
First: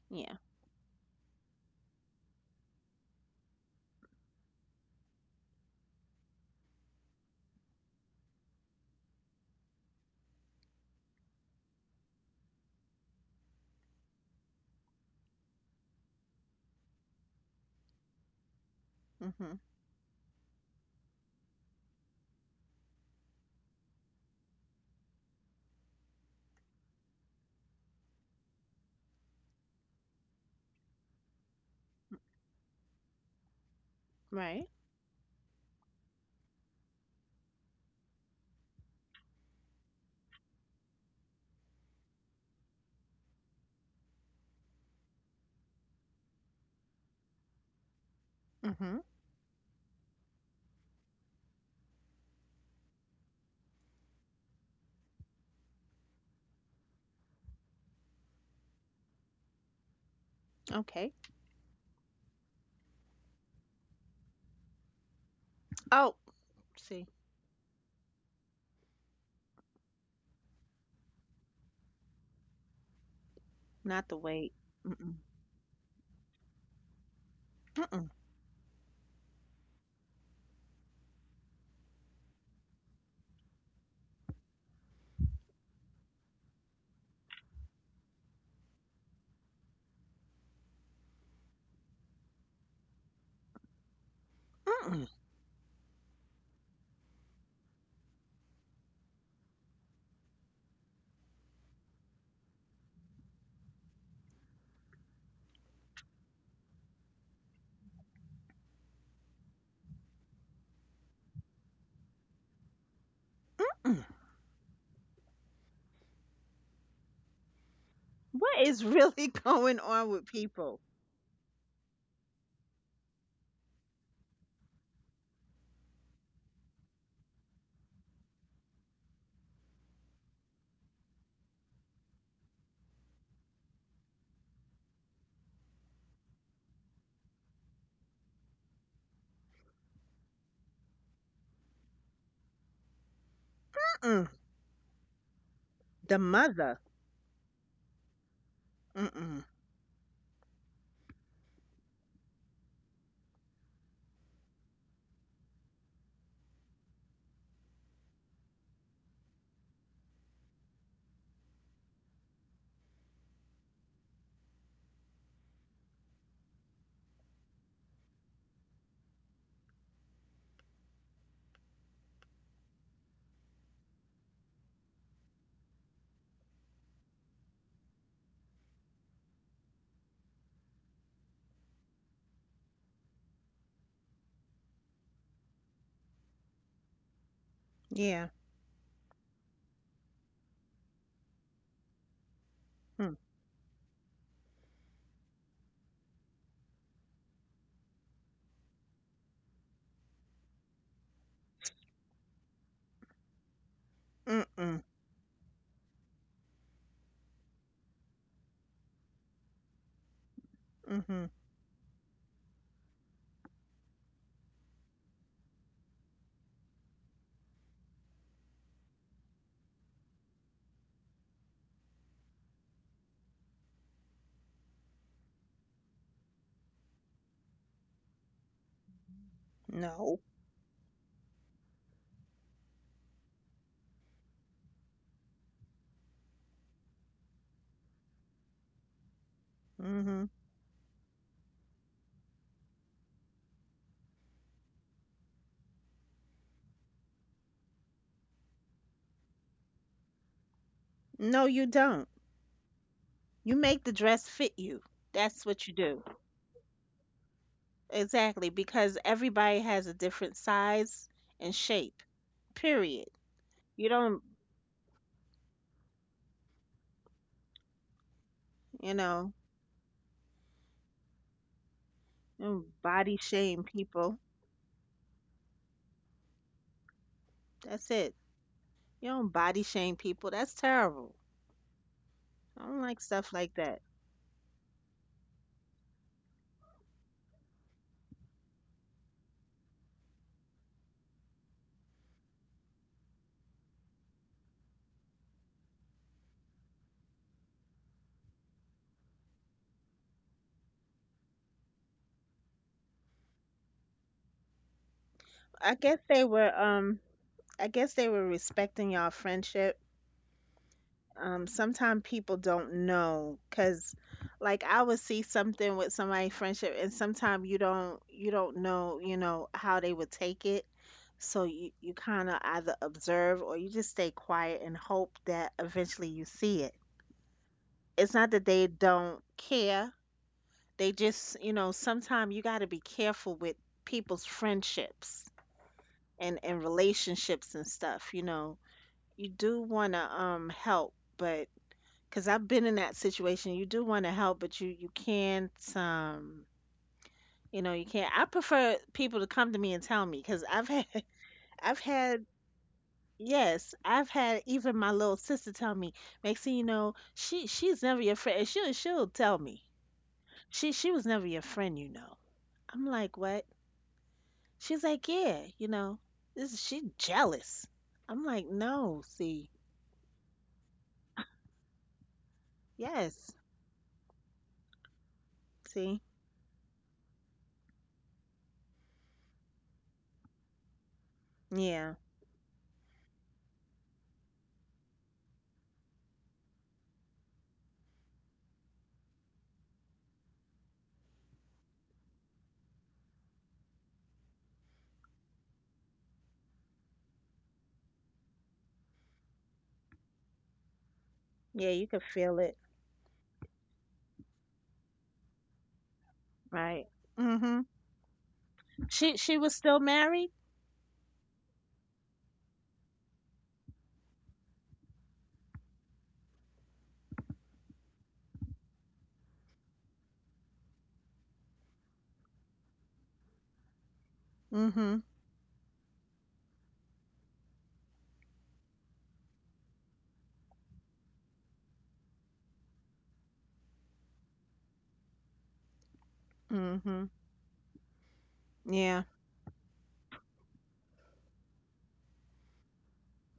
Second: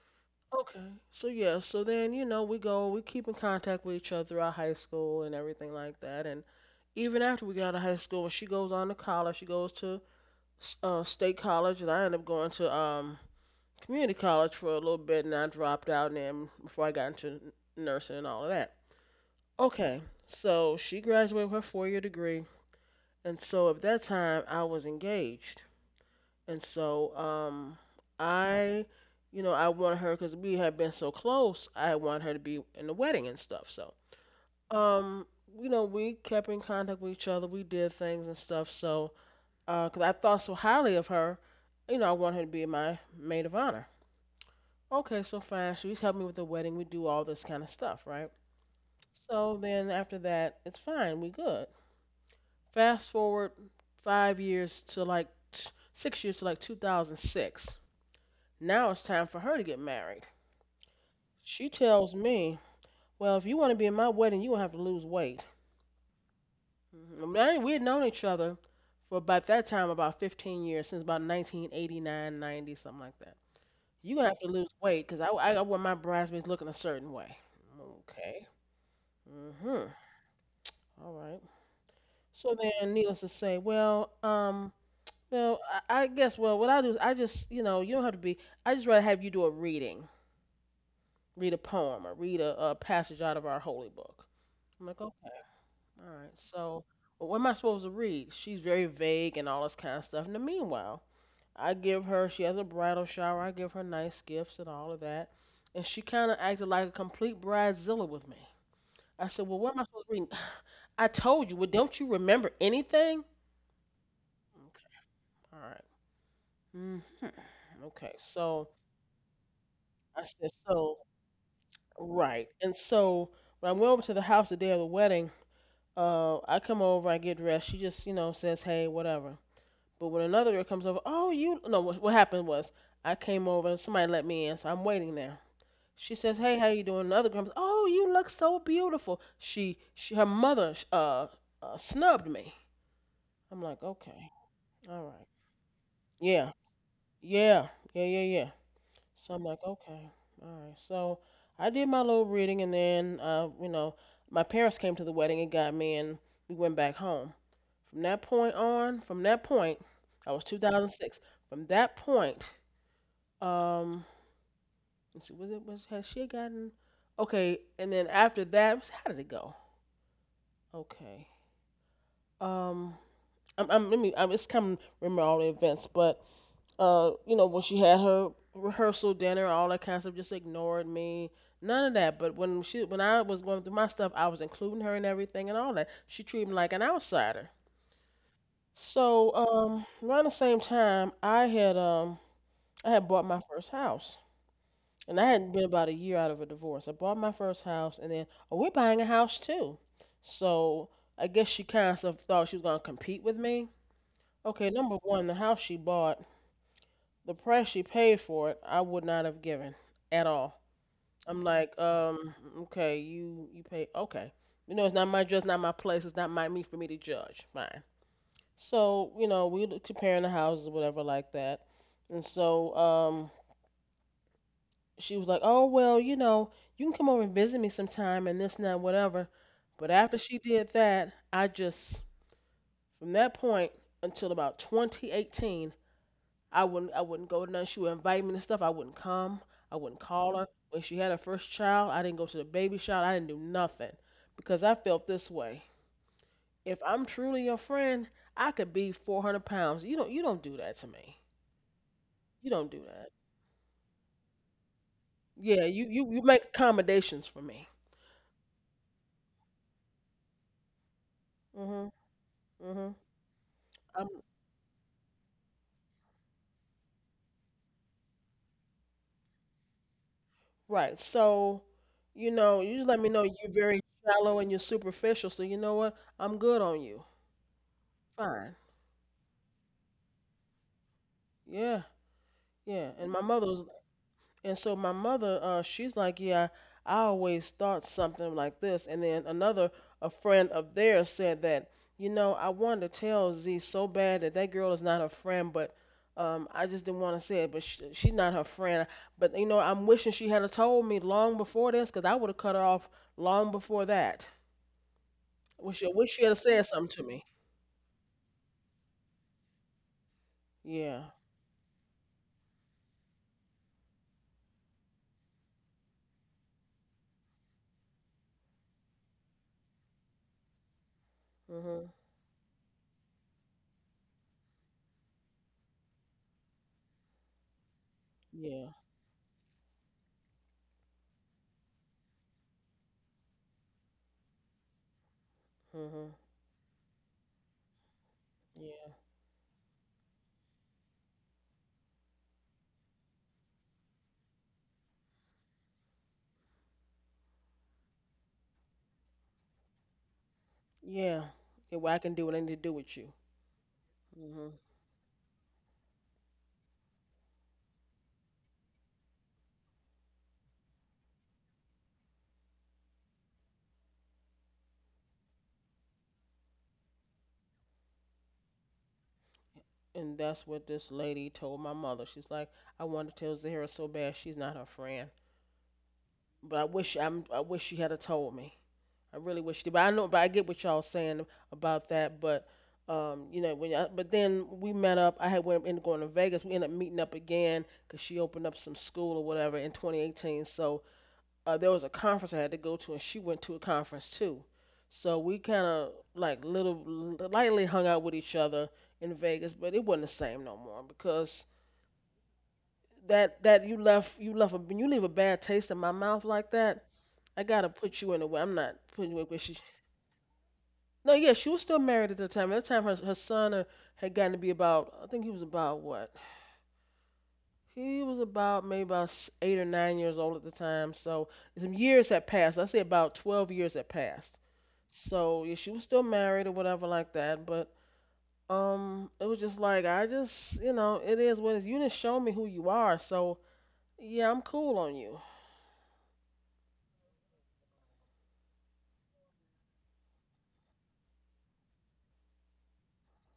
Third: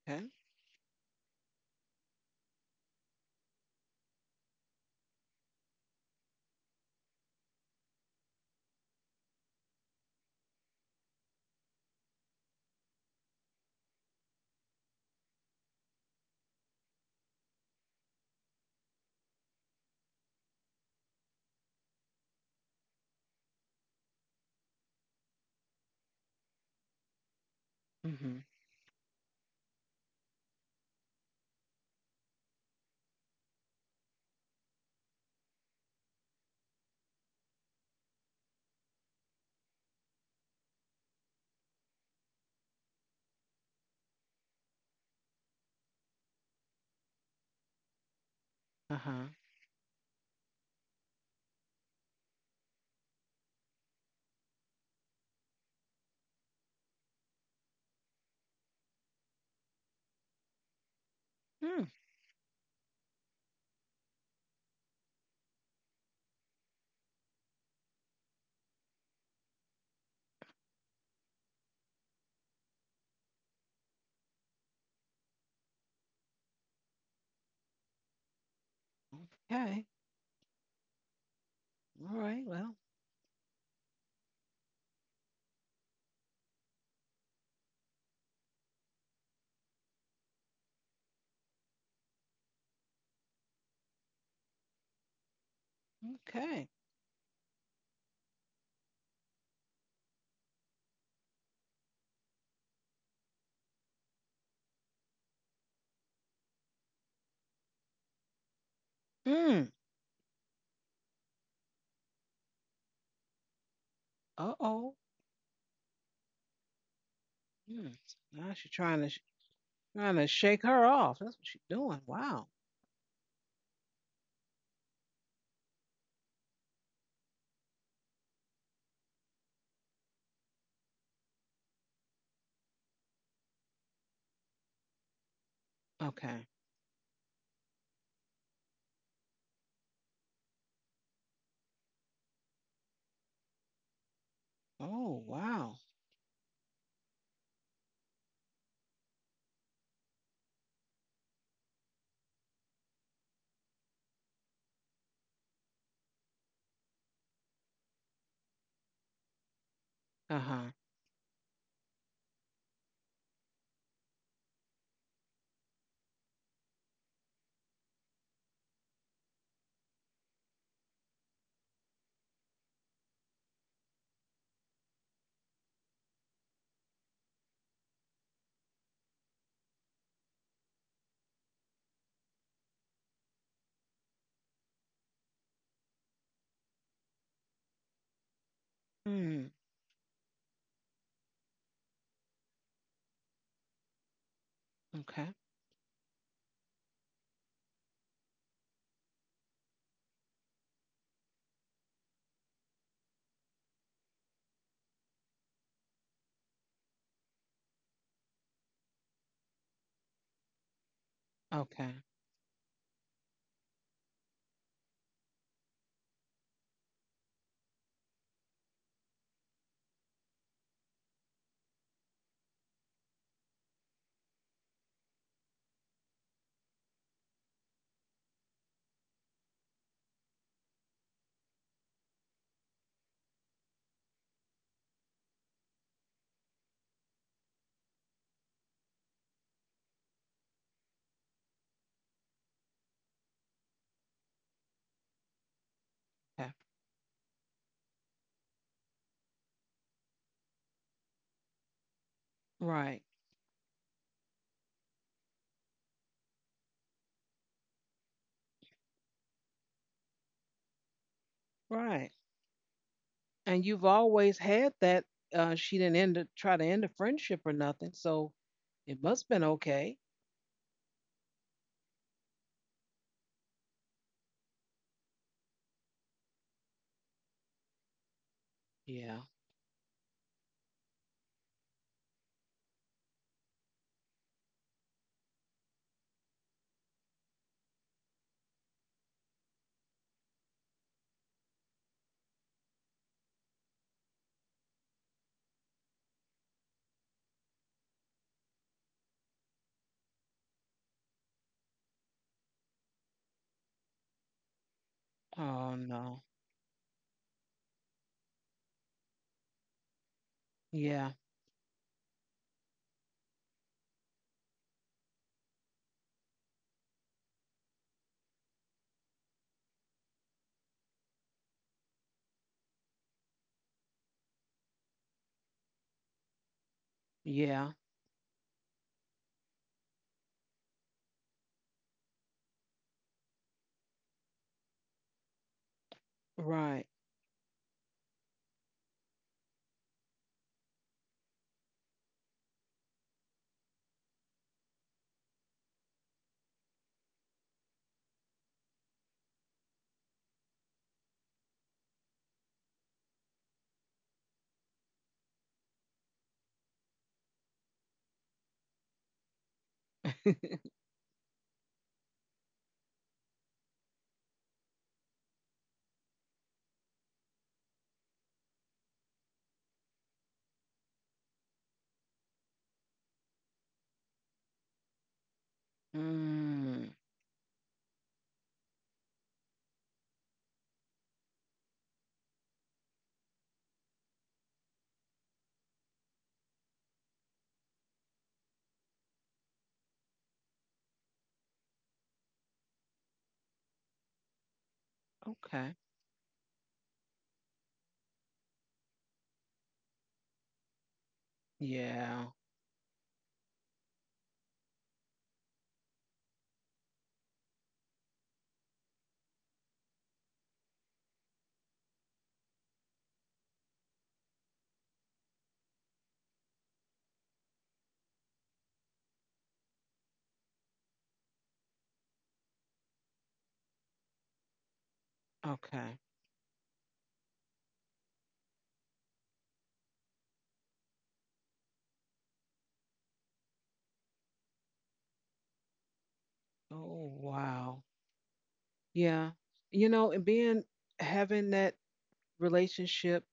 Speaker 1: Okay.
Speaker 3: Yeah.
Speaker 2: Okay. So yeah, so then, you know, we keep in contact with each other throughout high school and everything like that. And even after we got out of high school, when she goes on to college, she goes to state college, and I ended up going to community college for a little bit, and I dropped out, and then before I got into nursing and all of that.
Speaker 3: Mhm.
Speaker 2: Okay. So she graduated with her four-year degree, and so at that time I was engaged. And so,
Speaker 1: Mm-hmm.
Speaker 2: I, you know, I want her because we had been so close. I want her to be in the wedding and stuff. So,
Speaker 3: Right.
Speaker 2: um, you know, we kept in contact with each other. We did things and stuff. So, because I thought so highly of her, you know, I want her to be my maid of honor. Okay, so fine. She's helping me with the wedding. We do all this kind of stuff, right?
Speaker 1: Uh
Speaker 3: Mhm.
Speaker 1: huh.
Speaker 2: So then after that, it's fine. We good. Fast forward 5 years to like 6 years to like 2006. Now it's time for her to get married.
Speaker 3: Okay.
Speaker 2: She
Speaker 1: Mm.
Speaker 2: tells me, "Well, if you want to be in my wedding, you're going to have to lose weight."
Speaker 3: Oh, see,
Speaker 2: Mhm. We had known each other for about that time about 15 years, since about 1989, 90, something like that.
Speaker 3: not
Speaker 2: You're
Speaker 3: the
Speaker 2: going to have to
Speaker 3: weight.
Speaker 2: lose weight
Speaker 3: Mm-mm.
Speaker 2: because I want my bridesmaids looking a certain way.
Speaker 3: Mm-mm.
Speaker 2: Okay. Mm-hmm.
Speaker 1: Okay.
Speaker 2: All right.
Speaker 1: All right.
Speaker 2: So
Speaker 1: Well.
Speaker 2: then, needless to say, well, well, I guess, well, what I do is I just, you know, you don't have to be. I just rather have you do a reading, read a poem, or read a passage out of our holy book. I'm like,
Speaker 3: Mm-mm.
Speaker 2: okay, all right.
Speaker 1: Okay.
Speaker 2: So, well, what am I supposed to read? She's very vague and all this kind of stuff. And then meanwhile, she has a bridal shower. I give her nice gifts and all of that. And she kind of acted like a complete bridezilla with me. I said, well, what
Speaker 1: Mm.
Speaker 2: am I supposed to read? I told you, well, don't you remember anything?
Speaker 1: Uh
Speaker 2: Okay,
Speaker 1: oh.
Speaker 2: all right. Mm,
Speaker 1: Mm.
Speaker 2: okay,
Speaker 1: Now
Speaker 3: What
Speaker 2: so
Speaker 1: she's
Speaker 3: is
Speaker 1: trying to
Speaker 3: really [LAUGHS] going on
Speaker 1: trying
Speaker 2: I
Speaker 3: with
Speaker 1: to
Speaker 2: said,
Speaker 1: shake
Speaker 3: people?
Speaker 1: her
Speaker 2: so,
Speaker 1: off. That's what she's doing.
Speaker 2: right.
Speaker 1: Wow.
Speaker 2: And so when I went over to the house the day of the wedding, I come over, I get dressed. She just, you know, says, hey, whatever. But when another girl comes over, oh, you no. What happened was I came over. Somebody let me in, so I'm waiting there. She says,
Speaker 1: Okay.
Speaker 2: "Hey, how you doing?" Another girl comes, "Oh, you look so beautiful." Her mother, snubbed me. I'm like,
Speaker 3: Mm-mm.
Speaker 2: okay, all
Speaker 1: Oh
Speaker 2: right,
Speaker 1: wow.
Speaker 3: The
Speaker 2: yeah,
Speaker 3: mother.
Speaker 2: yeah, yeah, yeah, yeah. So
Speaker 3: Mm-mm.
Speaker 2: I'm like, okay, all right. So I did my little reading, and then, you know, my parents came to the wedding and got me, and we went back home. From that point, that
Speaker 1: Uh
Speaker 2: was
Speaker 1: huh.
Speaker 2: 2006. From that point Um, let's see, was it was has she gotten? Okay, and then after that, how did it go? Okay. Um, I'm let me. I'm just coming. Remember all the events, but you know when she had her rehearsal dinner, all that kind of stuff, just ignored me. None of that. But when she, when I was going through my stuff, I was including her in everything and all that. She treated me like an outsider.
Speaker 3: Yeah.
Speaker 2: So
Speaker 1: Mm.
Speaker 2: around the same time, I had
Speaker 3: Mm.
Speaker 2: bought my first house. And I
Speaker 1: Okay.
Speaker 2: hadn't been about a year out of a divorce. I bought my first house, and then oh, we're buying a house too. So I guess she kind of thought she was gonna compete with me. Okay,
Speaker 3: Mm-mm.
Speaker 2: number one, the house she bought, the price she paid for it, I would not have given at all.
Speaker 3: Mm-hmm.
Speaker 2: I'm like,
Speaker 1: Okay.
Speaker 2: okay, you pay, okay, you know, it's not my dress, not my place, it's not my me for me to judge. Fine. So you know, comparing the houses, whatever, like that. And so she was like, "Oh well, you know, you can come over and visit me sometime and this and that, whatever." But
Speaker 3: No.
Speaker 2: after she did that, I just from that point until about 2018, I wouldn't go to none. She would invite me to stuff. I wouldn't come. I wouldn't
Speaker 3: Mm-hmm.
Speaker 2: call her. When she had her first child, I didn't go to the baby shower. I didn't do nothing because I felt this way.
Speaker 1: Okay.
Speaker 2: If I'm truly your friend, I could be 400 pounds. You don't do that to me.
Speaker 3: No, you don't.
Speaker 2: You don't do
Speaker 1: Right.
Speaker 2: that.
Speaker 3: You make the dress fit you. That's what
Speaker 2: Yeah,
Speaker 3: you do.
Speaker 2: you make accommodations for me.
Speaker 3: Exactly, because everybody has a different size and
Speaker 2: Mhm.
Speaker 3: shape.
Speaker 1: Right.
Speaker 2: Mhm.
Speaker 3: Period.
Speaker 1: And
Speaker 3: You
Speaker 1: you've
Speaker 3: don't,
Speaker 1: always had that. She didn't end it, try to end a friendship or nothing, so
Speaker 3: you
Speaker 1: it must
Speaker 3: know,
Speaker 1: been okay.
Speaker 2: Right. So, you
Speaker 3: you
Speaker 2: know, you
Speaker 3: don't
Speaker 2: just let me
Speaker 3: body
Speaker 2: know you're
Speaker 3: shame
Speaker 2: very
Speaker 3: people.
Speaker 2: shallow and you're superficial. So you know what? I'm good on you.
Speaker 3: That's it.
Speaker 2: Fine.
Speaker 3: You
Speaker 1: Yeah.
Speaker 3: don't body shame people. That's terrible.
Speaker 2: Yeah.
Speaker 3: I don't
Speaker 2: Yeah.
Speaker 3: like
Speaker 2: And my
Speaker 3: stuff
Speaker 2: mother
Speaker 3: like
Speaker 2: was,
Speaker 3: that.
Speaker 2: and so my mother, she's like, yeah, I always thought something like this. And then another, a friend of theirs said that, you know, I wanted to tell Z so bad that that girl is not her friend, but I just didn't want to say it. But she's not her friend. But you know, I'm wishing she had told me long before this, 'cause I would have cut her off long before that.
Speaker 3: I
Speaker 1: Oh
Speaker 2: I
Speaker 3: guess
Speaker 2: wish
Speaker 3: they
Speaker 1: no.
Speaker 2: you had
Speaker 3: were,
Speaker 2: said something to me.
Speaker 3: I guess they were respecting y'all friendship.
Speaker 2: Yeah.
Speaker 1: Yeah.
Speaker 3: Sometimes people don't know, because like I would see something with somebody friendship and sometimes you don't know, you know, how they would take it. So you,
Speaker 2: Mhm.
Speaker 3: you kind of either observe or you just stay quiet and hope that eventually you see it.
Speaker 1: Yeah.
Speaker 3: It's not that they
Speaker 2: Yeah.
Speaker 3: don't care, they just, you know, sometimes you got to be careful with people's friendships
Speaker 2: Mhm.
Speaker 3: and
Speaker 1: Right.
Speaker 3: relationships and stuff, you know.
Speaker 2: Yeah.
Speaker 3: You do want to help, but because I've been in that situation. You do want to help, but you can't. You know, you can't. I prefer people to come to me and tell me because I've had [LAUGHS]
Speaker 2: Yeah. Yeah.
Speaker 3: I've
Speaker 2: Well, I can
Speaker 3: had,
Speaker 2: do what I need to do with you.
Speaker 3: yes, I've had
Speaker 2: Mhm.
Speaker 3: even my little sister tell me, Maxine, you know, she's never your friend. And she'll tell me
Speaker 1: [LAUGHS]
Speaker 3: she was never your friend. You know, I'm like what? She's like yeah, you know, this is she jealous. I'm like no, see,
Speaker 2: And that's what this lady told my mother. She's like, I want to
Speaker 3: yes,
Speaker 2: tell Zahira so bad she's not her friend.
Speaker 3: see,
Speaker 2: But
Speaker 1: Mm,
Speaker 2: I'm I wish she had a told me. I really wish she did. But I know but I get what y'all saying about
Speaker 3: yeah,
Speaker 2: that, but you know, but then we met up. I had went ended up going to Vegas. We ended up meeting up again because she opened up some school or whatever in 2018. So there was a conference I had to go to, and she went to a conference too. So we kind
Speaker 1: okay.
Speaker 2: of like little lightly hung out with each other in Vegas, but it wasn't the same no more because
Speaker 3: yeah, you can feel
Speaker 1: Yeah.
Speaker 3: it,
Speaker 2: that you left a when you leave a bad taste in my mouth like that.
Speaker 3: right?
Speaker 2: I
Speaker 3: Mhm.
Speaker 2: gotta put you in a way. I'm not putting you
Speaker 3: She
Speaker 2: where
Speaker 3: was
Speaker 2: she.
Speaker 3: still married?
Speaker 2: No, yeah, she was still married at the time. At the time, her son had gotten to be about. I think he was about what? He was about maybe about 8 or 9 years old at the time. So some years had passed. I say about 12 years had passed.
Speaker 3: Mm-hmm.
Speaker 2: So yeah, she was still
Speaker 1: Okay.
Speaker 2: married or whatever like that, but it was just like I just you know it is what it is. You didn't show me who you are, so yeah, I'm cool on you.
Speaker 3: Mm-hmm.
Speaker 1: Oh, wow.
Speaker 3: Yeah.
Speaker 1: Yeah. You know, and being having that relationship,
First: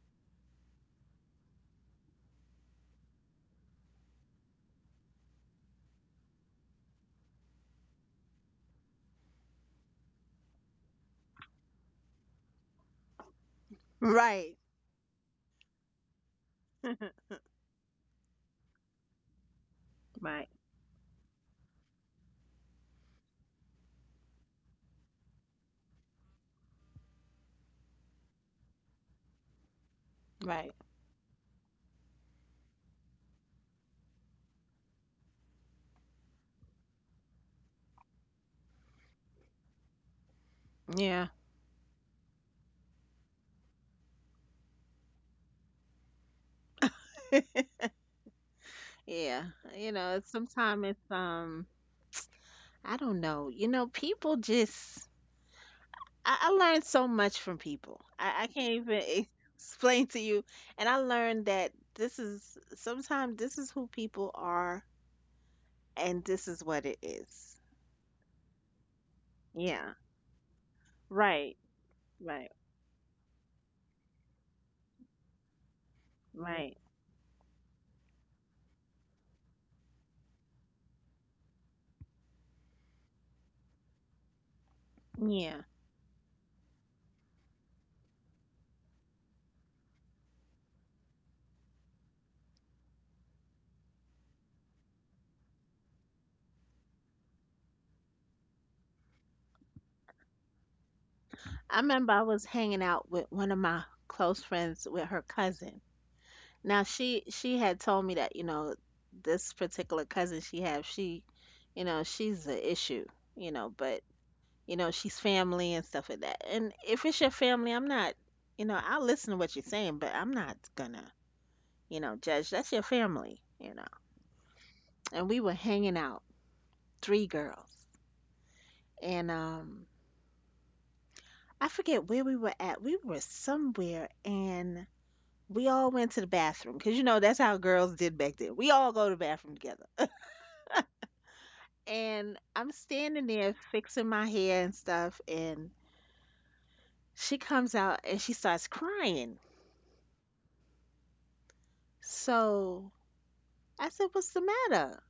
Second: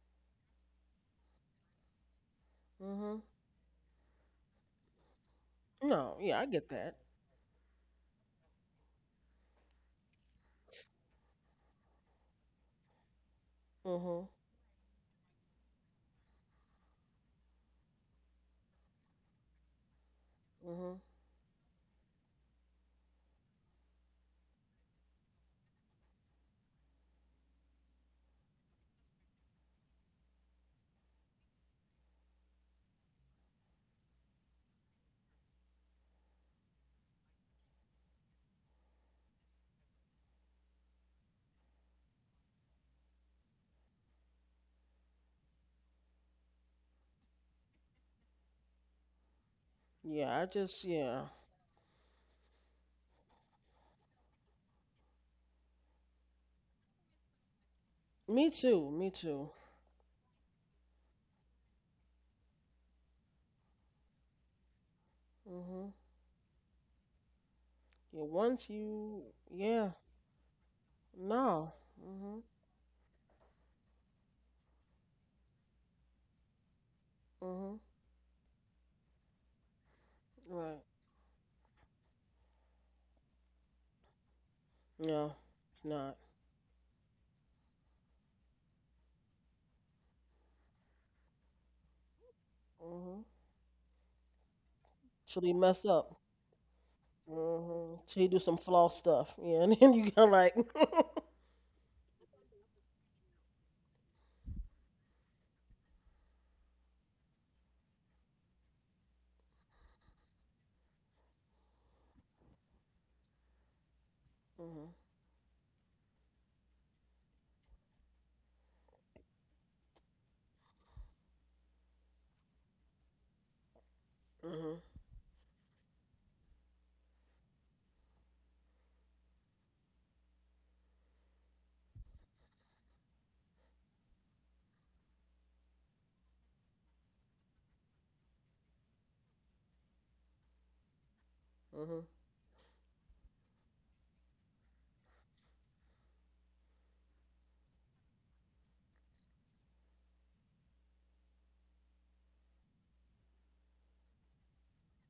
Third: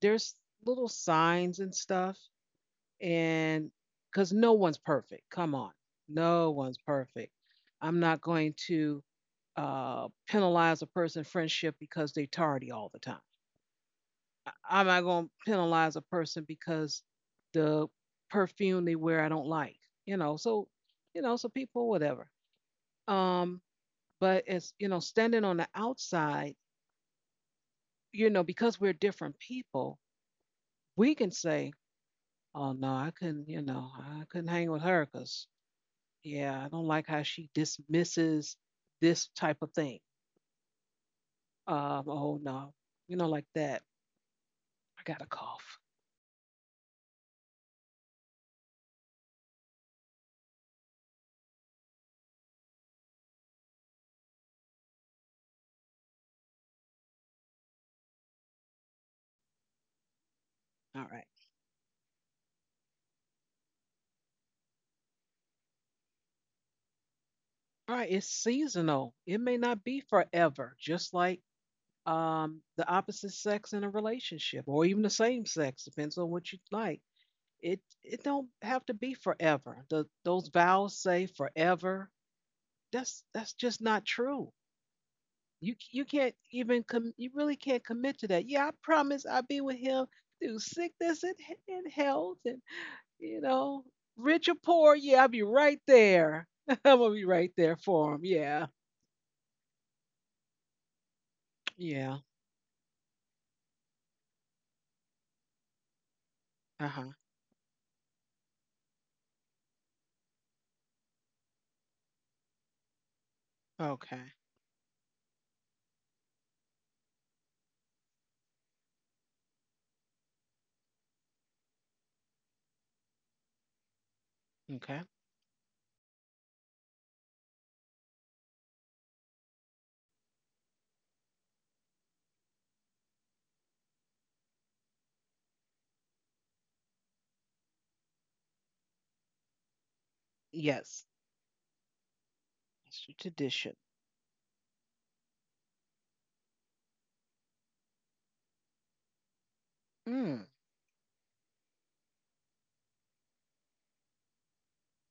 Speaker 1: there's little signs and stuff
Speaker 2: Mhm.
Speaker 1: and because no one's perfect. Come on,
Speaker 2: No, yeah, I
Speaker 1: no
Speaker 2: get
Speaker 1: one's
Speaker 2: that.
Speaker 1: perfect. I'm not going to penalize a person's friendship because they tardy all the time.
Speaker 2: Mhm.
Speaker 1: I-
Speaker 3: Right.
Speaker 1: I'm not going to penalize a person because
Speaker 3: [LAUGHS]
Speaker 1: the perfume they wear I don't like. You know,
Speaker 3: Right.
Speaker 1: so
Speaker 2: Mhm.
Speaker 1: you know, so people whatever. Um, but it's you know, standing on the outside, you know, because we're different people,
Speaker 3: Right.
Speaker 1: we can say, "Oh no, I couldn't," you know, I couldn't hang with her because yeah, I don't like how she dismisses this type of thing.
Speaker 3: Yeah.
Speaker 1: Oh no, you know, like that. I got a cough.
Speaker 3: [LAUGHS] Yeah. You know, it's
Speaker 2: Yeah, I just
Speaker 3: sometimes it's
Speaker 2: yeah.
Speaker 3: I don't know. You know, people just I learned so much from people.
Speaker 2: Me
Speaker 3: I can't
Speaker 2: too. Me
Speaker 3: even
Speaker 2: too.
Speaker 3: [LAUGHS] explain to you. And I
Speaker 1: All right.
Speaker 3: learned that this is sometimes this is who people are
Speaker 2: Mhm.
Speaker 3: and this is what it is.
Speaker 1: All right,
Speaker 2: Yeah.
Speaker 1: it's
Speaker 2: Once
Speaker 1: seasonal.
Speaker 2: you
Speaker 1: It may not
Speaker 2: yeah.
Speaker 3: Yeah.
Speaker 1: be forever, just like
Speaker 3: Right.
Speaker 2: No. Mhm.
Speaker 3: Right.
Speaker 1: the opposite sex in a relationship or even the same sex, depends on what you
Speaker 3: Right.
Speaker 1: like. It
Speaker 2: Mhm.
Speaker 1: it don't have to be forever. Those
Speaker 2: Right.
Speaker 1: vows say forever. That's just not true.
Speaker 2: No,
Speaker 3: Yeah.
Speaker 2: it's
Speaker 1: You
Speaker 2: not.
Speaker 1: can't even you really can't commit to that. Yeah, I promise I'll be with him through sickness and health and
Speaker 2: Mhm.
Speaker 1: you know, rich or poor, yeah, I'll be
Speaker 2: Till you
Speaker 1: right
Speaker 2: mess up.
Speaker 1: there. [LAUGHS] I'm gonna be right there
Speaker 2: Mhm.
Speaker 1: for
Speaker 2: Till
Speaker 1: him.
Speaker 2: you do some
Speaker 1: Yeah.
Speaker 2: flaw stuff. Yeah, [LAUGHS] and then you go like. [LAUGHS]
Speaker 3: I remember
Speaker 1: Yeah.
Speaker 3: I was hanging out with one of my close friends with her cousin. Now
Speaker 1: Uh-huh.
Speaker 3: she had told me that, you know, this particular cousin she have, she, you know, she's the issue, you know, but
Speaker 1: Okay.
Speaker 3: you know,
Speaker 2: Mhm.
Speaker 3: she's family and stuff like that. And if it's your family, I'm not, you know, I'll listen to what you're saying, but I'm not gonna, you know, judge. That's your family, you know.
Speaker 2: Mhm.
Speaker 1: Okay.
Speaker 3: And we were hanging out, three girls. And I forget where we were at. We were somewhere and we all went to the bathroom because you know that's how girls did back then. We all go to the bathroom together.
Speaker 1: Yes.
Speaker 2: Mhm.
Speaker 3: And I'm
Speaker 1: That's your
Speaker 3: standing there
Speaker 1: tradition.
Speaker 3: fixing my hair and stuff, and she comes out and she starts crying.
Speaker 1: Mm.
Speaker 3: So I said, what's the matter?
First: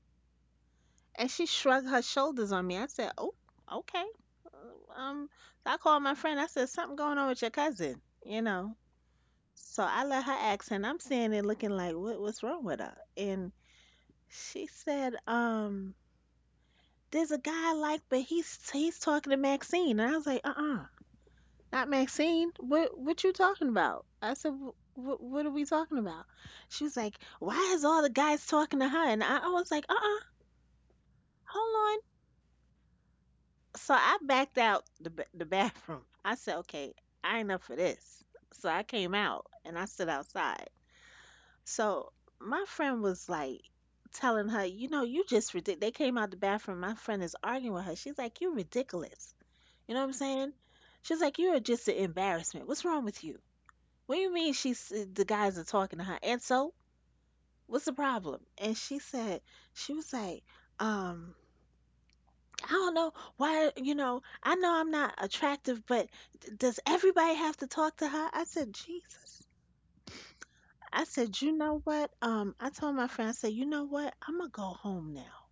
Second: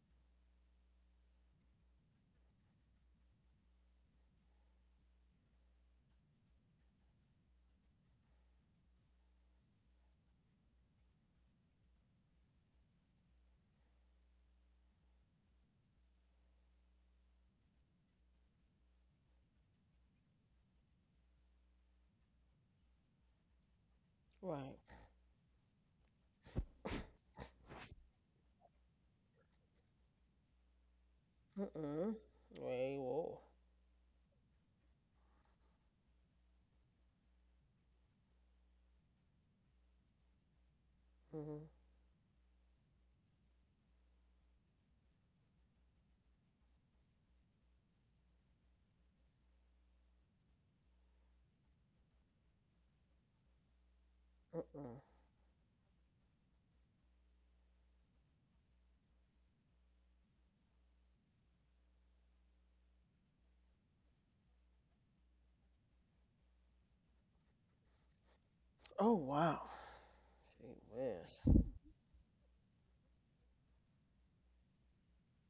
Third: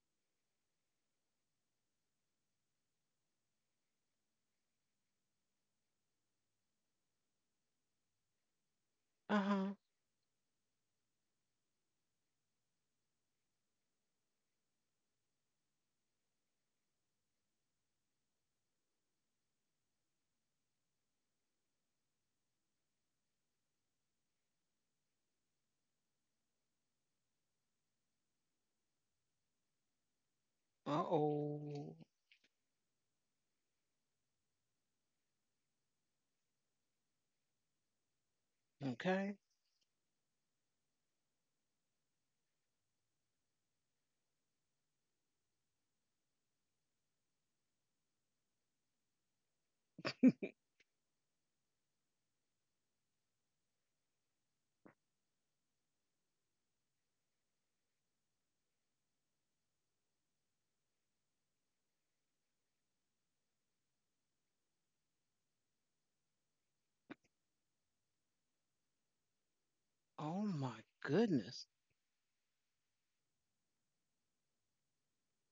Speaker 3: And she shrugged her shoulders on me. I said, oh, okay. Uh, Um, so I called my friend. I said, something going on with your cousin, you know.
Speaker 1: Uh-huh.
Speaker 3: So I let her ask, and I'm standing looking like, what's wrong with her? And she said, there's a guy I like, but he's talking to Maxine. And I was like, not Maxine. What you talking about? I said,
Speaker 2: Right.
Speaker 3: what are we talking about? She was like, why is all the guys talking to her? And I was like,
Speaker 1: Uh-oh.
Speaker 3: hold on.
Speaker 2: Mm-mm. Wait, whoa.
Speaker 3: So I backed out the bathroom. I said, okay, I ain't up for this. So I came
Speaker 1: Okay.
Speaker 3: out and I stood outside.
Speaker 2: Mhm.
Speaker 3: So my friend was like telling her, you know, you just ridiculous. They came out the bathroom. My friend is arguing with her. She's like, you're ridiculous. You know what I'm saying? She's like, you are just an embarrassment. What's wrong with you? What do you mean she's
Speaker 2: Mm-mm.
Speaker 3: the guys are talking to her? And so, what's the problem? And she said, she was like, um, I don't know why, you know, I know I'm not attractive, but does everybody have to talk to her? I said,
Speaker 2: Oh
Speaker 3: Jesus.
Speaker 2: wow.
Speaker 1: Oh
Speaker 2: Gee
Speaker 1: my
Speaker 3: I said,
Speaker 2: whiz.
Speaker 3: you
Speaker 1: goodness.
Speaker 3: know what? I told my friend, I said, you know what? I'm gonna go home now.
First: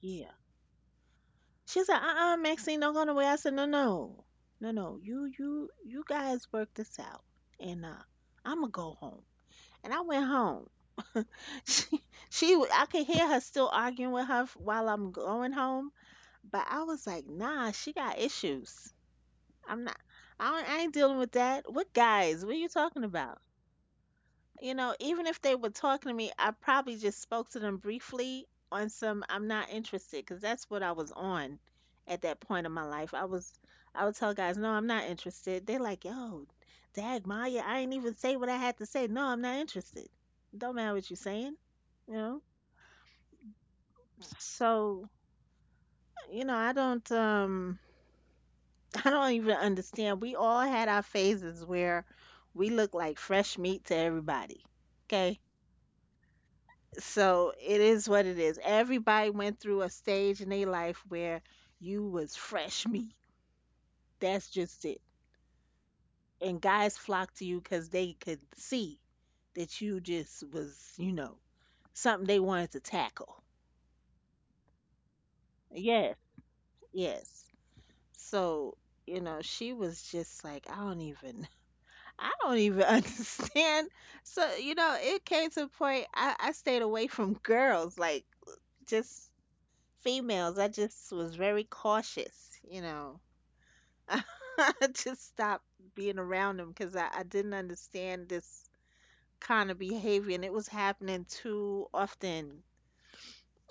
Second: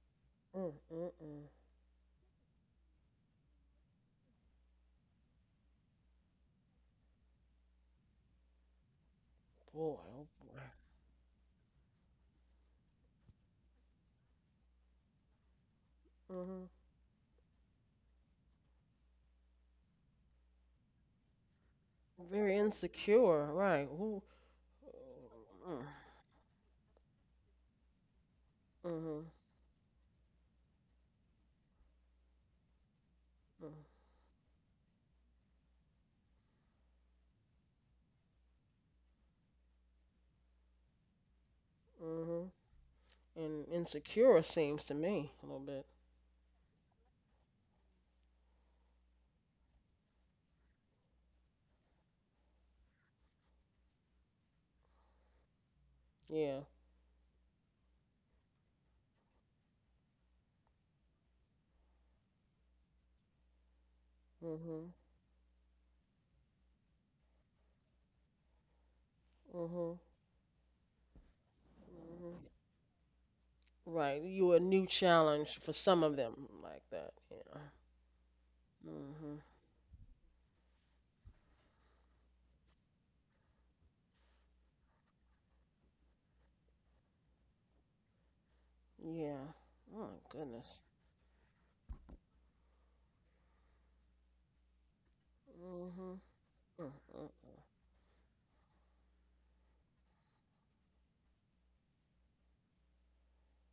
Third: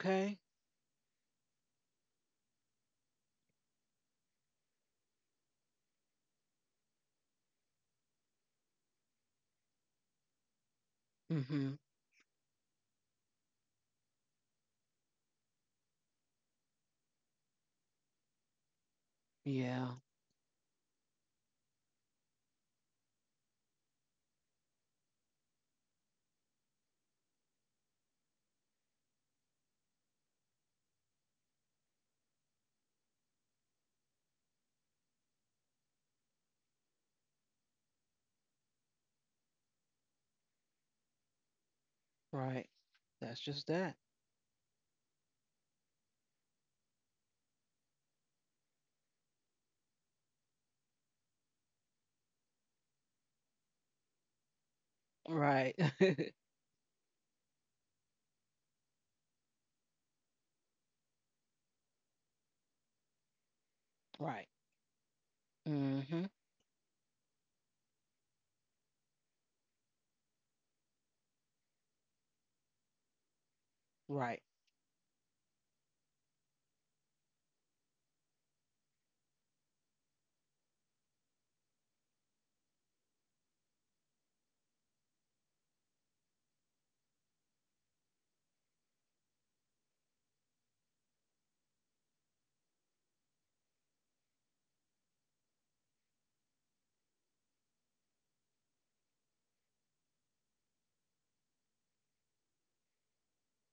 Speaker 3: Yeah.
Speaker 2: Mm, mm, mm.
Speaker 3: She's like, uh-uh, Maxine, don't go nowhere. I said, no, no, no, no. You guys work this out, and I'm gonna go home. And
Speaker 2: Boy,
Speaker 3: I went
Speaker 2: oh boy.
Speaker 3: home. [LAUGHS]
Speaker 1: Mm-hmm.
Speaker 3: She, I could hear her still arguing with her while I'm going home. But
Speaker 2: Mhm.
Speaker 3: I was like, nah, she got issues. I'm
Speaker 1: Yeah.
Speaker 3: not. I ain't dealing with that. What guys? What
Speaker 2: Very
Speaker 3: are you talking about?
Speaker 2: insecure, right? Who?
Speaker 3: You know, even if they were
Speaker 2: Mm.
Speaker 3: talking to me, I probably just spoke to them briefly on some
Speaker 2: Mhm.
Speaker 3: I'm not interested because that's what I was on at that point in my life.
Speaker 2: Mm,
Speaker 3: I would tell guys, "No, I'm not interested." They're like, "Yo, dag Maya, I ain't even say what I had to say. No, I'm not interested. Don't matter what you're saying." You know?
Speaker 2: mhm.
Speaker 1: Right. That's just
Speaker 2: And
Speaker 1: that.
Speaker 2: insecure seems to
Speaker 3: So,
Speaker 2: me a little bit.
Speaker 3: you know, I don't [LAUGHS] I don't even understand. We all had our phases where we look like fresh meat to everybody. Okay?
Speaker 1: Right.
Speaker 2: Yeah.
Speaker 3: So it is what it is. Everybody went through a stage in their life where you was fresh meat.
Speaker 1: [LAUGHS] Right.
Speaker 3: That's just
Speaker 2: Mhm.
Speaker 3: it.
Speaker 1: Hmm.
Speaker 3: And guys flocked to you because they could see that
Speaker 2: Mhm.
Speaker 3: you just was, you know, something
Speaker 2: Mhm.
Speaker 3: they wanted to tackle.
Speaker 2: Right.
Speaker 1: Right.
Speaker 2: You a new challenge for some of
Speaker 3: Yes,
Speaker 2: them like that.
Speaker 3: yes.
Speaker 2: Yeah.
Speaker 3: So, you know,
Speaker 2: Mhm.
Speaker 3: she was just like, I don't even, [LAUGHS] I don't even [LAUGHS] understand. So, you know, it came to a point I stayed away from girls, like just
Speaker 2: Yeah. Oh
Speaker 3: females, I
Speaker 2: goodness.
Speaker 3: just was very cautious, you know. [LAUGHS] I just stopped
Speaker 2: Mhm.
Speaker 3: being around them because I didn't
Speaker 2: Mm-hmm.
Speaker 3: understand this kind of behavior and it was happening too often.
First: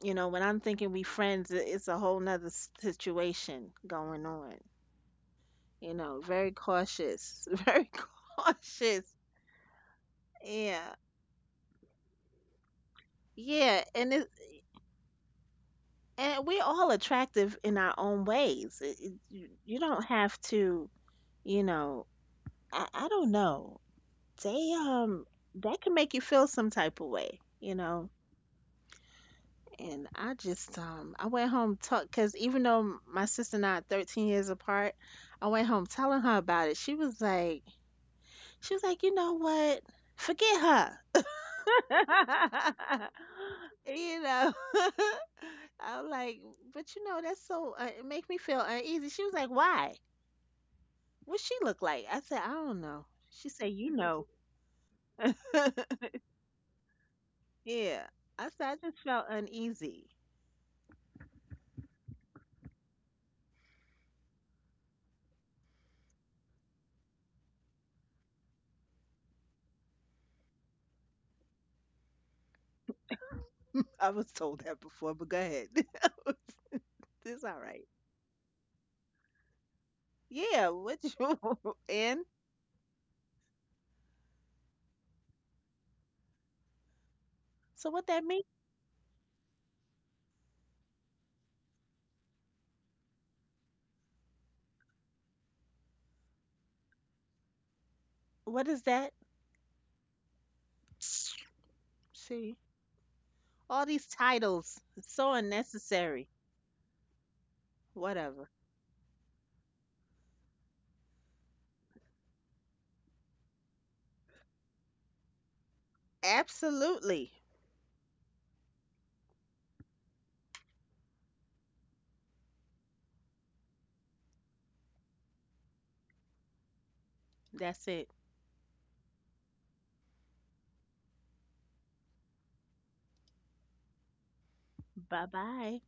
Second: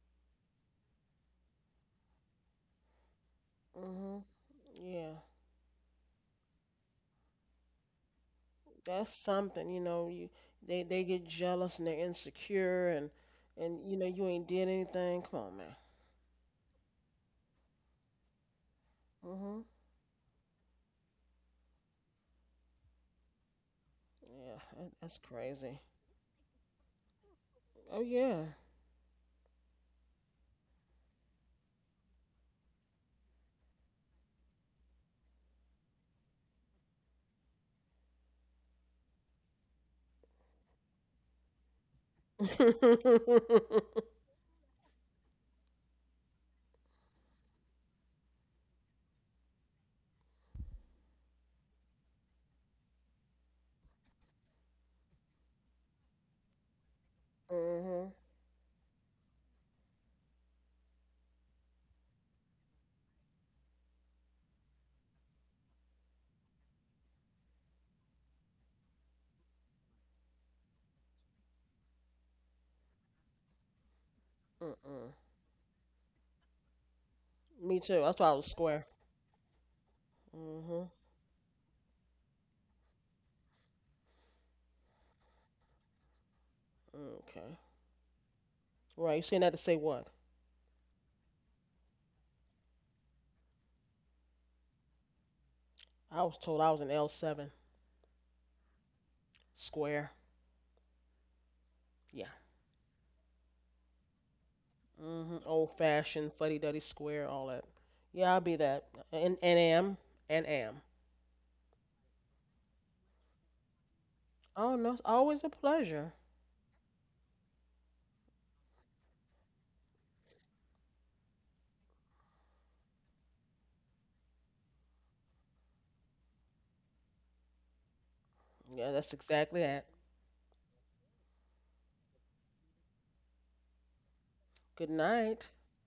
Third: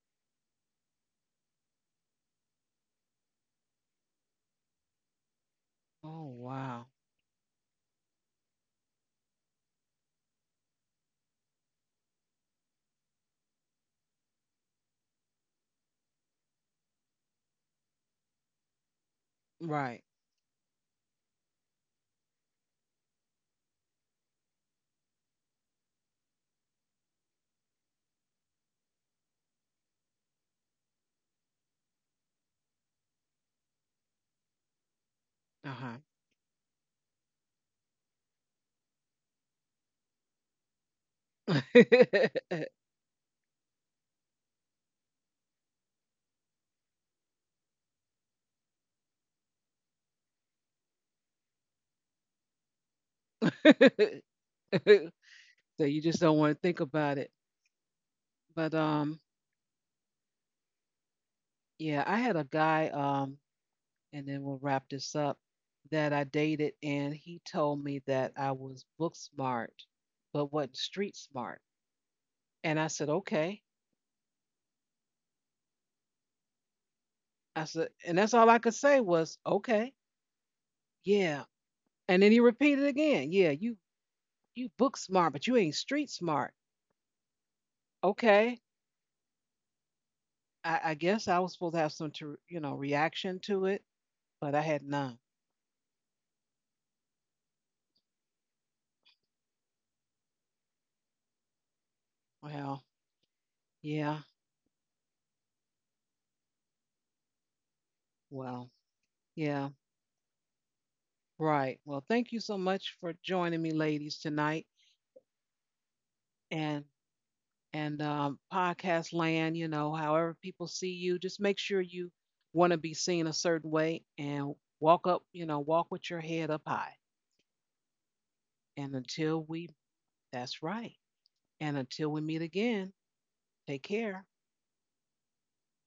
Speaker 3: You know, when I'm thinking we friends, it's a whole nother situation going on.
Speaker 2: Yeah,
Speaker 3: You know,
Speaker 1: Oh
Speaker 3: very
Speaker 1: wow.
Speaker 3: cautious, [LAUGHS] very
Speaker 2: that's
Speaker 3: cautious.
Speaker 2: something. You know, you
Speaker 3: Yeah.
Speaker 2: they get jealous and they're insecure
Speaker 3: Yeah,
Speaker 2: and you know
Speaker 3: and
Speaker 2: you
Speaker 3: it
Speaker 2: ain't did anything. Come on, man.
Speaker 3: and we're all attractive in our own ways.
Speaker 2: Hmm.
Speaker 3: You
Speaker 1: Right.
Speaker 3: don't have to, you know, I don't know.
Speaker 2: Yeah,
Speaker 3: They
Speaker 2: that, that's crazy.
Speaker 3: that can make you feel some type of way, you
Speaker 2: Oh
Speaker 3: know.
Speaker 2: yeah.
Speaker 3: And I just I went home talk because even though my sister and I are 13 years apart, I went home
Speaker 1: Uh-huh.
Speaker 3: telling her about it. She was like, you know what? Forget her.
Speaker 1: [LAUGHS]
Speaker 2: [LAUGHS]
Speaker 3: [LAUGHS]
Speaker 2: Mhm.
Speaker 3: You know. [LAUGHS] I'm like, but you know, that's so it make me feel uneasy. She was like, why? What she look like? I said, I don't know. She said, you know.
Speaker 1: So you
Speaker 3: [LAUGHS]
Speaker 1: just don't want to think about it.
Speaker 3: Yeah.
Speaker 2: Mm-mm.
Speaker 3: I said,
Speaker 1: But
Speaker 3: I just felt uneasy.
Speaker 1: yeah, I had a guy and then we'll wrap this up that I dated and he told me that I was book smart but wasn't street smart. And I said, "Okay."
Speaker 3: I was told that before, but go ahead. [LAUGHS] It's all
Speaker 1: I
Speaker 2: Me
Speaker 3: right.
Speaker 1: said,
Speaker 2: too.
Speaker 1: and
Speaker 2: That's why
Speaker 1: that's
Speaker 2: I
Speaker 1: all
Speaker 2: was
Speaker 1: I could
Speaker 2: square.
Speaker 1: say was, "Okay."
Speaker 3: Yeah,
Speaker 2: Mhm.
Speaker 3: what
Speaker 1: Yeah.
Speaker 3: you [LAUGHS]
Speaker 1: And
Speaker 3: and
Speaker 1: then he repeated again, "Yeah, you book smart, but you ain't street smart."
Speaker 2: Okay.
Speaker 3: so what that mean?
Speaker 1: Okay.
Speaker 2: Right. You saying that to say what?
Speaker 1: I guess I was supposed to have some, to, you know, reaction to it, but I had none.
Speaker 2: I was told I was an L7
Speaker 3: What is that?
Speaker 2: square. Yeah.
Speaker 3: See,
Speaker 1: Well,
Speaker 3: all these
Speaker 1: yeah,
Speaker 3: titles, it's so
Speaker 2: Mhm. Old
Speaker 3: unnecessary.
Speaker 2: fashioned, fuddy duddy square, all that. Yeah, I'll
Speaker 3: Whatever.
Speaker 2: be
Speaker 1: well,
Speaker 2: that. And and
Speaker 1: yeah,
Speaker 2: am and am.
Speaker 1: right. Well, thank you so much for joining me, ladies, tonight,
Speaker 2: Oh, no, it's always a pleasure.
Speaker 1: and
Speaker 3: Absolutely.
Speaker 1: podcast land. You know, however people see you, just make sure you want to be seen a certain way and walk up. You know, walk with your head up high.
Speaker 3: That's it.
Speaker 2: Yeah,
Speaker 1: And
Speaker 2: that's exactly that.
Speaker 1: that's right. And until we meet again, take care.
Speaker 2: Good
Speaker 3: Bye
Speaker 2: night.
Speaker 3: bye.